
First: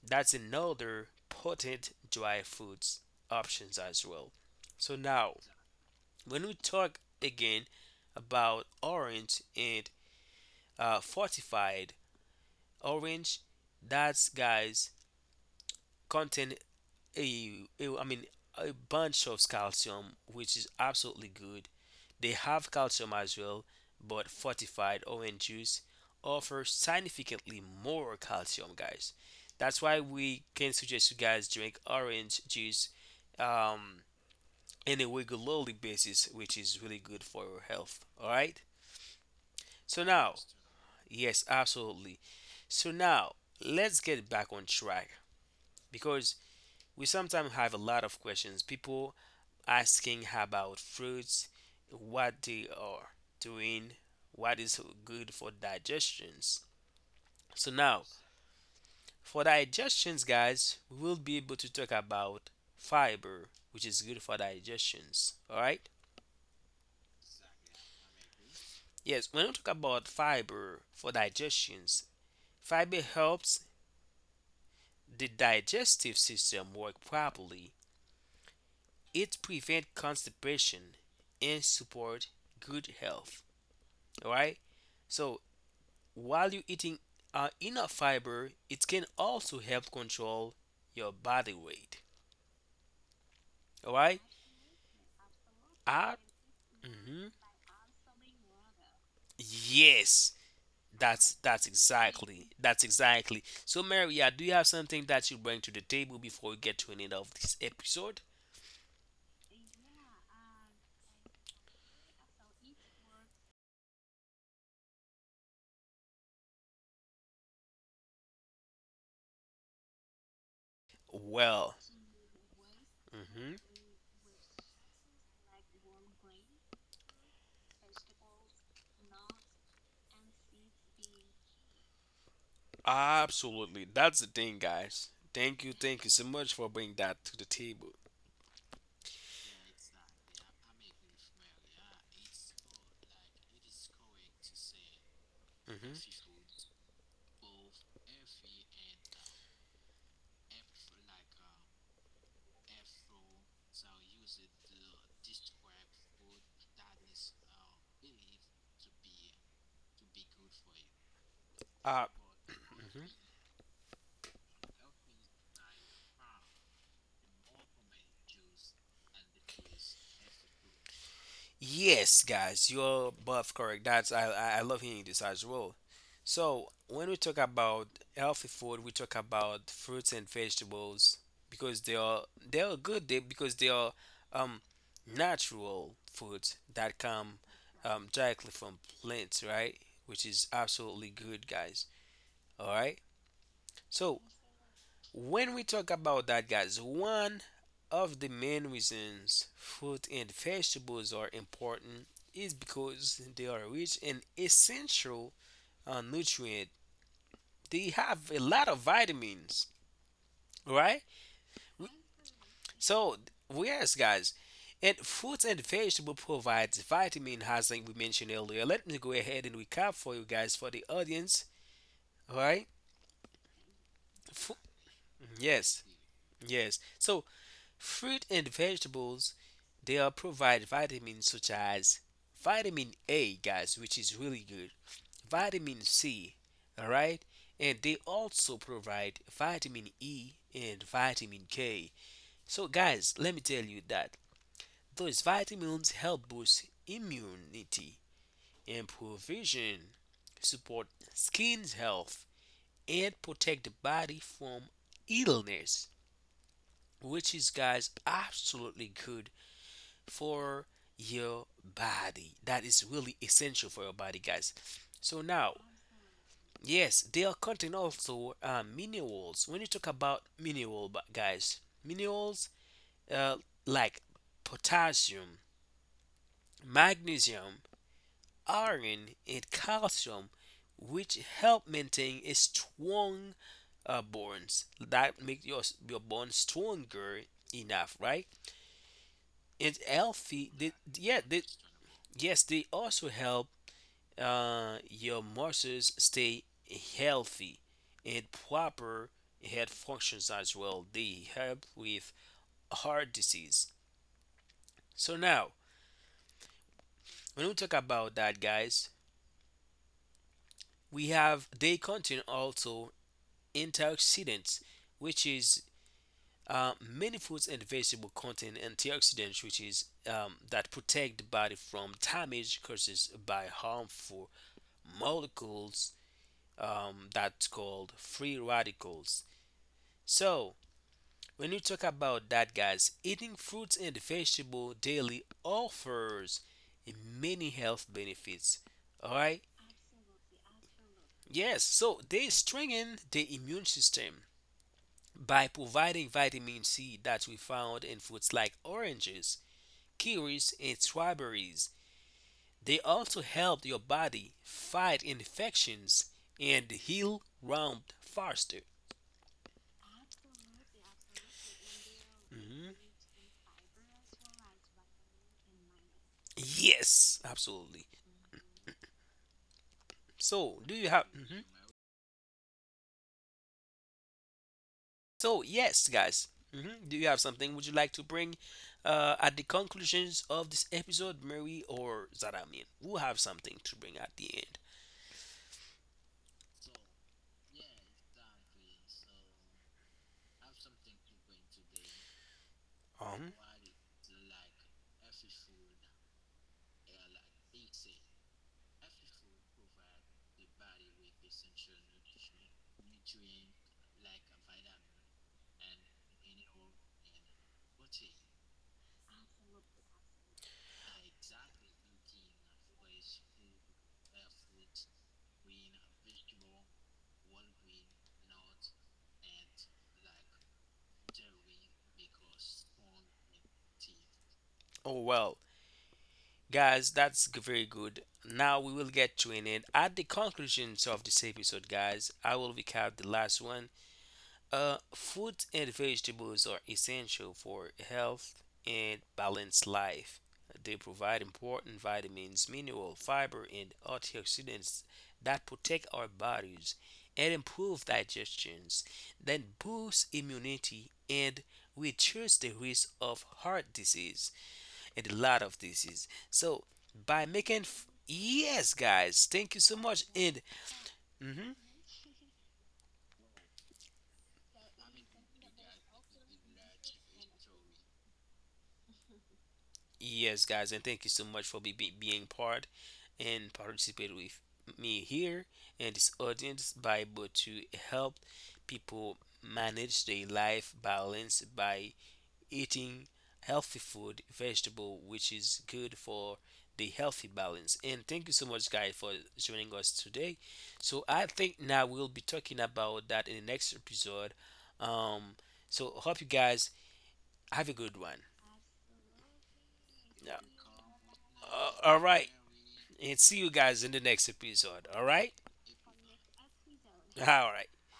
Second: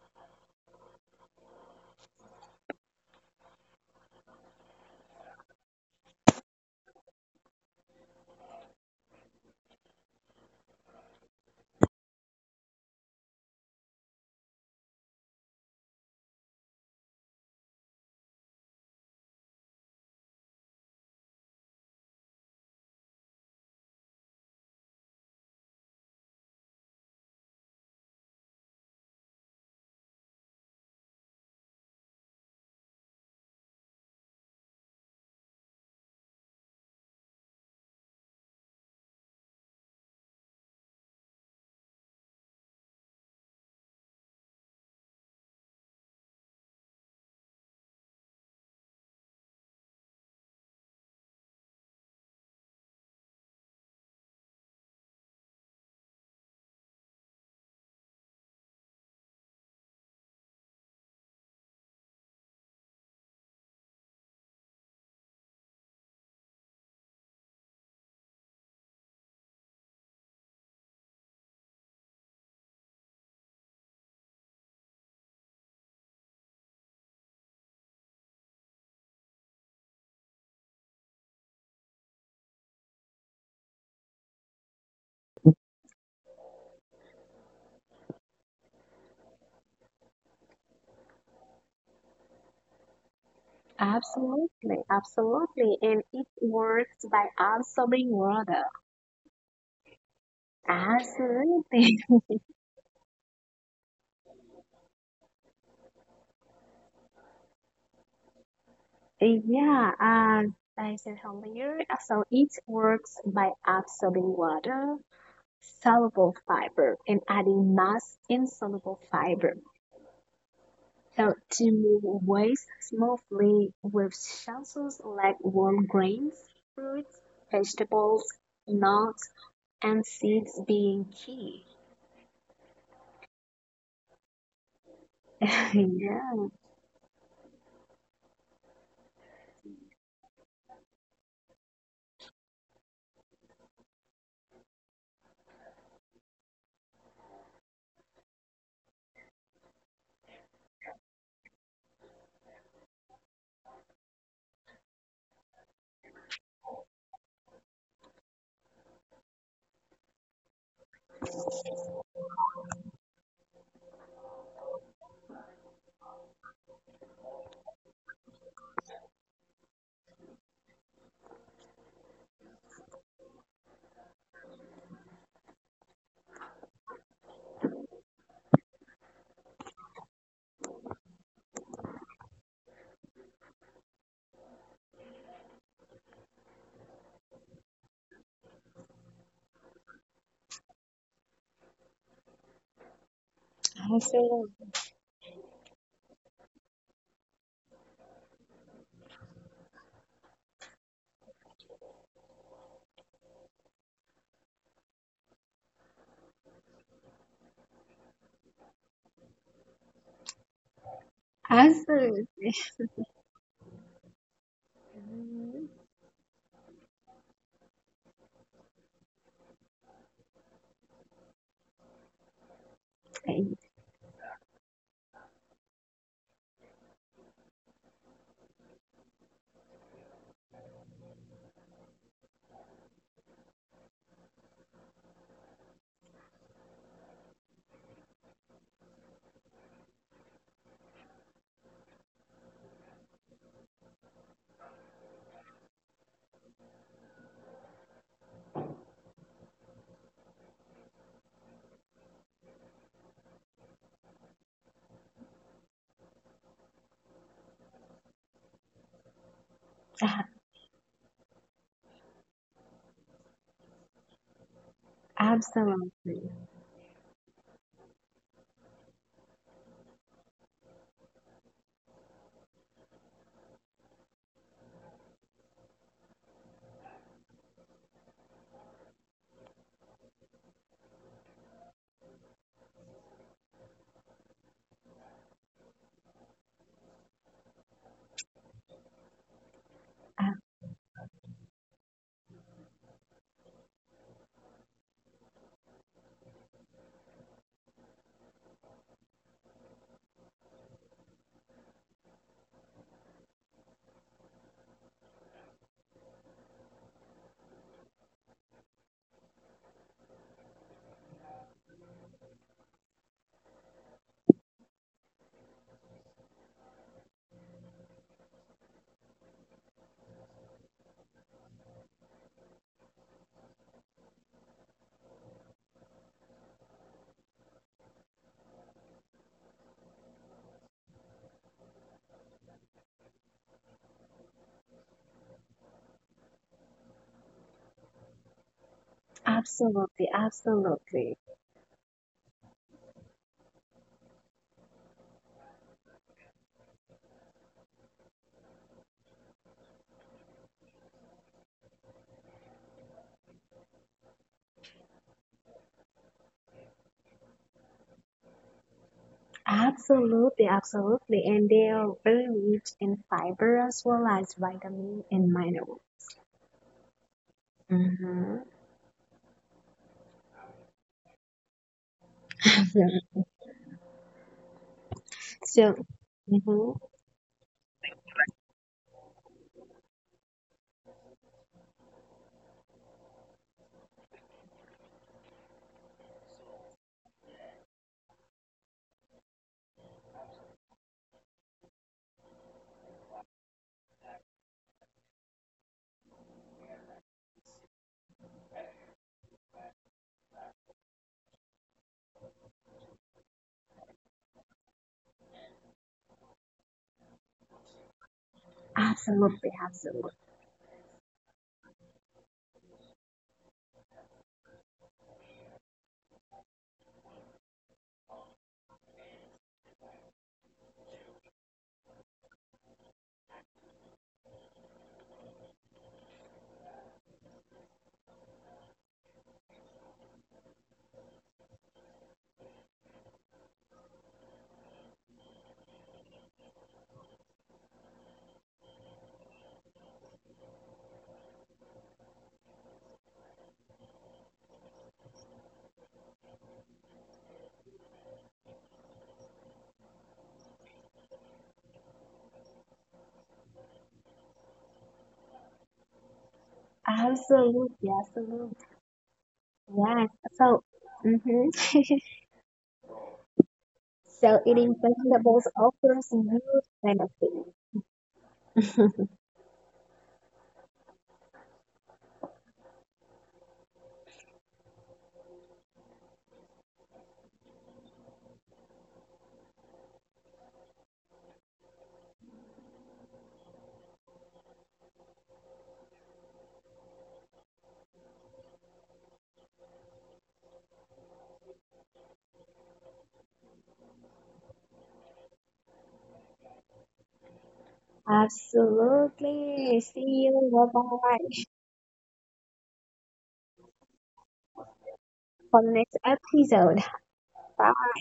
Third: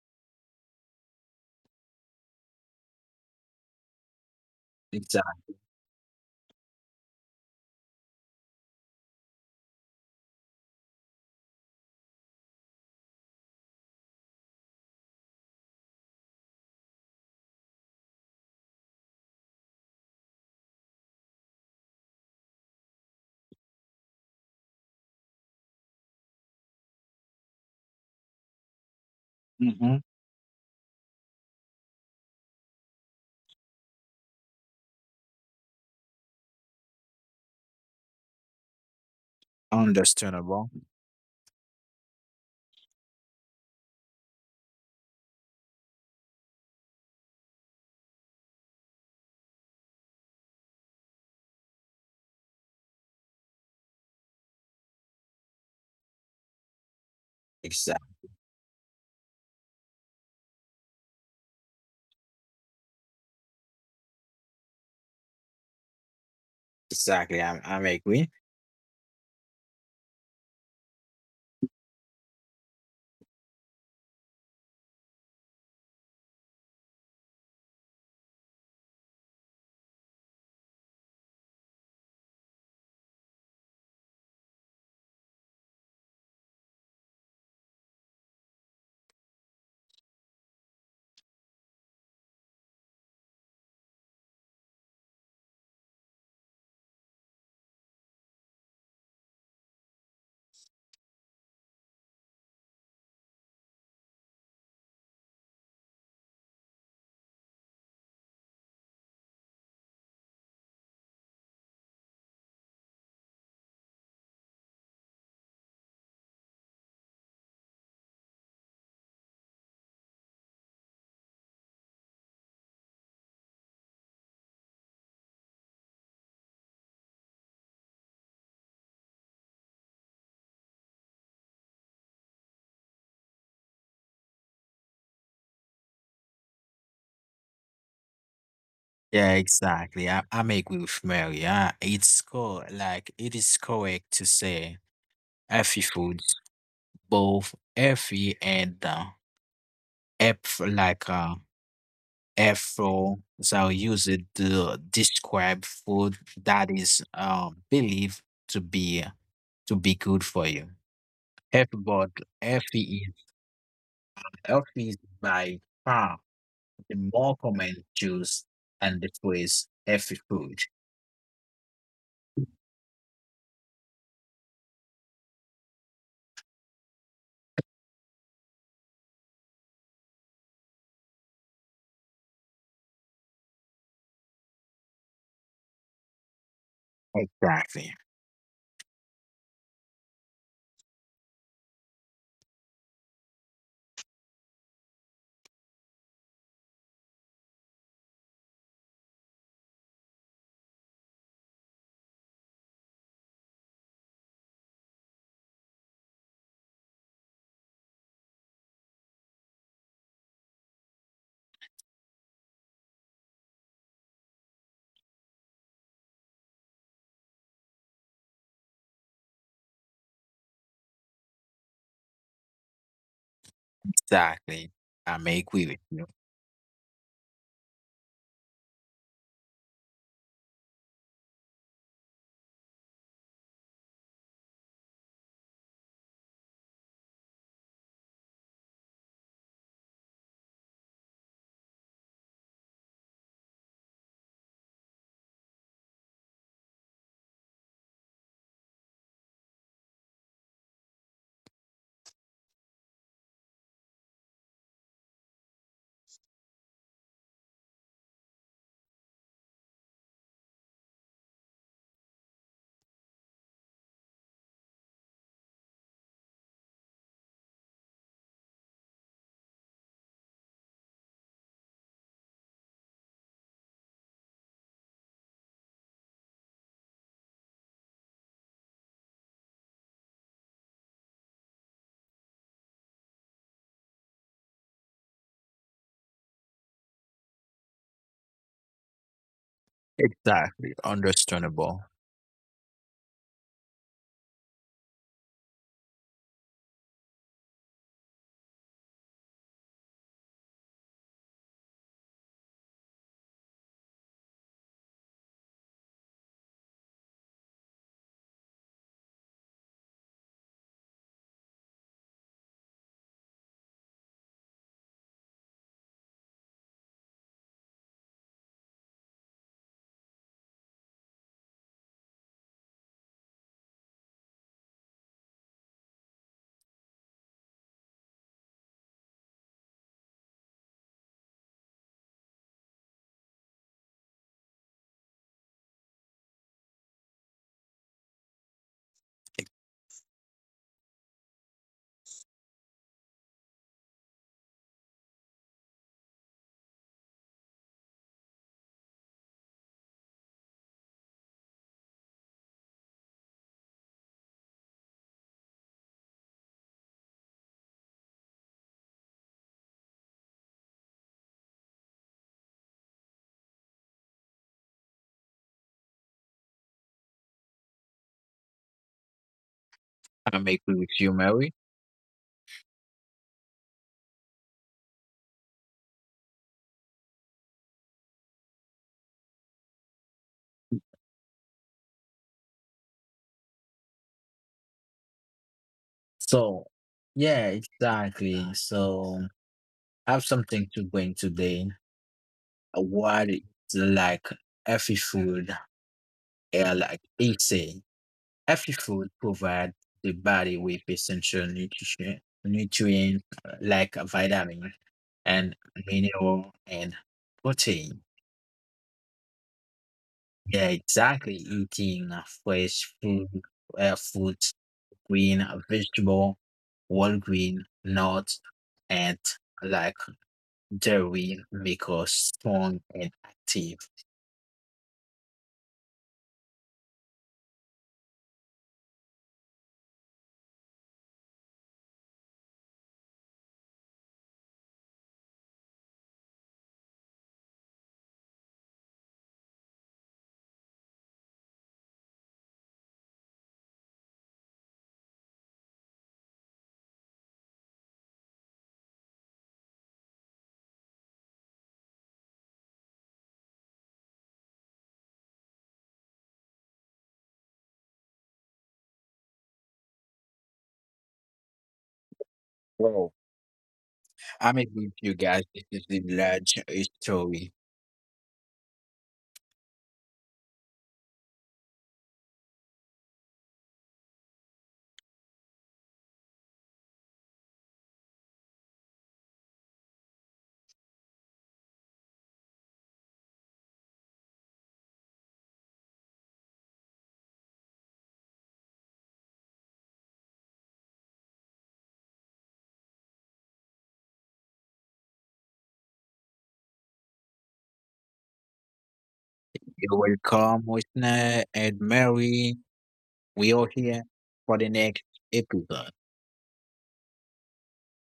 A: that's another potent dry foods options as well. So now,
B: Exactly.
A: when we talk again about orange and fortified orange, that's, guys, contain a I mean a bunch of calcium, which is absolutely good. They have calcium as well, but fortified orange juice offers significantly more calcium, guys. That's
B: Hmm.
A: why we can suggest you guys drink orange juice um, on a regularly basis, which is really good for your health. All right. So now,
B: Understandable.
A: yes, absolutely. So now let's get back on track because we sometimes have a lot of questions. People asking about fruits, what they are doing, what is good for digestions. So now,
B: Exactly.
A: for digestions, guys, we will be able to talk about fiber, which is good for digestions. All right?
B: Exactly, I'm agree.
A: Yes, when we talk about fiber for digestions, fiber helps the digestive system work properly. It prevents constipation and support good health. All right? So while you're eating enough fiber, it can also help control your body weight. All right?
C: Absolutely. Absolutely. And
A: Ah,
C: it works by
A: mhm.
C: absorbing water.
A: Yes, that's that's
C: Absolutely.
A: exactly that's exactly. So, Maria, do you have something that you bring to the table before we get to an end of this episode?
C: Yeah, and like I said earlier, so it works by absorbing water, soluble fiber, and adding mass in soluble fiber. So to
A: Well,
C: move waste
A: hmm,
C: smoothly with shells like warm grains, fruits, vegetables, nuts, and seeds being key.
A: absolutely. That's the thing, guys. Thank you so
C: Yeah,
A: much for bringing that to the table.
B: Yeah, exactly. I'm agree with Mary. It's co like it is correct to say healthy
A: Hmm.
B: foods, both healthy and F like Afro so use it to describe food that is believed to be uh, to be good for you. F
A: Uh,
B: but
A: mhm.
B: healthy is healthy is by far the more common choice and the phrase healthy food.
A: Yes, guys, you're both correct. That's I love hearing this as well. So when we talk about healthy food, we talk about fruits and vegetables because they are good they, because they are um natural foods that come
B: Exactly.
A: directly from plants, right? Which is absolutely good, guys. All right. So
C: absolutely.
A: when we talk about that, guys, one of the main reasons fruit and vegetables are important is because they are rich in essential nutrient. They have a lot of vitamins, right? We-
C: Absolutely.
A: So yes, guys, and fruits and vegetable provides vitamin, as like we mentioned earlier. Let me go ahead and recap for you guys for the audience, all right?
C: Mhm.
A: Fu-
B: Exactly. I may agree with
A: yes,
B: you.
A: yes. So fruit and vegetables, they are provide vitamins such as vitamin A, guys, which is really good, vitamin C, all right, and they also provide vitamin E and vitamin K. So, guys, let me tell you that those vitamins help boost immunity, improve vision, support skin's health, and protect the body from illness, which is, guys, absolutely good for your body. That is really essential for your body, guys. So now,
C: Absolutely.
A: yes, they are contain also minerals. When you talk about mineral, guys, minerals uh, like potassium, magnesium, iron, and calcium, which help maintain a strong bones that make your bones stronger enough, right? And healthy. They,
B: Exactly.
A: yeah, they,
B: Understandable.
A: yes, they also help your muscles stay healthy and proper head functions as well. They help with heart disease. So now, when we talk about that, guys, we have they contain also antioxidants, which is many foods and vegetables contain antioxidants, which is that protect the body from damage caused by harmful molecules that's called free radicals. So when you talk about that, guys, eating fruits and vegetables daily offers many health benefits. All right.
C: Absolutely, absolutely,
A: Yes. So they strengthen the immune system by providing vitamin C that we found in fruits like oranges, kiwis, and strawberries. They also help your body fight infections and heal wound faster.
C: absolutely, absolutely. And they are very rich
A: Mhm.
C: in fiber as well as vitamin and mineral.
A: Yes, absolutely.
C: Mm-hmm.
B: I may
A: So,
B: agree
A: do
B: with
A: you
B: you,
A: have? Mhm.
B: Mary.
A: So
C: So,
A: yes, guys.
C: hmm
A: Hmm. Do you have something would you like to bring at the conclusions of this episode, Mary or Zaramin? Who have something to bring at the end?
B: So, yeah, exactly. So, I have something to bring today. What
A: Um.
B: is like healthy food? Like easy. Healthy food provide the body with essential nutrition, nutrient like vitamin and mineral and protein.
C: absolutely,
B: Yeah, exactly. Eating fresh food, fruits, green vegetable, whole grain, nuts, and like dairy make us strong and active.
A: Oh well, guys, that's very good. Now we will get to an end. At the conclusions of this episode, guys, I will recap the last one. Fruits and vegetables are essential for health and balanced life. They provide important vitamins, mineral, fiber, and antioxidants that protect our bodies and improve digestions, then boost immunity and reduce the risk of heart disease and a lot of disease. So by making
C: absolutely.
A: yes, guys, thank you so much
C: Yes.
A: and.
C: So, hmm
A: Mhm.
B: Wow,
C: so
B: I'm
C: eating
B: with you guys.
C: vegetables
B: This is the
C: offers huge
B: large story.
C: benefits.
A: Yes, guys, and thank you so much for being part and participate with me here and this audience by able to help people manage their life balance by eating healthy food vegetable which is good for the healthy balance, and thank you so much, guys, for joining us today. So I think now we'll be talking about that in the next episode. Um so hope you guys have a good one.
C: Absolutely.
B: You're
C: See
A: Yeah.
C: you.
B: welcome,
C: Bye bye.
B: listener and
A: All right,
B: Mary.
A: and see you
B: We are
A: guys in the
B: here
A: next
B: for the
A: episode.
B: next
A: All right.
C: For the
B: episode.
C: next episode.
A: All right.
C: Bye.